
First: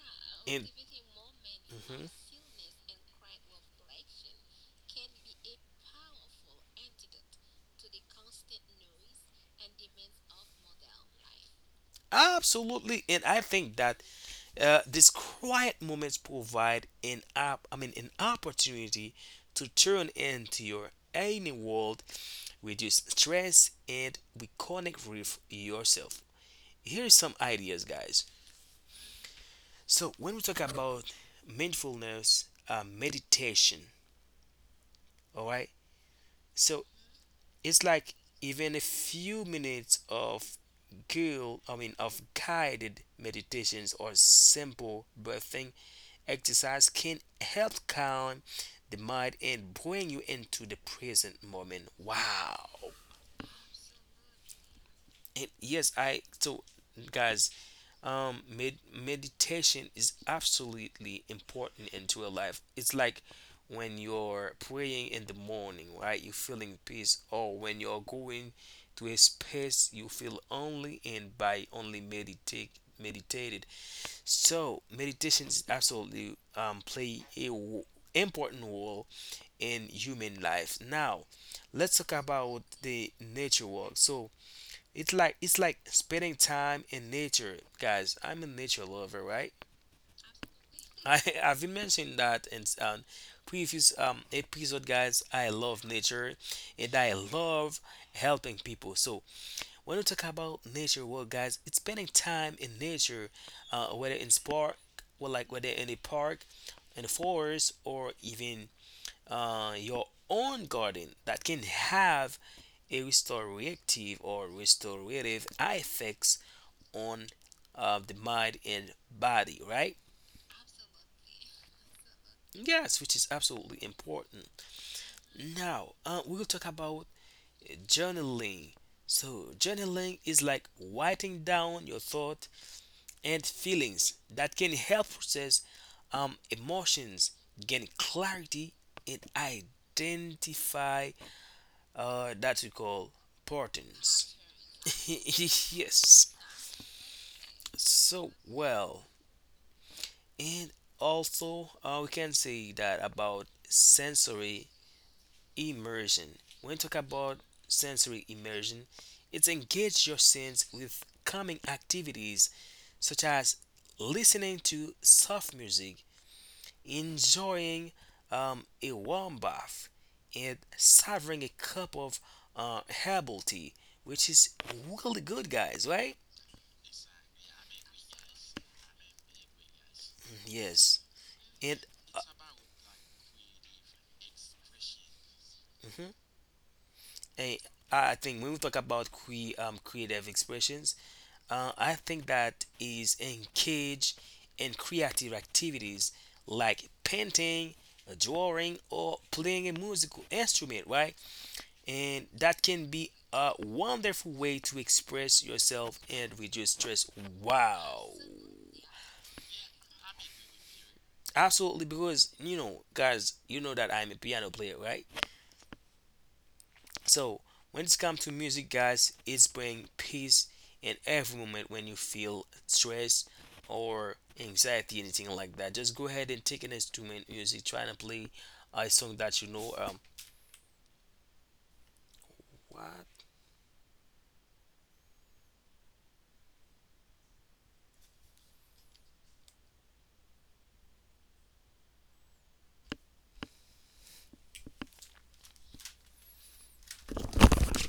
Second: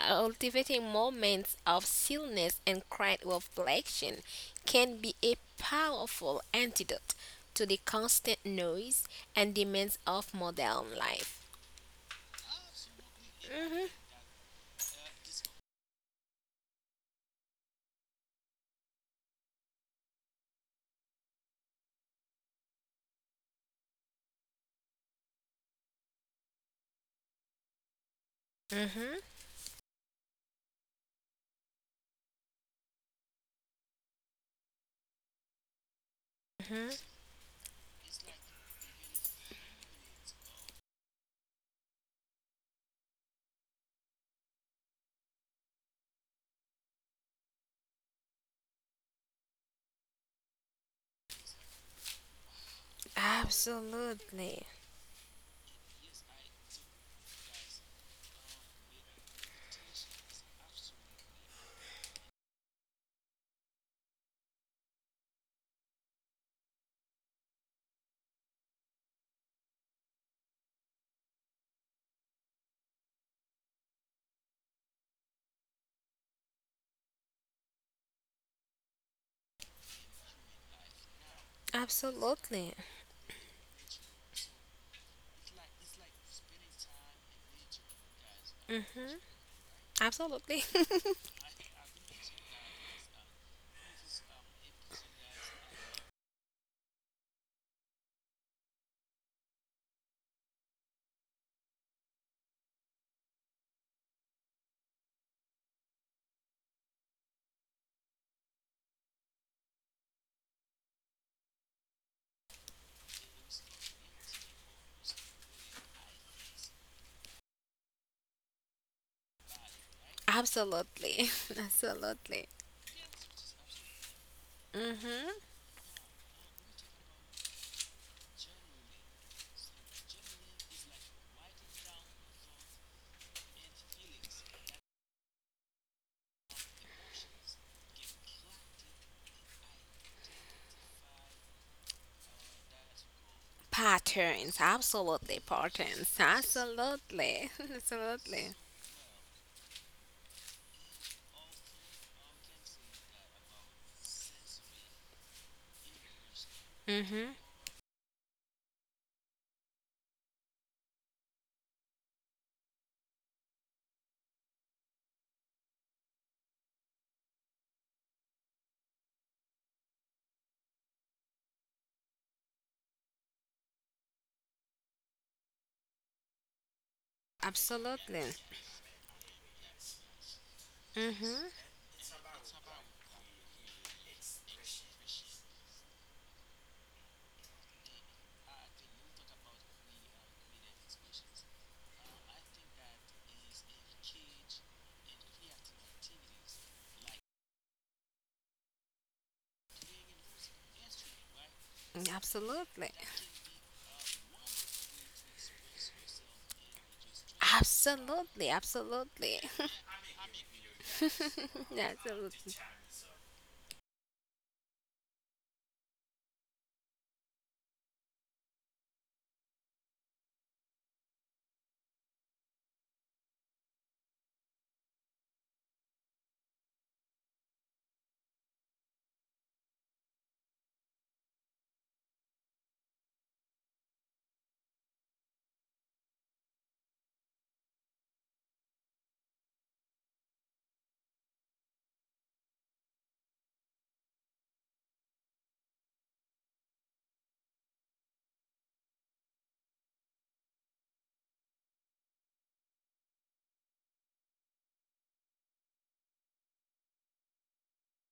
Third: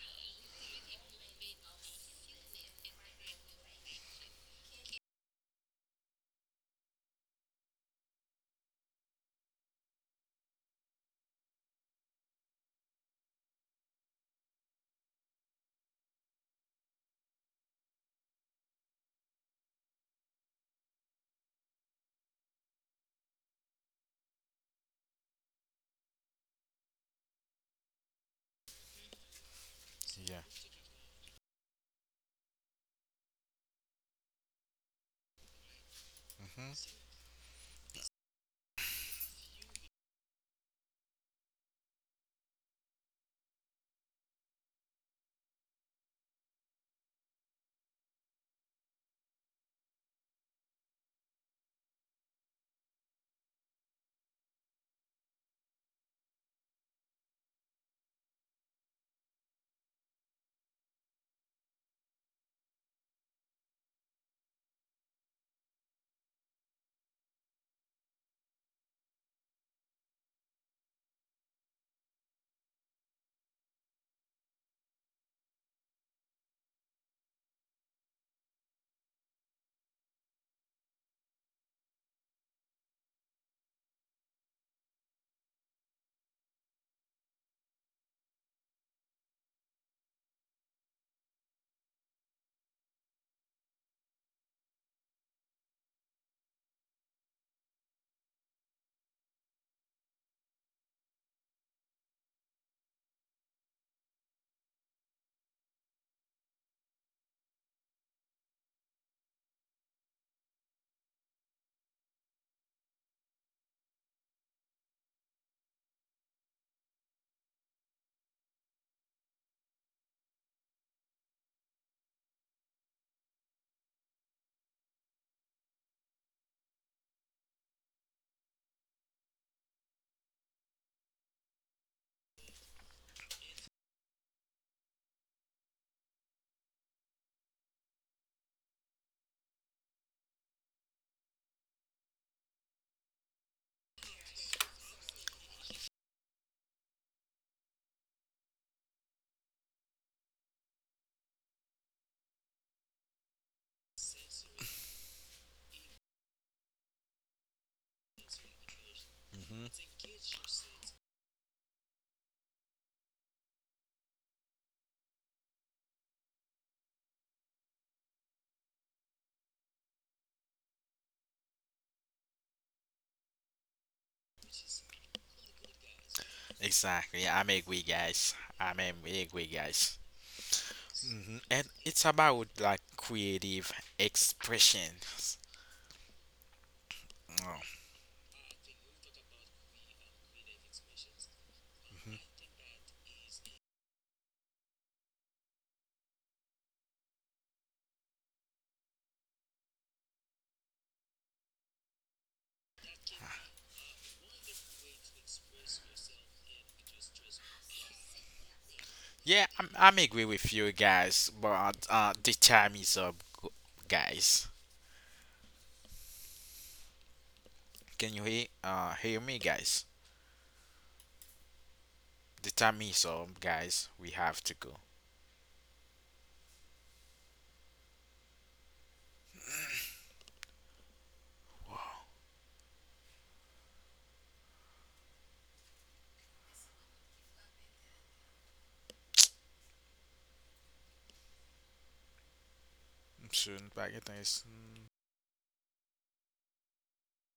And
cultivating moments of
mhm.
stillness and quiet reflection can be a powerful antidote to the constant noise and demands of modern life.
Absolutely, and I think
Mhm.
that, these quiet moments provide an an opportunity to turn into your inner world, reduce stress, and reconnect with yourself. Here's some ideas, guys.
Mhm.
So when
Yeah.
we talk about mindfulness, meditation, all right.
hmm
So
Mhm.
it's like even a few minutes of guild I mean of guided meditations or simple breathing exercise can help calm the mind and bring you into the present moment. Wow.
Absolutely.
And yes, I so, guys, meditation is absolutely important into your life. It's like when you're praying in the morning, right, you're feeling peace, or when you're going to a space you feel only in by only meditated. So meditation is absolutely, play a important role in human life. Now let's talk about
Absolutely.
the nature walk. So it's like spending time in nature, guys. I'm a nature
Mhm.
lover, right?
Absolutely.
I I've been mentioning that in, previous episode, guys. I love nature, and I love helping people. So when we talk about nature, well, guys, it's spending time in nature, uh, whether in park, whether in a park, in the forest, or even, your own garden that can have a restorative effects on, the mind and body, right?
Absolutely. Absolutely.
Yes, which is absolutely important.
Mhm.
Now, we will talk about, journaling. So journaling is like writing down your thoughts and feelings that can help process, emotions, gain clarity, and identify, that we call, patterns.
Patterns,
Yes.
absolutely,
So,
absolutely.
well, and also, we can say that about sensory immersion. When we talk
Mhm.
about sensory immersion, it's
hmm
engage your sense with calming activities such as listening to soft music, enjoying, a warm bath, and savoring a cup of, herbal tea, which is really good, guys, right?
Exactly. I'm agree,
Absolutely.
guys. I'm agree, guys.
Yes.
Hmm
Mhm.
And
And,
it's about like creative expressions.
mhm. And
Oh.
I think when we talk about creative expressions, uh, I think that is engage in creative activities like painting, drawing, or playing a musical instrument, right? And that
Absolutely.
can be a wonderful way to express yourself and reduce stress. Wow.
Absolutely. Absolutely.
Yeah, I'm, I'm agree with you guys, but
Absolutely,
the
Absolutely.
because
time
you
is
know,
up,
guys, you know that I'm a
guys.
piano player, right? So when
Can
it's
you
come
hear
to music,
hear
guys,
me,
it's
guys?
bring peace in every moment when you
The
feel
time is up,
stress
guys. We
or
have to go.
anxiety, anything like that. Just go ahead and take an instrument, music, try to play a song that you know. What?
I'm soon back. I think it's